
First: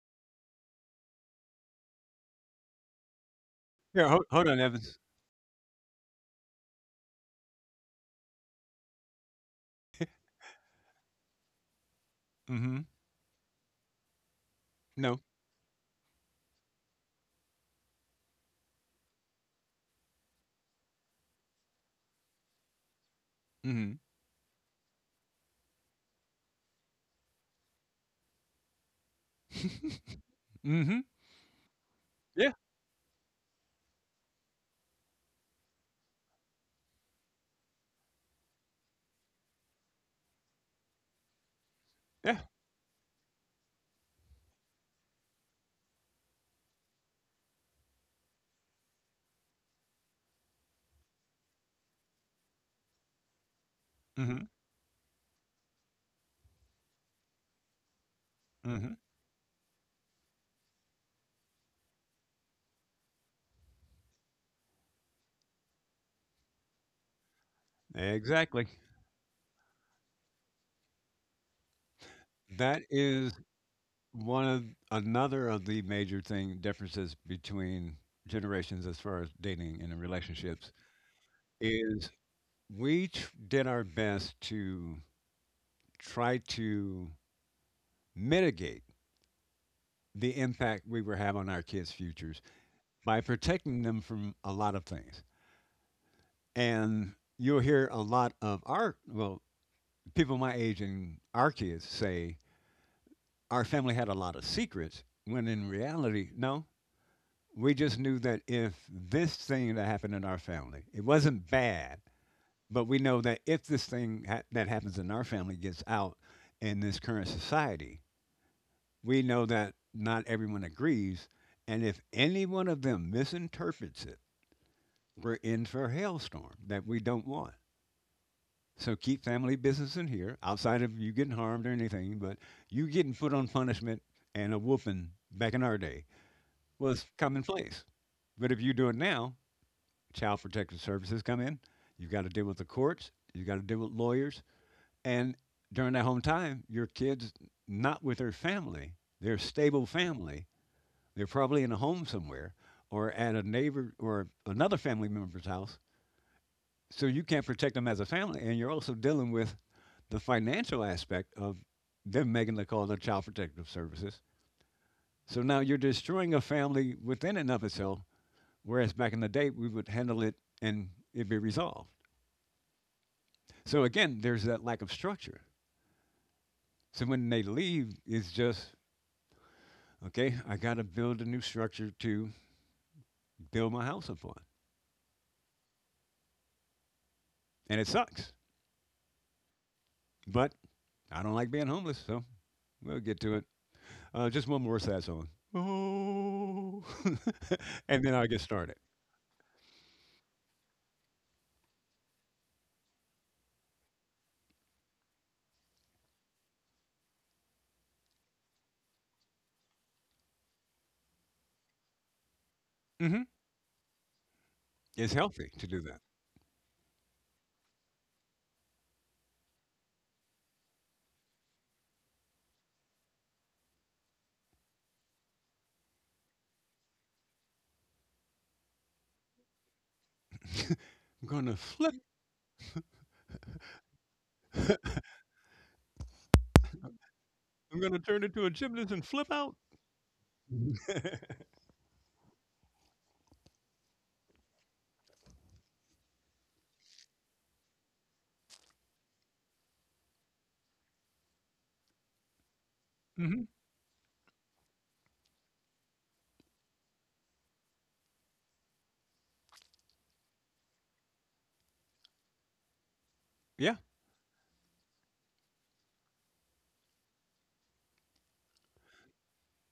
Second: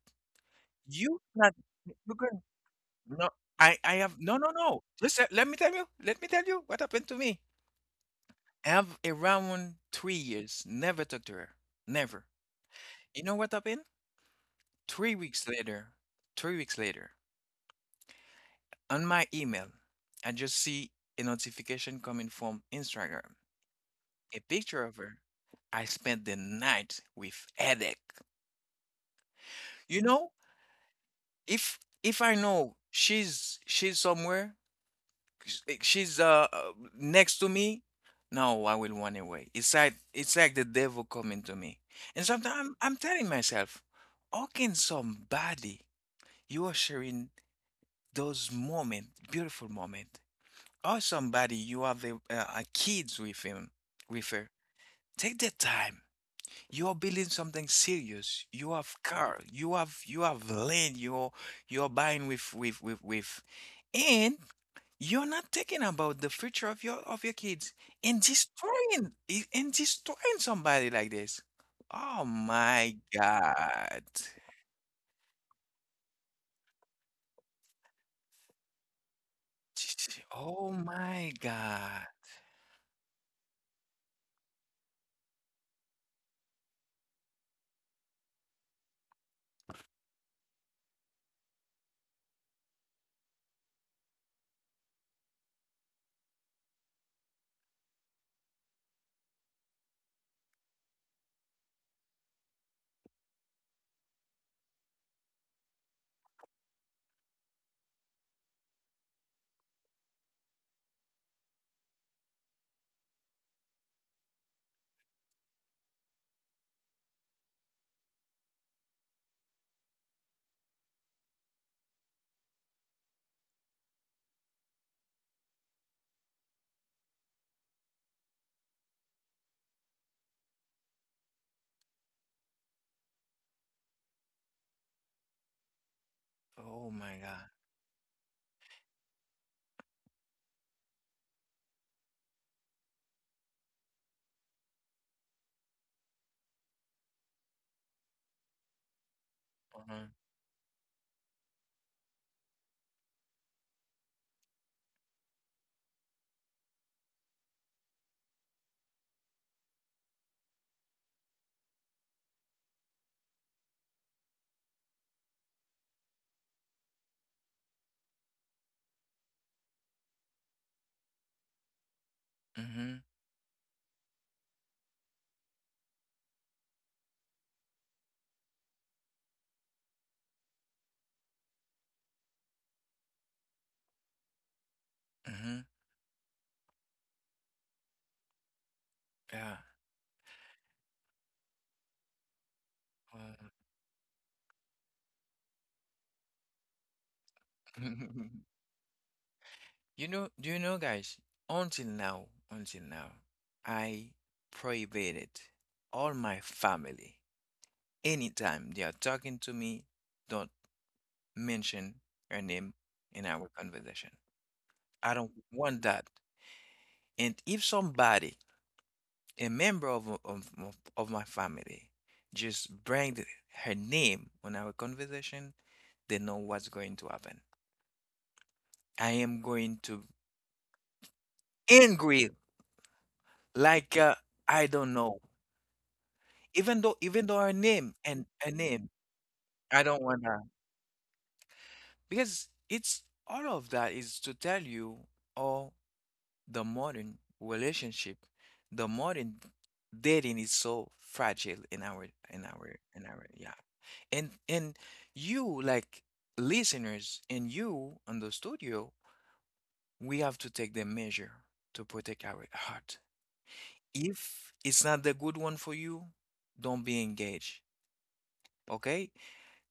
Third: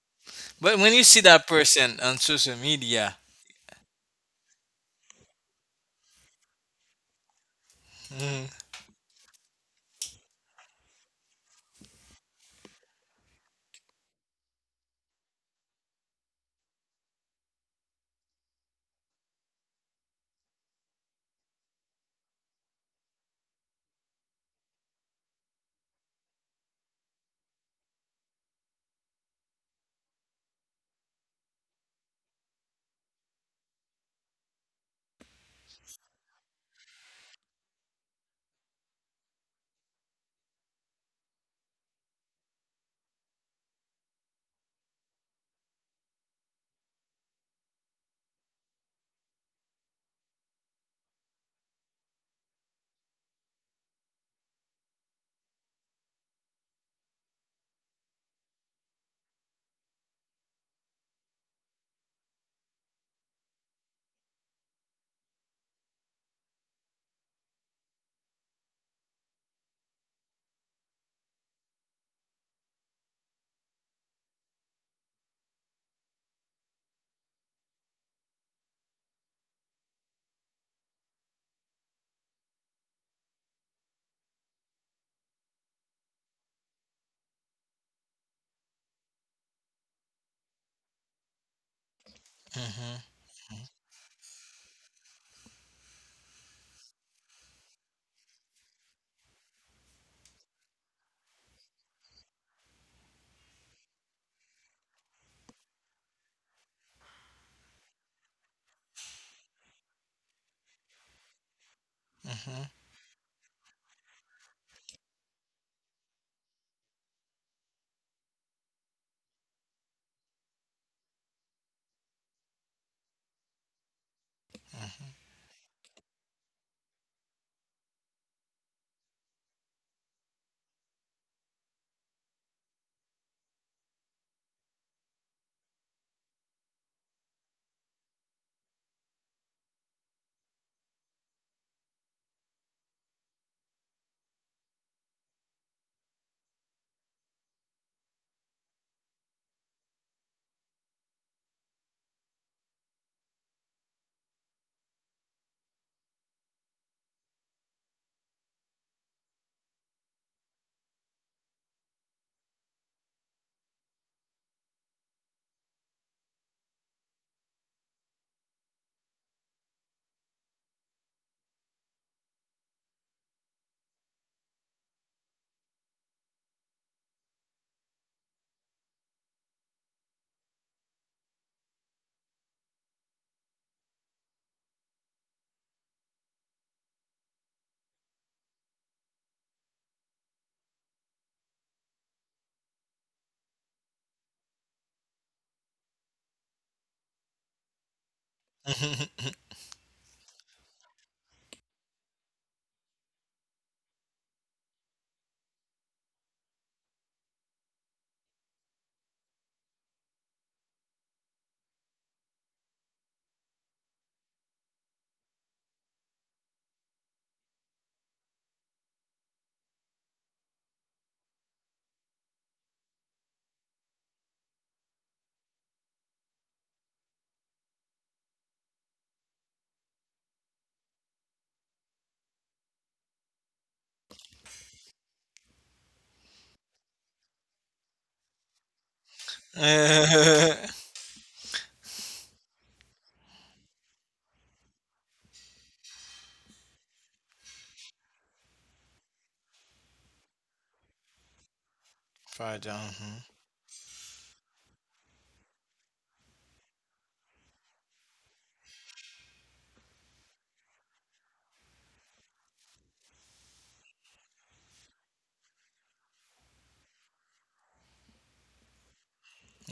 Speaker 3: But when you see
Speaker 1: you
Speaker 3: that
Speaker 1: not
Speaker 3: person
Speaker 1: you
Speaker 3: on
Speaker 1: can
Speaker 3: social media,
Speaker 1: no. I
Speaker 2: Yeah,
Speaker 1: have
Speaker 2: ho
Speaker 1: no
Speaker 2: hold
Speaker 1: no
Speaker 2: on,
Speaker 1: no.
Speaker 2: Evans.
Speaker 1: Listen, let me tell you. Let me tell you what happened to me.
Speaker 3: mhm,
Speaker 1: I have around 3 years never talked to her. Never.
Speaker 2: Mhm.
Speaker 1: You know what happened? Three
Speaker 2: No.
Speaker 1: weeks later. 3 weeks later, on my email, I just see a notification coming from Instagram.
Speaker 2: Mhm.
Speaker 1: A picture of her. I spent the night with headache. You know,
Speaker 2: Mhm.
Speaker 1: if I
Speaker 2: Yeah,
Speaker 1: know she's somewhere, she's next to me, no, I will run away. It's like the devil coming to me. And
Speaker 2: yeah.
Speaker 1: sometimes I'm telling myself, how can somebody you are sharing those moment, beautiful moment, or somebody you have a kids with him, with
Speaker 2: Mhm,
Speaker 1: her, take the time you are building something serious. You
Speaker 2: mhm.
Speaker 1: have car, you have land, you're buying with and you're not thinking about the future of your kids and
Speaker 2: Exactly.
Speaker 1: destroying and destroying somebody like this. Oh
Speaker 2: That
Speaker 1: my
Speaker 2: is
Speaker 1: God.
Speaker 2: one of another of the major thing differences between generations as far as dating and in relationships
Speaker 1: Oh my God.
Speaker 2: is we tr did our best to try to mitigate the impact we were having on our kids' futures
Speaker 3: mhm,
Speaker 2: by protecting them from a lot of things, and you'll hear a lot of our well, people my age and our kids say our family had a lot of secrets, when in reality, no. We just knew that if this thing that happened in our family, it wasn't bad,
Speaker 3: mhm,
Speaker 2: but we know that if this thing that happens in our family gets out in this current society, we know that not everyone agrees. And if any one of them misinterprets it, we're in for a hailstorm that we don't want. So keep family business in here, outside of you getting harmed or anything, but you getting put on punishment and a whooping back in our day
Speaker 1: Oh
Speaker 2: was
Speaker 1: my God.
Speaker 2: commonplace. But if you do it now, child protective services come in. You've got to deal with the courts. You've got to deal with lawyers. And during that home time, your kids not with their family, their stable
Speaker 1: Uh-huh.
Speaker 2: family. They're probably in a home somewhere or at a neighbor or another family member's house so you can't protect them as a family, and you're also dealing with the financial aspect of them making the call to Child Protective Services. So now you're destroying a family within and of itself, whereas back in the day we would handle it and it'd be resolved.
Speaker 1: Mm-hmm.
Speaker 2: So again, there's that lack of structure. So when they leave, it's just okay. I got to build a new structure to build my house upon,
Speaker 1: Mm-hmm.
Speaker 2: and it sucks.
Speaker 1: Yeah.
Speaker 2: But I don't like being homeless, so we'll get to it. Just one more sad song. Oh, <laughs>
Speaker 1: Well,
Speaker 2: and then I get
Speaker 1: <laughs>
Speaker 2: started.
Speaker 3: mhm.
Speaker 1: you know, do you know, guys, until now, until now, I prohibited all my family. Anytime they are talking to me, don't mention her name
Speaker 2: Hmm.
Speaker 1: in our conversation.
Speaker 2: It's
Speaker 1: I don't
Speaker 2: healthy to
Speaker 1: want
Speaker 2: do that.
Speaker 1: that. And if somebody, a member of my family, just bring her name on our conversation, they know what's going to happen. I am going to
Speaker 2: I'm gonna flip.
Speaker 1: angry like I don't know. Even though her
Speaker 2: I'm
Speaker 1: name
Speaker 2: gonna turn
Speaker 1: and
Speaker 2: into a
Speaker 1: her name,
Speaker 2: gymnast and flip out.
Speaker 1: I don't wanna
Speaker 3: Uh,
Speaker 2: <laughs>
Speaker 1: because it's all of that is to tell you all the modern relationship, the modern dating is so fragile in our in
Speaker 3: fried,
Speaker 1: our
Speaker 3: <laughs>
Speaker 1: in
Speaker 3: mhm.
Speaker 1: our
Speaker 2: Hmm.
Speaker 1: yeah. And you like listeners and you on the studio, we have to take the measure to protect our heart.
Speaker 2: Yeah.
Speaker 1: If it's not the good one for you, don't be engaged. Okay?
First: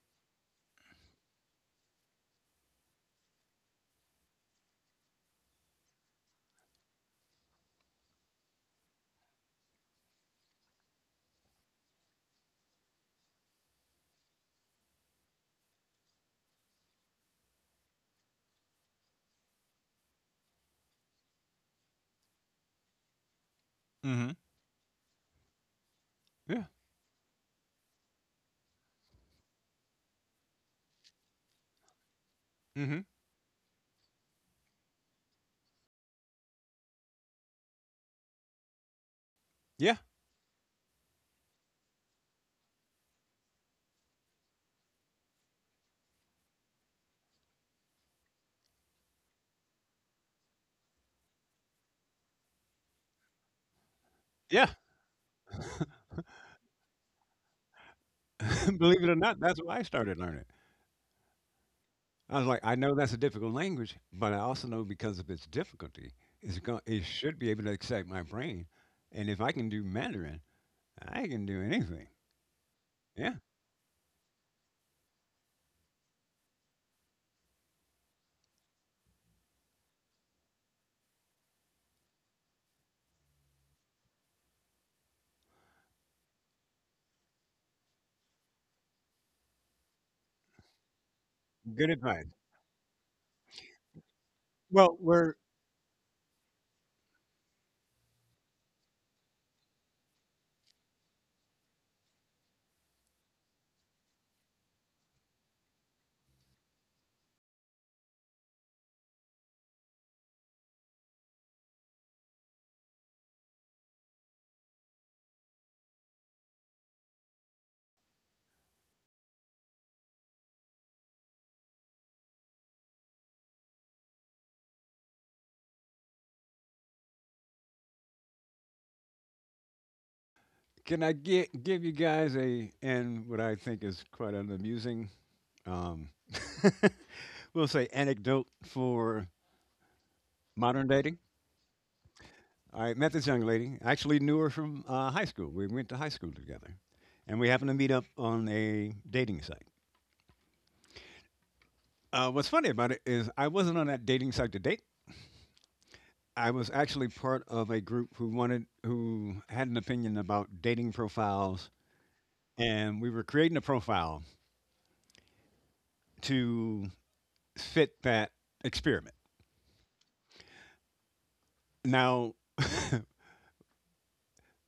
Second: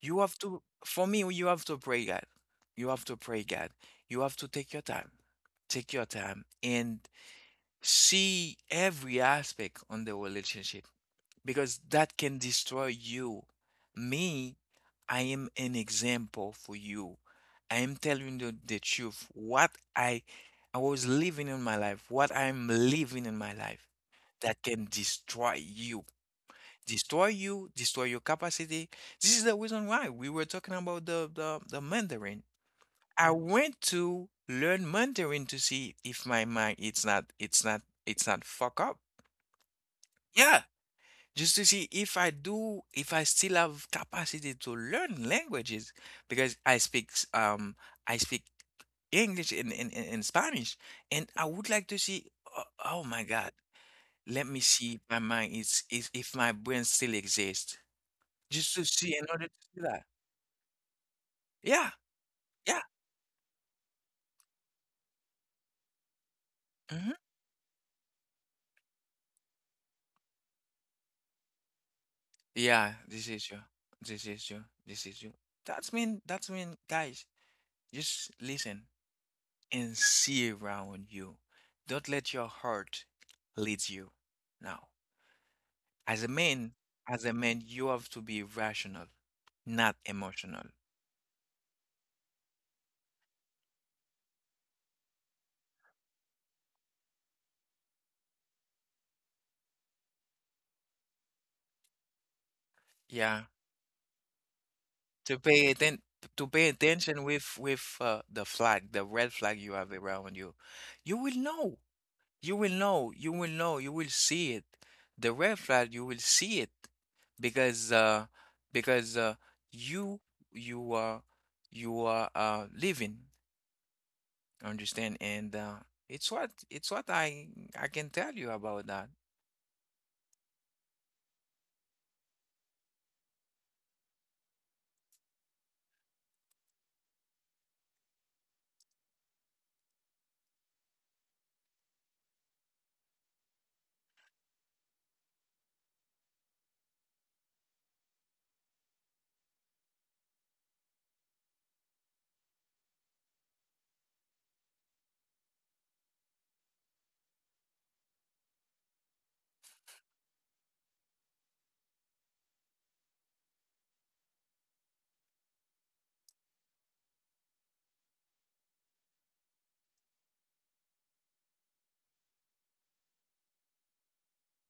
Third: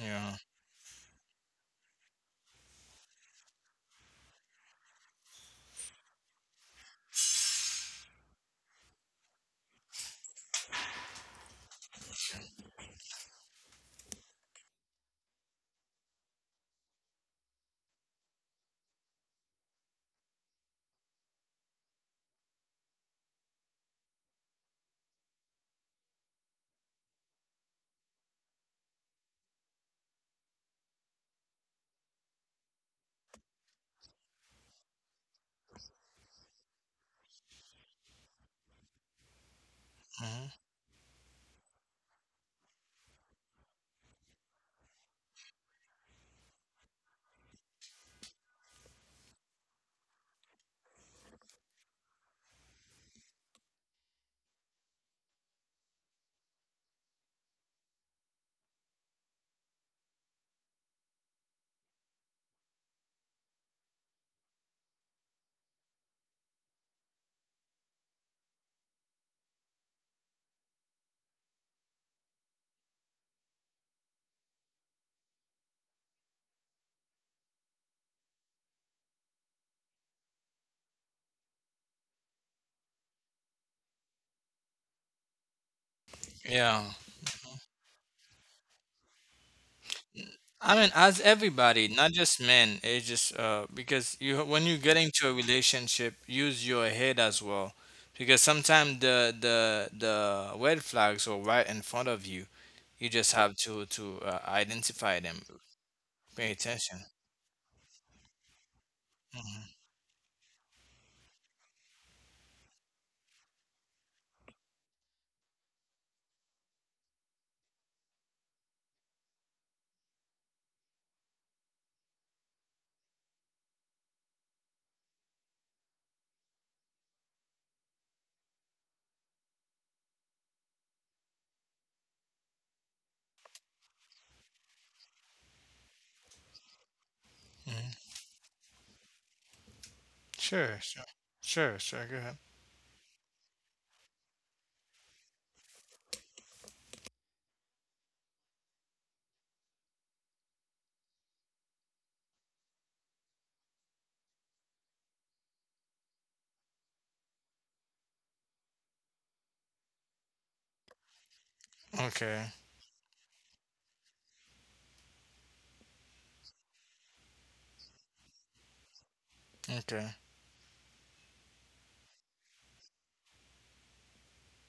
Speaker 1: You have to, for me, you have to pray God. You have to pray God. You have to take your time. Take your time and see every aspect on the relationship because that can destroy you. Me, I am an example for you. I am telling you the truth. What I was living in my life, what I'm living in my life
Speaker 2: Hmm.
Speaker 1: that can destroy you,
Speaker 2: Yeah.
Speaker 1: destroy you, destroy your capacity. This is the reason why we were talking about the Mandarin.
Speaker 2: Hmm.
Speaker 1: I went to learn Mandarin to see if my mind it's not it's not it's not fuck up.
Speaker 2: Yeah.
Speaker 3: Mhm.
Speaker 1: Yeah. Just to see if I do if I still have capacity to learn languages because I speak I speak English and in Spanish and I would like to see, oh, oh my God, let me
Speaker 2: Yeah.
Speaker 1: see if my mind is if my brain still exists. Just
Speaker 2: <laughs>
Speaker 1: to
Speaker 2: Believe it or
Speaker 1: see, in
Speaker 2: not,
Speaker 1: order to
Speaker 2: that's why
Speaker 1: see
Speaker 2: I
Speaker 1: that.
Speaker 2: started learning.
Speaker 1: Yeah,
Speaker 2: I was like, I
Speaker 1: yeah,
Speaker 2: know that's a difficult language, but I also know because of its difficulty, it
Speaker 1: mhm.
Speaker 2: should be able to excite my brain. And if I can do Mandarin, I can do anything.
Speaker 1: Yeah, this
Speaker 2: Yeah.
Speaker 1: is you. This is you. This is you. That's mean, guys, just listen and see around you. Don't let your heart lead you. Now, as a man,
Speaker 3: Yeah.
Speaker 1: as a man, you have to be rational, not emotional.
Speaker 3: I mean, as everybody,
Speaker 2: Good
Speaker 3: not
Speaker 2: advice.
Speaker 3: just men, it's just because you when you get
Speaker 2: Well,
Speaker 3: into a
Speaker 2: we're
Speaker 3: relationship, use your head as well, because sometimes the red flags are right in front of you. You just
Speaker 1: Yeah,
Speaker 3: have to identify
Speaker 1: to
Speaker 3: them.
Speaker 1: pay atten to
Speaker 3: Pay
Speaker 1: pay
Speaker 3: attention.
Speaker 1: attention with the flag, the red flag you
Speaker 3: Hmm.
Speaker 1: have around you. You will know. You will know, you will know, you will see it. The red flag, you will see it because uh because you you are you are living, understand? And it's what I can tell you about that.
Speaker 2: Can I get give you guys a and what I think is quite an amusing, um, <laughs> we'll say
Speaker 3: Hmm.
Speaker 2: anecdote for
Speaker 3: Sure,
Speaker 2: modern
Speaker 3: sure,
Speaker 2: dating.
Speaker 3: sure, sure. Go ahead.
Speaker 2: I met this young lady. I actually knew her from high school. We went to high school together, and we happened to meet up on a dating site. What's funny about it is I wasn't on that dating site to date. I was actually part of a group who had an opinion about dating profiles,
Speaker 3: Okay,
Speaker 2: and we were creating a profile to fit that experiment.
Speaker 3: okay.
Speaker 2: Now, <laughs>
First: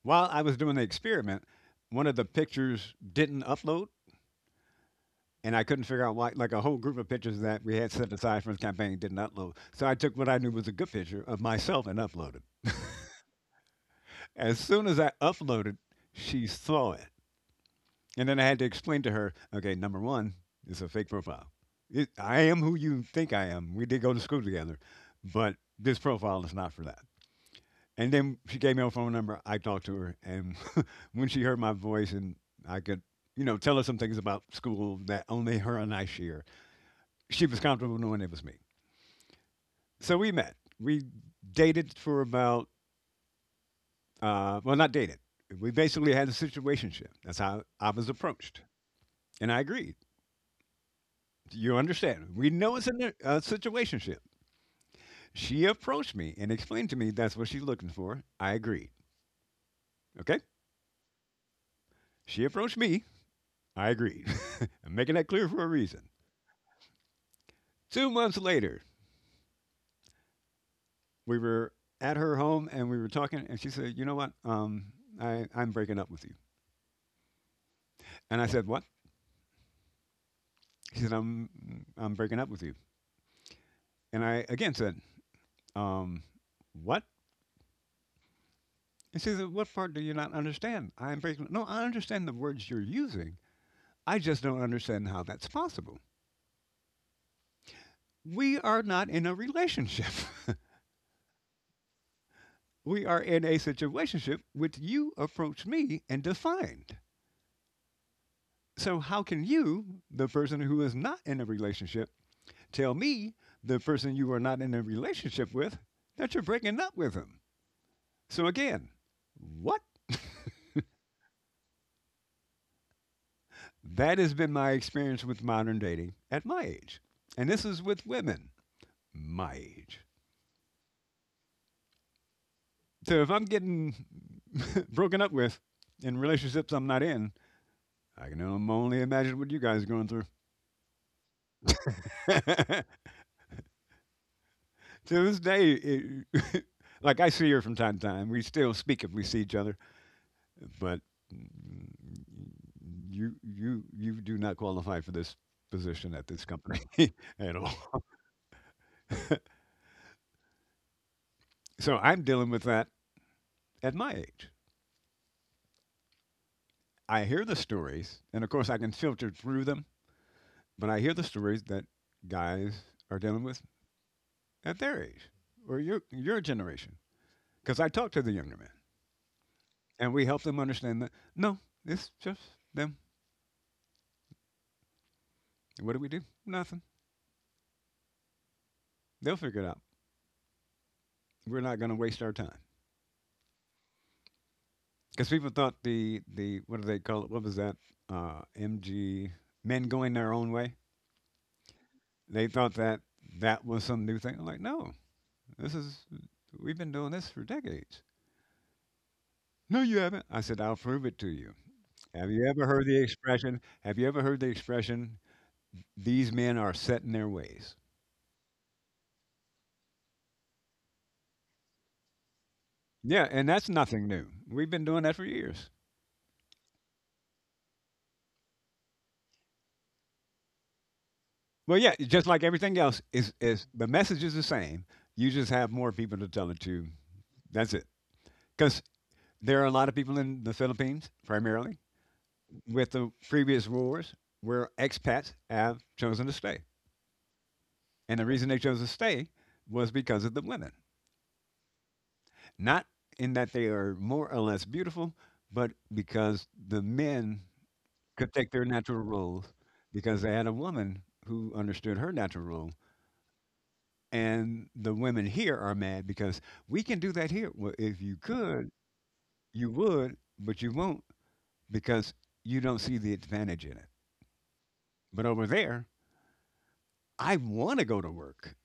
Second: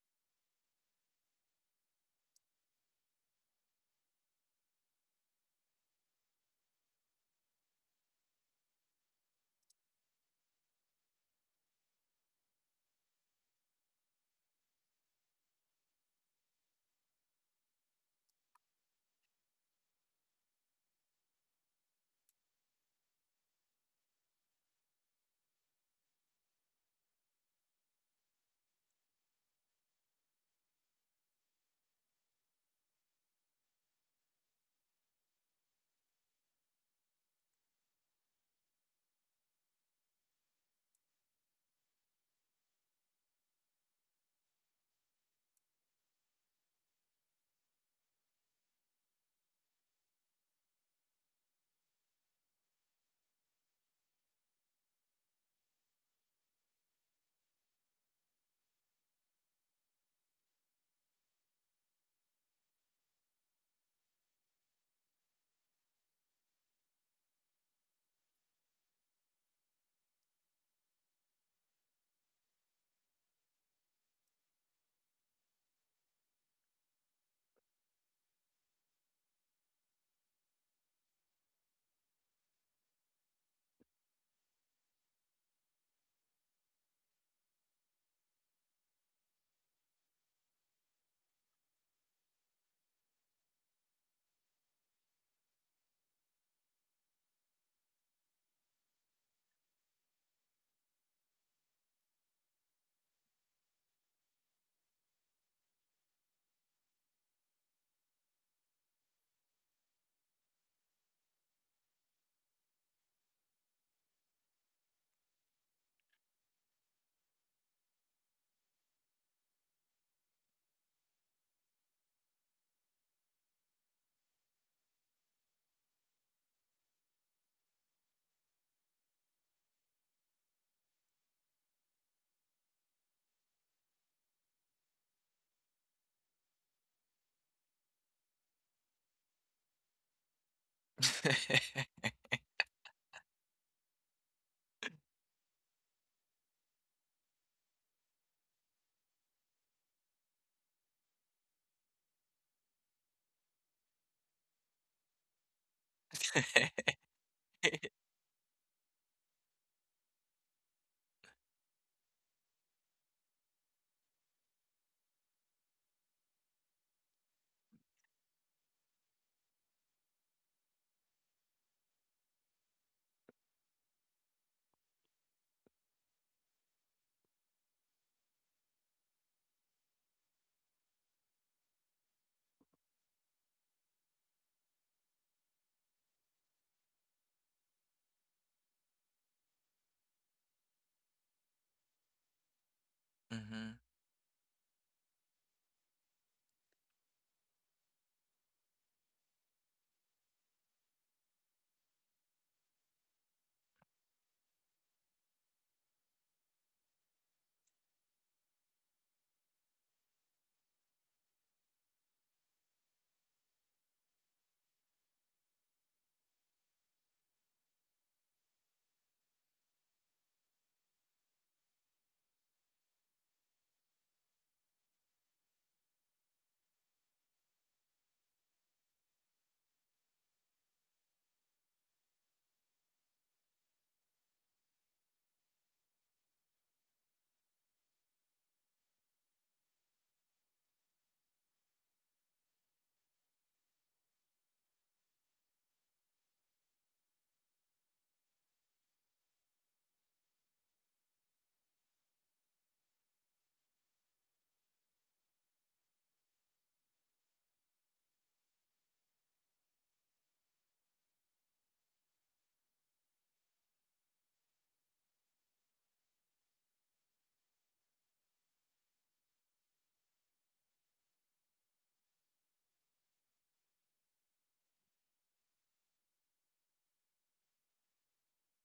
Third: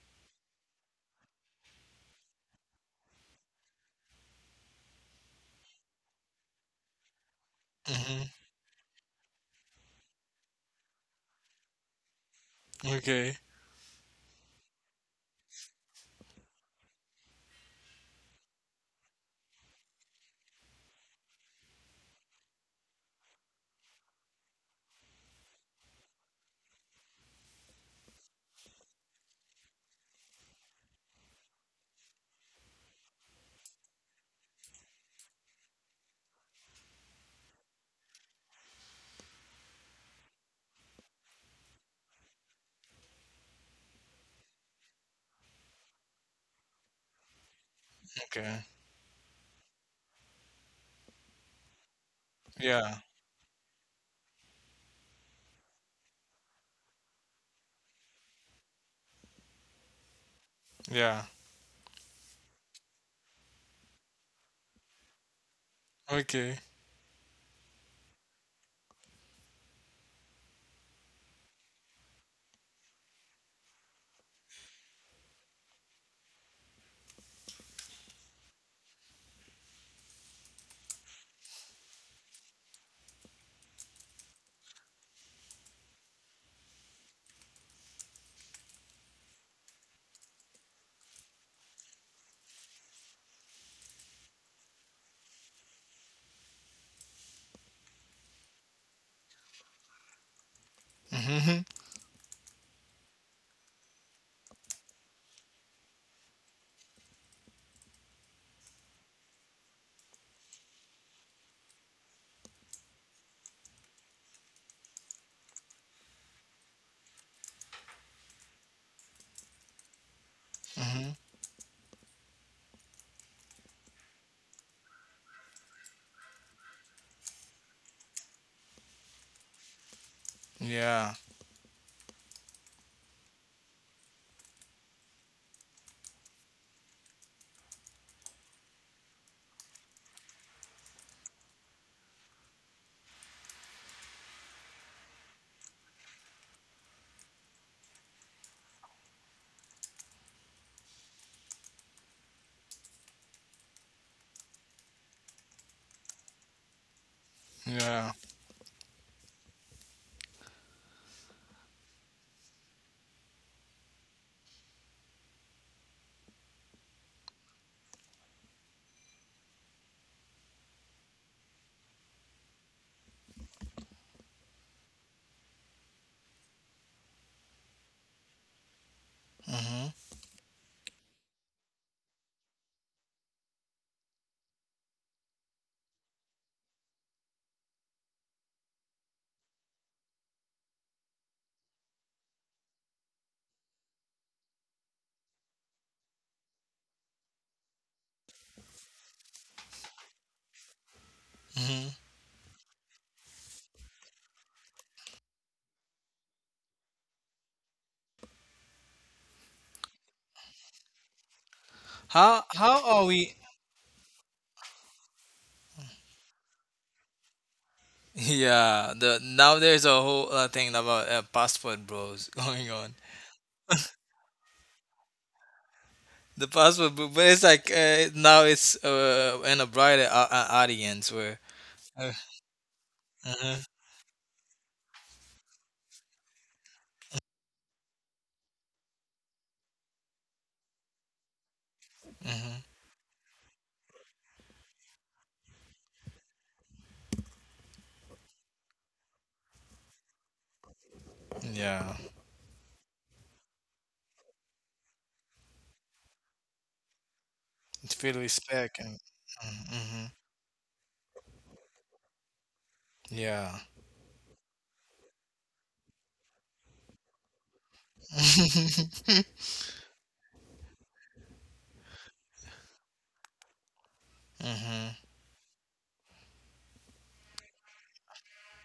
Speaker 2: while I was doing the experiment, one of the pictures didn't upload, and I couldn't figure out why. Like a whole group of pictures that we had set
Speaker 3: Hmm.
Speaker 2: aside for the campaign didn't upload. So I took what I knew was a good picture of myself and uploaded.
Speaker 3: Okay,
Speaker 2: As soon as I uploaded, she saw it. And then I had to explain to her, okay, number one, it's a fake profile. It, I am who you think I am. We did go to school together, but this profile is not for that. And then she gave me her phone number. I talked to her, and <laughs> when she heard my voice and I could, tell her some things about school that only her and I share, she was comfortable knowing it was me. So we met. We dated for about, well, not dated. We basically had a situationship. That's how I was approached,
Speaker 3: okay.
Speaker 2: and I agreed. You understand? We know it's a,
Speaker 3: Yeah.
Speaker 2: ne- a situationship. She approached me and explained to me that's what she's looking for. I agreed. Okay.
Speaker 3: Yeah.
Speaker 2: She approached me. I agreed. <laughs> I'm making that clear for a reason.
Speaker 3: Okay.
Speaker 2: 2 months later, we were at her home and we were talking, and she said, "You know what? I'm breaking up with you." And I said, "What?" She said, I'm breaking up with you." And I again said, um, "What?" And she said, "What part do you not understand? I'm breaking. No, I understand the words you're using. I just don't understand how that's possible. We are not in a relationship. <laughs>
Speaker 3: Mm-hmm.
Speaker 2: We are in a situationship which you approached me and defined. So how can you, the person who is not in a relationship, tell me, the person you are not in a relationship with, that you're breaking up with him. So again, what?
Speaker 3: Mm-hmm.
Speaker 2: That has been my experience with modern dating at my age. And this is with women my age.
Speaker 3: Yeah.
Speaker 2: So if I'm getting <laughs> broken up with in relationships I'm not in, I can only imagine what you guys are going through.
Speaker 1: <laughs>
Speaker 2: <laughs> To this day, it, <laughs> like I see her from time to time. We still speak if we see each other. But mm, you do not qualify for this position at this company <laughs> at all.
Speaker 3: Yeah.
Speaker 2: So I'm dealing with that at my age. I hear the stories, and of course I can filter through them, but I hear the stories that guys are dealing with at their age or your generation. Because I talk to the younger men,
Speaker 3: Mm-hmm.
Speaker 2: and we help them understand that no, it's just them. What do we do? Nothing. They'll figure it out. We're not going to waste our time.
Speaker 1: Hmm.
Speaker 2: Because people thought the what do they call it? What was that? MG, men going their own way.
Speaker 3: Mm-hmm.
Speaker 2: They thought that that was some new thing. I'm like, no, this is we've been doing this for decades. No, you haven't. I said, I'll prove it to you. Have you ever heard
Speaker 3: How
Speaker 2: the
Speaker 3: are we? <laughs>
Speaker 2: expression? Have you ever heard the expression? These men are set in their ways.
Speaker 3: Yeah. The now there's a whole thing about passport bros <laughs> going on.
Speaker 2: Yeah, and that's nothing new. We've been doing that for years.
Speaker 3: The passport, bro, but it's like now it's in a broader audience where.
Speaker 2: Well, yeah,
Speaker 3: Uh,
Speaker 2: just like everything else, is
Speaker 3: hmm.
Speaker 2: is the message is the same. You just have more people to tell it to. That's it. Because there are a lot of people in the Philippines, primarily,
Speaker 3: Hmm.
Speaker 2: with the previous rulers, where expats have chosen to stay. And the reason they chose to stay was because of the women.
Speaker 3: Yeah.
Speaker 2: Not in that they are more or less beautiful, but because the men
Speaker 3: It's really
Speaker 2: could take their
Speaker 3: respect and.
Speaker 2: natural roles
Speaker 3: Mm-hmm. Mm-hmm.
Speaker 2: because they had a woman who understood her natural role.
Speaker 3: Yeah.
Speaker 2: And the women here are mad because we can do that here. Well, if you could,
Speaker 3: <laughs>
Speaker 2: you would, but you won't because you don't see the advantage in it.
Speaker 3: Mm-hmm.
Speaker 2: But over there, I want to go to work.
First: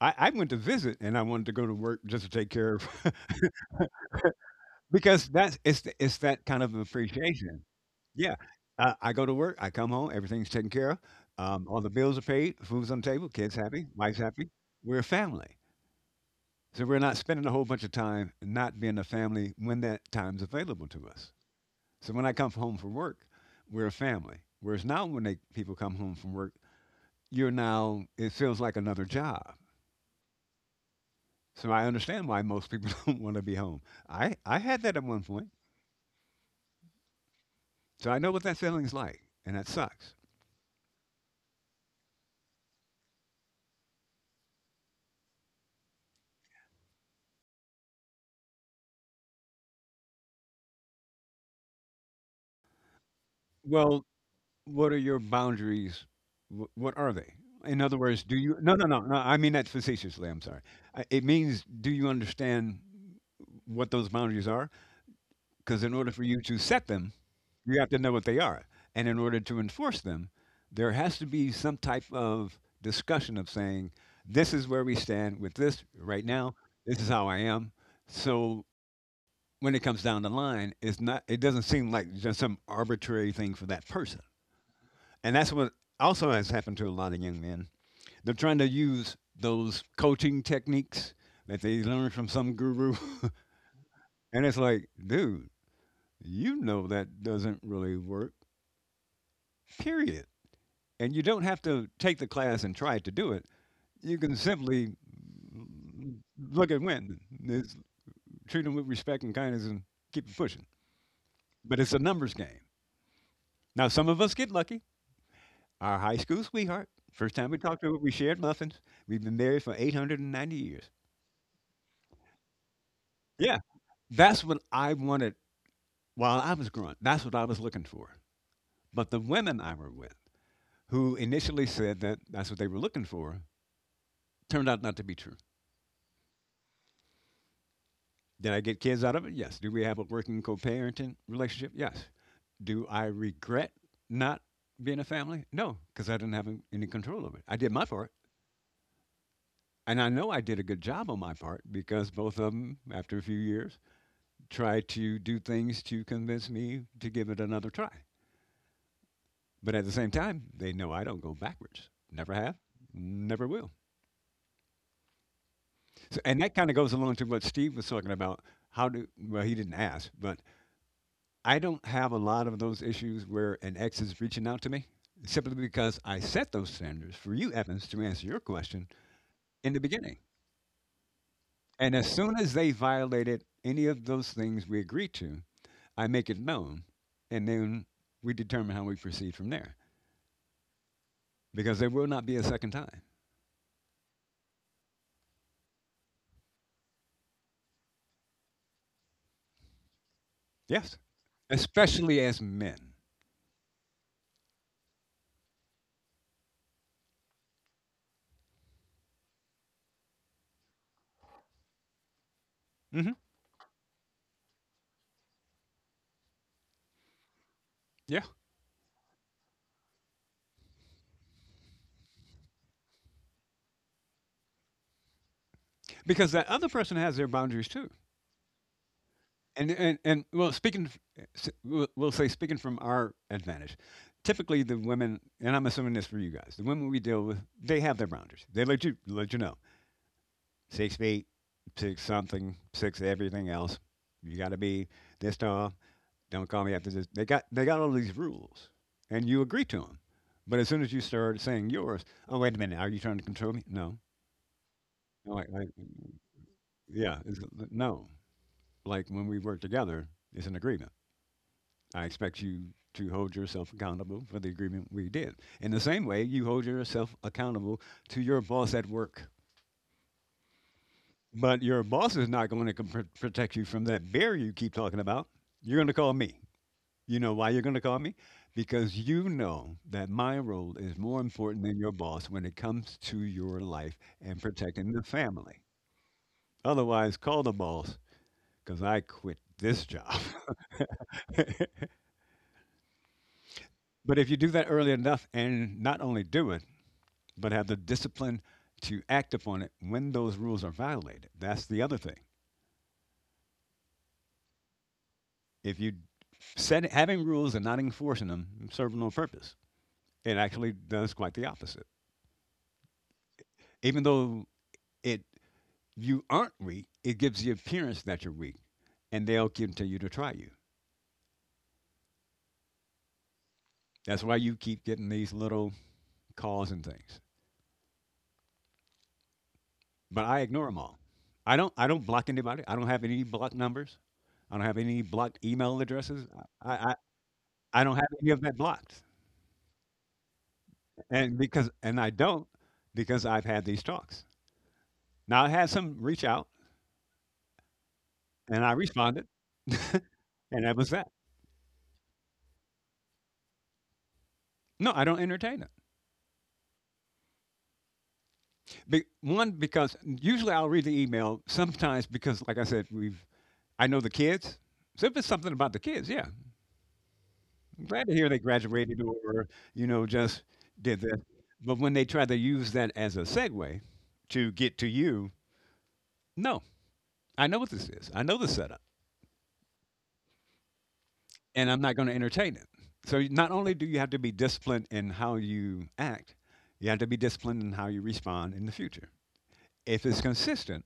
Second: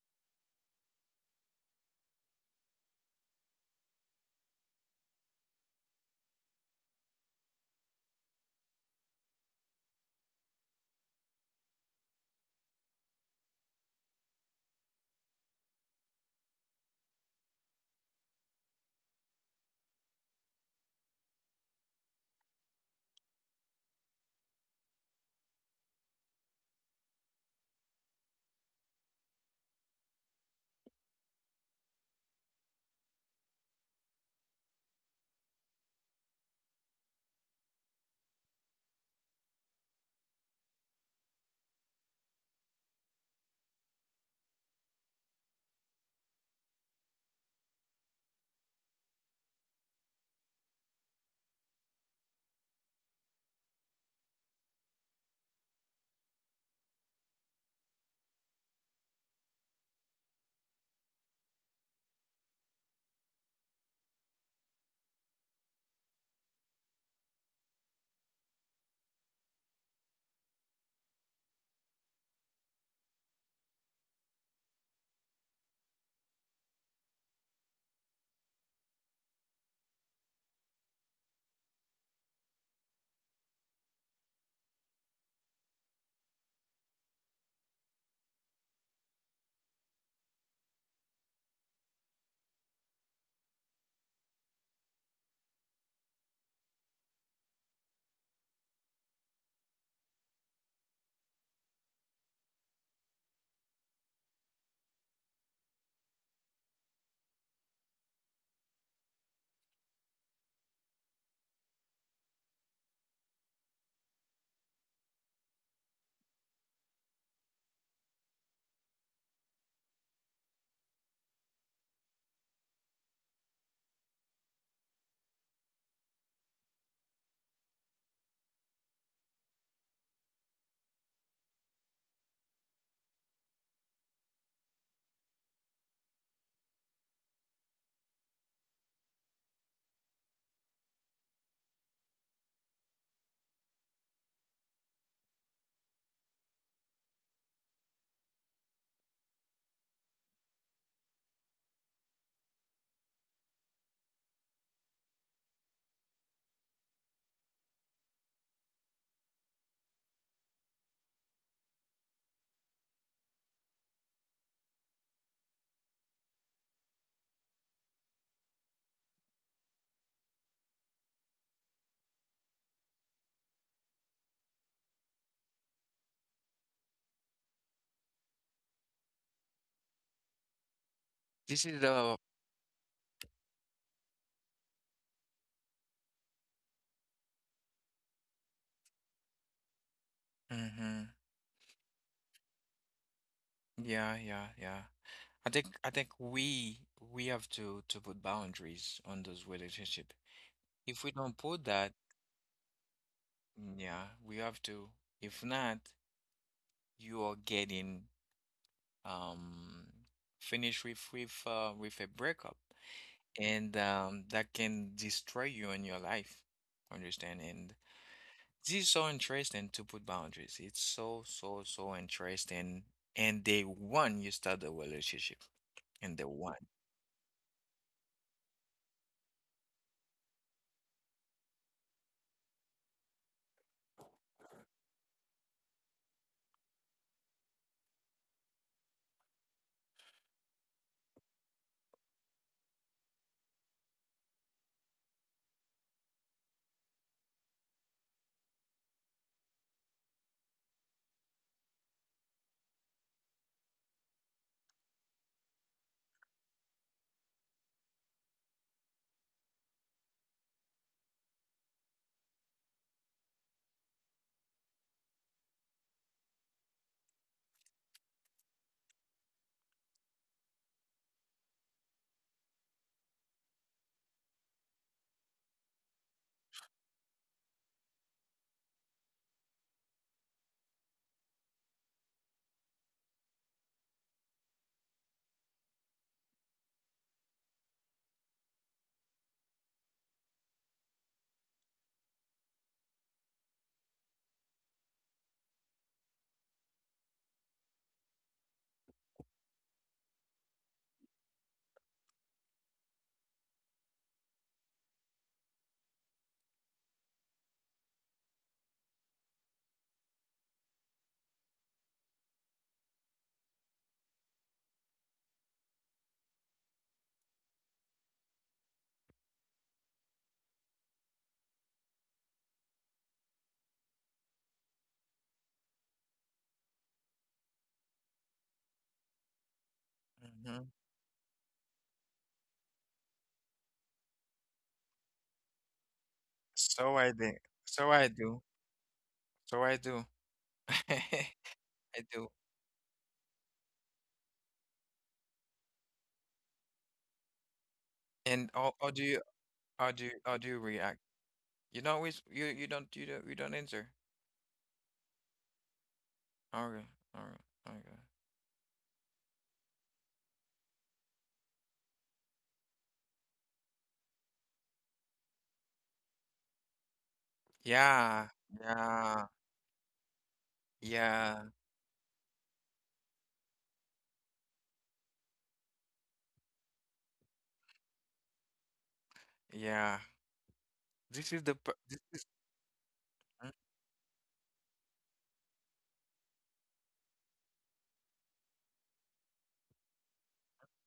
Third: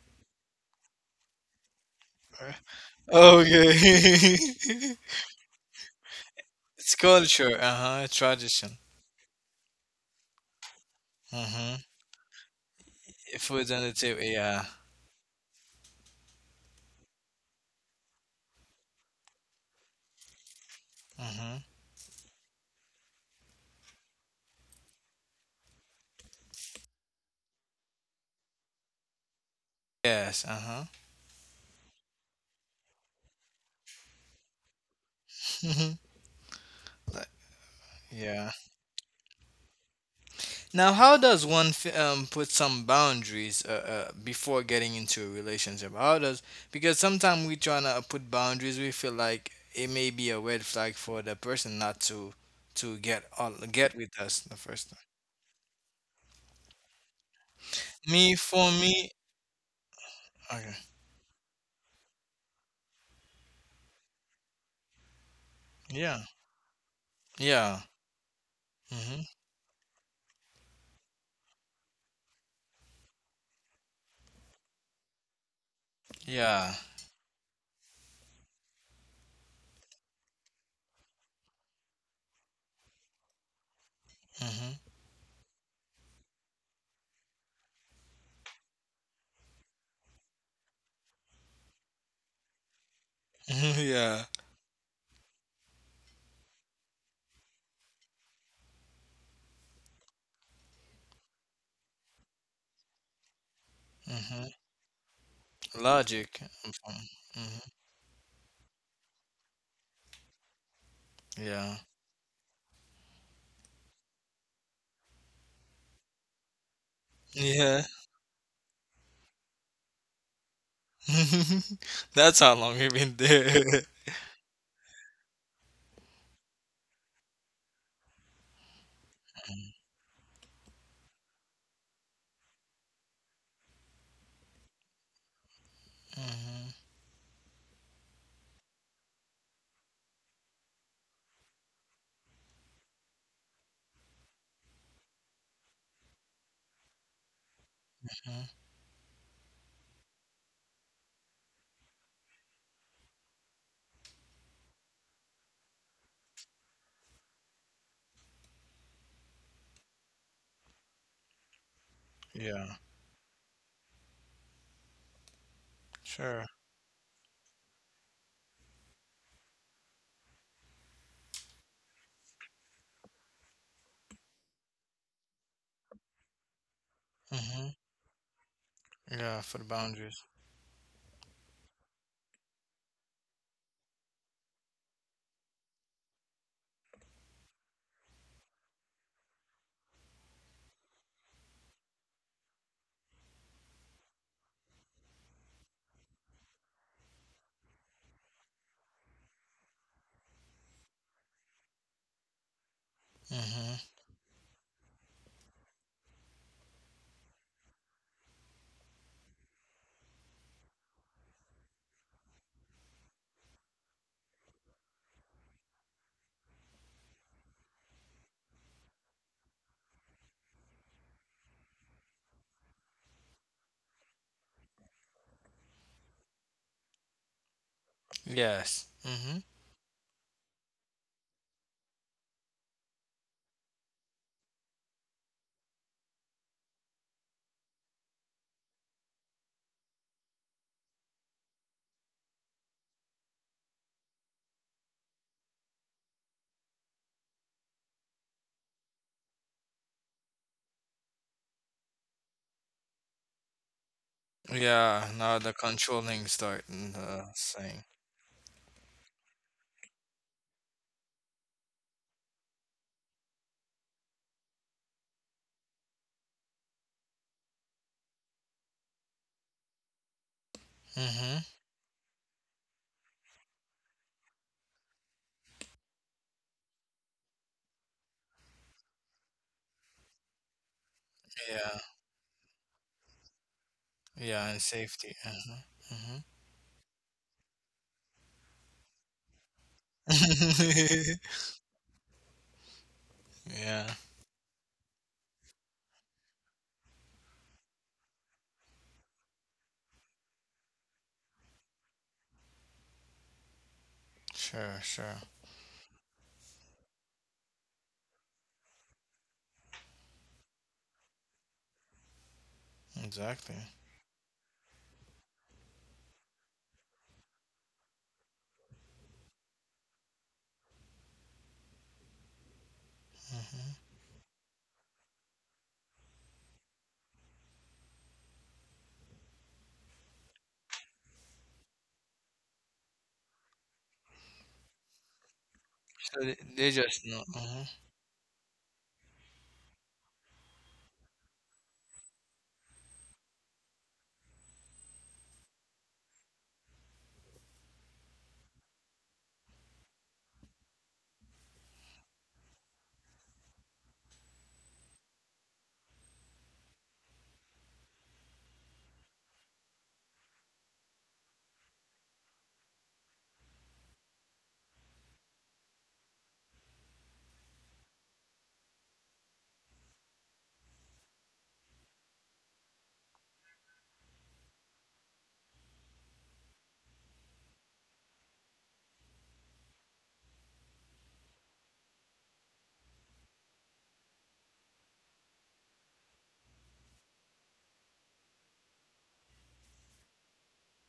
Speaker 2: I went to visit and I wanted to go to work just to take care of
Speaker 3: Okay.
Speaker 2: <laughs>
Speaker 3: <laughs>
Speaker 2: because that's it's th- it's that kind of
Speaker 3: It's culture,
Speaker 2: appreciation.
Speaker 3: uh huh,
Speaker 2: Yeah.
Speaker 3: tradition.
Speaker 2: I go to work, I come home, everything's taken care of. All
Speaker 3: Mm-hmm.
Speaker 2: the bills are paid, food's on the table, kids
Speaker 3: Food on
Speaker 2: happy,
Speaker 3: the
Speaker 2: wife's
Speaker 3: table.
Speaker 2: happy.
Speaker 3: Yeah.
Speaker 2: We're a family. So we're not spending a whole bunch of time not being a family when that time's available to us.
Speaker 3: Mm-hmm.
Speaker 2: So when I come home from work, we're a family. Whereas now when they, people come home from work, you're now, it feels like another job.
Speaker 3: Yes. Uh huh.
Speaker 2: So I understand why most people <laughs> don't want to be home. I had that at one point.
Speaker 3: Mm-hmm. Like,
Speaker 2: So I know what
Speaker 3: yeah.
Speaker 2: that feeling's like, and that sucks.
Speaker 3: Now, how does one put some boundaries before getting into a relationship? How does because sometimes we trying to put boundaries, we feel like it may be a red flag for the person not to to get all, get
Speaker 2: Well,
Speaker 3: with us the
Speaker 2: what
Speaker 3: first
Speaker 2: are
Speaker 3: time.
Speaker 2: your boundaries? Wh- What are they? In other words, do
Speaker 3: Me
Speaker 2: you?
Speaker 3: for
Speaker 2: No, no, no,
Speaker 3: me,
Speaker 2: no. I mean that facetiously. I'm sorry.
Speaker 3: okay.
Speaker 2: I- It means, do you understand what those boundaries are? Because in order
Speaker 3: Yeah.
Speaker 2: for you to set them, you
Speaker 3: Yeah.
Speaker 2: have to know what they are. And in
Speaker 3: Mhm.
Speaker 2: order to enforce them, there has to be some type of discussion of saying, this is where we stand with this right now.
Speaker 3: Yeah.
Speaker 2: This is how I am. So when it comes down the line, it's not, it doesn't seem like just some arbitrary thing for that person.
Speaker 3: Mhm.
Speaker 2: And that's what also has happened to a lot of young men. They're trying to use those coaching techniques that they learned from some guru. <laughs>
Speaker 3: <laughs> Yeah.
Speaker 2: And it's like, dude, you know that doesn't really work, period. And you don't have to take the class and try to do it. You can
Speaker 3: Mhm.
Speaker 2: simply
Speaker 3: Logic.
Speaker 2: look at
Speaker 3: Mhm.
Speaker 2: when,
Speaker 3: Mhm.
Speaker 2: it's treat them with respect and kindness and keep it pushing. But
Speaker 3: Yeah.
Speaker 2: it's a numbers game. Now, some of us get lucky. Our high school sweetheart, first time we talked
Speaker 3: Yeah.
Speaker 2: to her, we shared muffins. We've been married for 890 years.
Speaker 3: <laughs> That's how long you've been
Speaker 2: Yeah,
Speaker 3: there. <laughs>
Speaker 2: that's what I wanted while I was growing. That's what I was looking for. But the women I were with, who initially said that that's what they were looking for, turned out not to be true.
Speaker 3: Hmm.
Speaker 2: Did I get kids out of it? Yes. Do we have a working co parenting relationship? Yes. Do I regret not being a family? No, because I didn't have an- any control over it. I did my part. And I know I did a good job on my part because both of them, after a few years, tried to do things to convince me to give it another try. But at the same time, they know I don't go backwards. Never have,
Speaker 3: Yeah,
Speaker 2: never will. So, and
Speaker 3: sure.
Speaker 2: that kind of goes along to what Steve was talking about. How do, well, he didn't ask, but I don't have a lot of those issues where an ex is reaching out to me simply because I set those standards for you,
Speaker 3: Hmm.
Speaker 2: Evans, to answer your question
Speaker 3: Yeah, for the
Speaker 2: in the beginning.
Speaker 3: boundaries.
Speaker 1: This is
Speaker 2: And as
Speaker 1: the
Speaker 2: soon as they violated any of those things we agreed to, I make it known and then we determine how we proceed from there
Speaker 1: hmm.
Speaker 2: because there will not be a second time.
Speaker 1: Yeah, yeah, yeah. I think we have to put boundaries on those relationship.
Speaker 2: Yes,
Speaker 1: If we don't put that,
Speaker 2: especially as men.
Speaker 1: mm,
Speaker 3: Hmm.
Speaker 1: yeah, we have to. If not, you are getting um finished with a breakup,
Speaker 2: Hmm
Speaker 1: and that can destroy you in your life. Understand? And
Speaker 2: Yeah,
Speaker 1: this is so interesting to put boundaries. It's so so so interesting. And they want you start the relationship, and they
Speaker 2: because that other
Speaker 1: want.
Speaker 2: person has their boundaries too.
Speaker 3: Yes. Hmm.
Speaker 2: And well, speaking, f- s- we'll say speaking from our advantage, typically the women, and I'm assuming this for you guys, the women we deal with, they have their boundaries. They let you know 6 feet, six something, six everything else. You got to be this tall. Don't call me after this. They got all these rules, and you agree to them. But as soon as you start saying yours, oh wait a minute, are you trying to control me? No,
Speaker 3: Yeah,
Speaker 2: no,
Speaker 3: now the controlling start and
Speaker 2: yeah,
Speaker 3: the
Speaker 2: it's-
Speaker 3: saying.
Speaker 2: no. Like when we work together, it's an agreement. I expect you to hold yourself accountable for the agreement we did. In the same way, you hold yourself accountable to your boss at work.
Speaker 3: Hmm.
Speaker 2: But your boss is not going to com- protect you from that bear you keep talking about. You're going to call me. You know why you're going to call me? Because you know that my role is more important than
Speaker 3: Yeah,
Speaker 2: your boss when it comes to your life and
Speaker 3: yeah, and
Speaker 2: protecting the
Speaker 3: safety.
Speaker 2: family.
Speaker 3: Hmm. Hmm.
Speaker 2: Otherwise, call the boss because I quit this job.
Speaker 3: <laughs>
Speaker 2: <laughs>
Speaker 3: Yeah,
Speaker 2: But if you do that early enough and not only do it, but have the discipline to act upon it when those rules are violated. That's the other thing.
Speaker 3: sure, sure.
Speaker 2: If you set having rules and not enforcing them serve no purpose. It actually does quite the opposite.
Speaker 3: Exactly.
Speaker 2: Even though it you aren't weak, it gives the appearance that you're weak, and they'll continue to try you.
Speaker 3: Hmm.
Speaker 2: That's why you keep getting these little calls and things. But I ignore
Speaker 1: Hmm.
Speaker 2: them all. I don't block anybody. I don't have any blocked numbers. I don't have any blocked email
Speaker 3: So
Speaker 2: addresses.
Speaker 3: they
Speaker 2: I I,
Speaker 1: So
Speaker 3: just
Speaker 1: I
Speaker 3: know.
Speaker 1: do.
Speaker 3: Hmm.
Speaker 2: I
Speaker 1: So
Speaker 2: don't have
Speaker 1: I
Speaker 2: any of
Speaker 1: do.
Speaker 2: that blocked.
Speaker 1: So I do. <laughs>
Speaker 2: And
Speaker 1: I
Speaker 2: I
Speaker 1: do.
Speaker 2: don't, because I've had these talks. Now I had some reach out
Speaker 1: And
Speaker 2: and I
Speaker 1: how do you
Speaker 2: responded <laughs>
Speaker 1: how do you, how do you
Speaker 2: and that was
Speaker 1: react?
Speaker 2: that.
Speaker 1: You know, which you don't you don't you don't answer.
Speaker 2: No, I don't entertain it.
Speaker 1: Okay. Okay. Okay.
Speaker 2: One, because usually I'll read the email sometimes, because like I said we've I know the kids. So if it's something about the kids, yeah, I'm glad to hear
Speaker 1: Yeah.
Speaker 2: they graduated
Speaker 1: Yeah.
Speaker 2: or you know just did this.
Speaker 1: Yeah.
Speaker 2: But when they try to use that as a segue to get to you, no. I know what this is. I know the setup.
Speaker 1: Yeah. This is the
Speaker 2: And
Speaker 1: per
Speaker 2: I'm not
Speaker 1: this
Speaker 2: going to
Speaker 1: is
Speaker 2: entertain it. So
Speaker 1: mm,
Speaker 2: not only do you have to be disciplined in how you act, you have to be disciplined in how you respond in the future. If it's consistent,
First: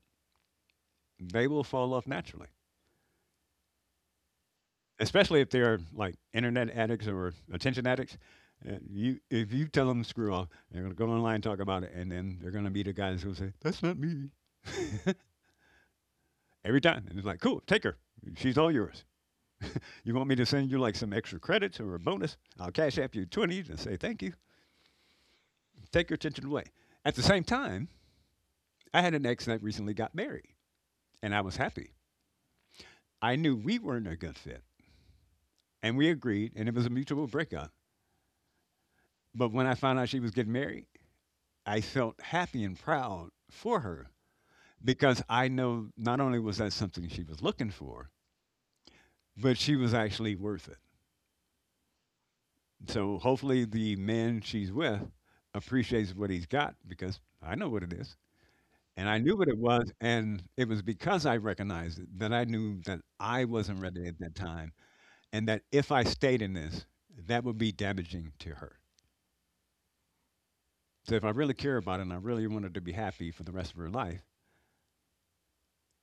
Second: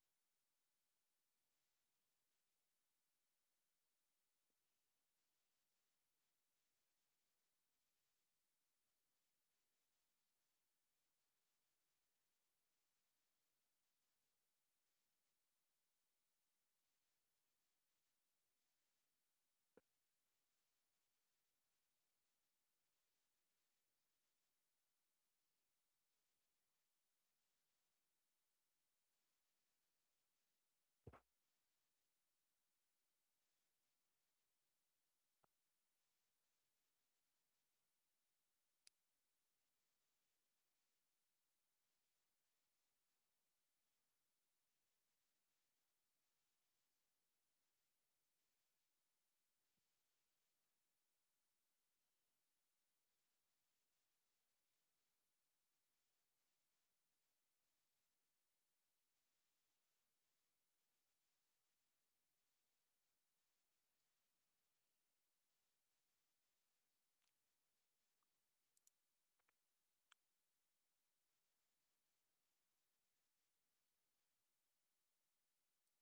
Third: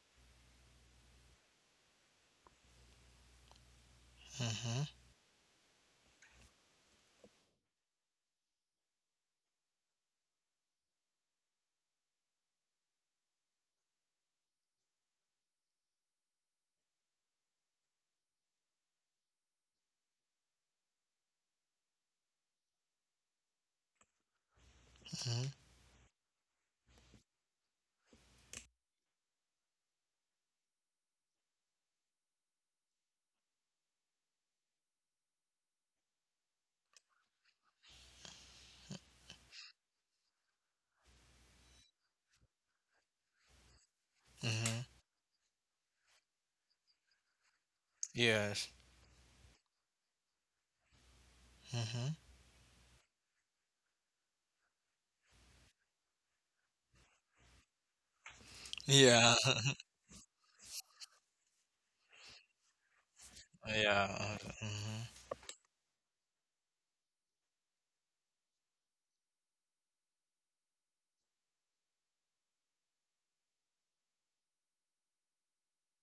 Speaker 2: they will fall off naturally.
Speaker 3: Hmm.
Speaker 2: Especially if they're like internet addicts or attention addicts. If you tell them screw off, they're going to go online and talk about it, and then they're going to be the guys who say, "That's not me." <laughs> Every time, and it's like, "Cool, take her. She's all yours." You want me to send you like some extra credits or a bonus? I'll cash app you twenties and say thank you,
Speaker 3: Hmm.
Speaker 2: take your attention away. At the same time, I had an ex that recently got married, and I was happy. I knew we weren't a good fit, and we agreed, and it was a mutual breakup. But when I found out she was getting married, I felt happy and proud for her,
Speaker 3: Hmm.
Speaker 2: because I know not only was that something she was looking for,
Speaker 3: Yes.
Speaker 2: but she was actually worth it.
Speaker 3: Hmm.
Speaker 2: So hopefully, the man she's with appreciates what he's got, because I know what it is. And I
Speaker 3: Yeah,
Speaker 2: knew what it was, and it was because I recognized it that I knew that I wasn't ready at that
Speaker 3: yeah.
Speaker 2: time,
Speaker 3: Hmm.
Speaker 2: and that if I stayed in this, that would be damaging to her. So if I really care about her and I really wanted to be happy for the rest of her life,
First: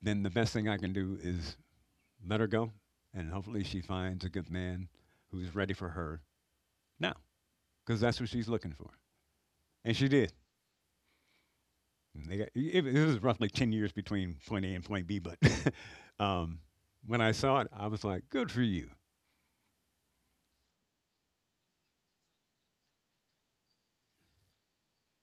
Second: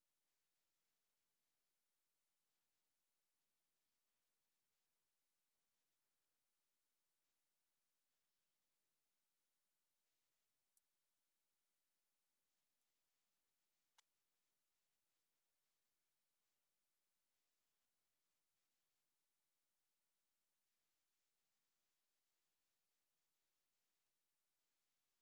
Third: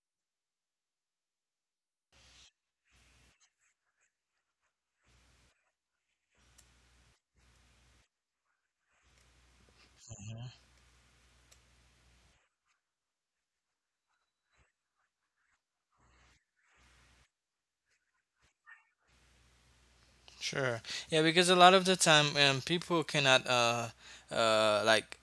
Speaker 2: then the best thing I can do is let her go, and hopefully she finds a good man who's ready for her now, because that's what she's looking for. And she did. And it was roughly 10 years between point A and point B, but <laughs> um, when I saw it, I was like, good for you.
Speaker 3: Sure. Yeah, because a lot of the time, people cannot like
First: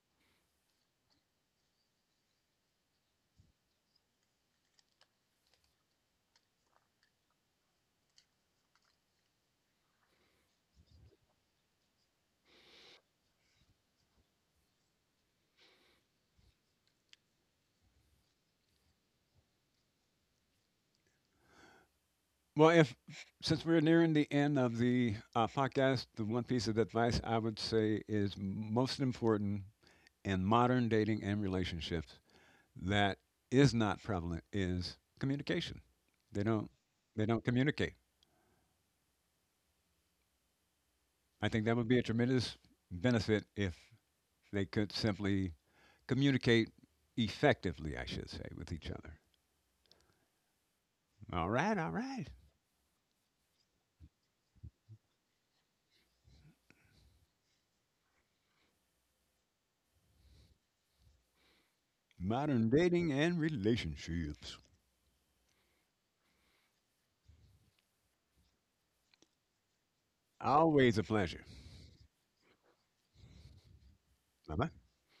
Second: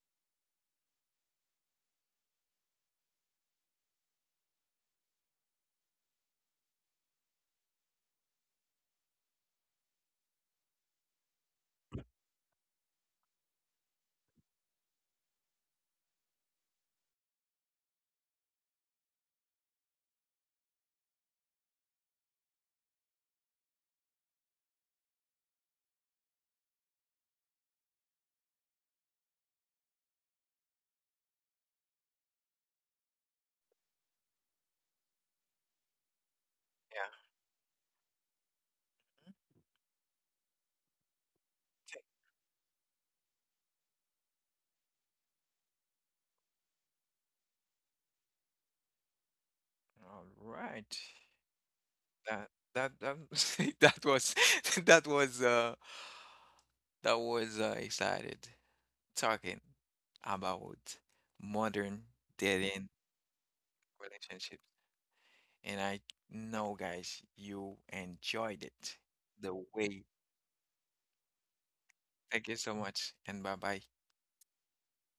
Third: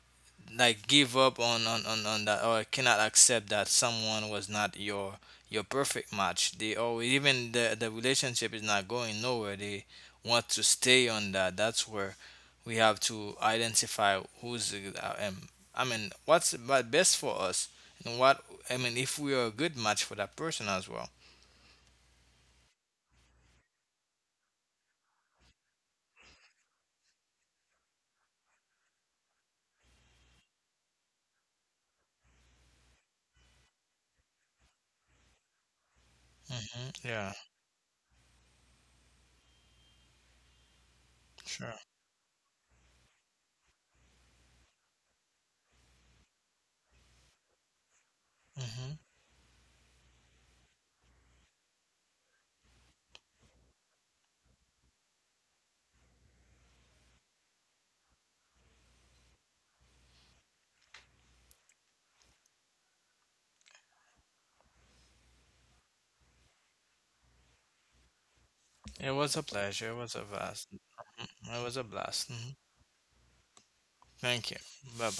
Speaker 3: like give up on that or cannot accept that someone was not your your perfect match. They always, even the relationship is not going nowhere. They want to stay on that. That's where we have to identify who's I mean what's but best for us and what I mean if we are a good match for that person as well.
Speaker 2: Well, if since we're nearing the end of the podcast, the one piece of advice I would say is most important in modern dating and relationships that is not prevalent is communication. They don't
Speaker 3: Hmm.
Speaker 1: yeah.
Speaker 2: they
Speaker 3: Yeah.
Speaker 2: don't communicate. I think that
Speaker 3: Sure.
Speaker 2: would be a tremendous benefit if they could simply communicate effectively, I should say, with each
Speaker 3: Hmm.
Speaker 2: other.
Speaker 1: All right.
Speaker 2: All right.
Speaker 1: That that that <laughs> that was <laughs> that was uh that was excited talking about modern
Speaker 2: Modern
Speaker 1: dating
Speaker 2: dating and relationships.
Speaker 1: relationship. And I know guys you enjoyed it
Speaker 3: It was a
Speaker 1: the
Speaker 3: pleasure. It
Speaker 1: way.
Speaker 3: was a vast.
Speaker 2: Always a pleasure.
Speaker 3: It was a blast.
Speaker 1: Thank
Speaker 3: Mhm.
Speaker 1: you so much and bye bye.
Speaker 3: Thank
Speaker 2: Bye
Speaker 3: you.
Speaker 2: bye.
Speaker 3: Bye.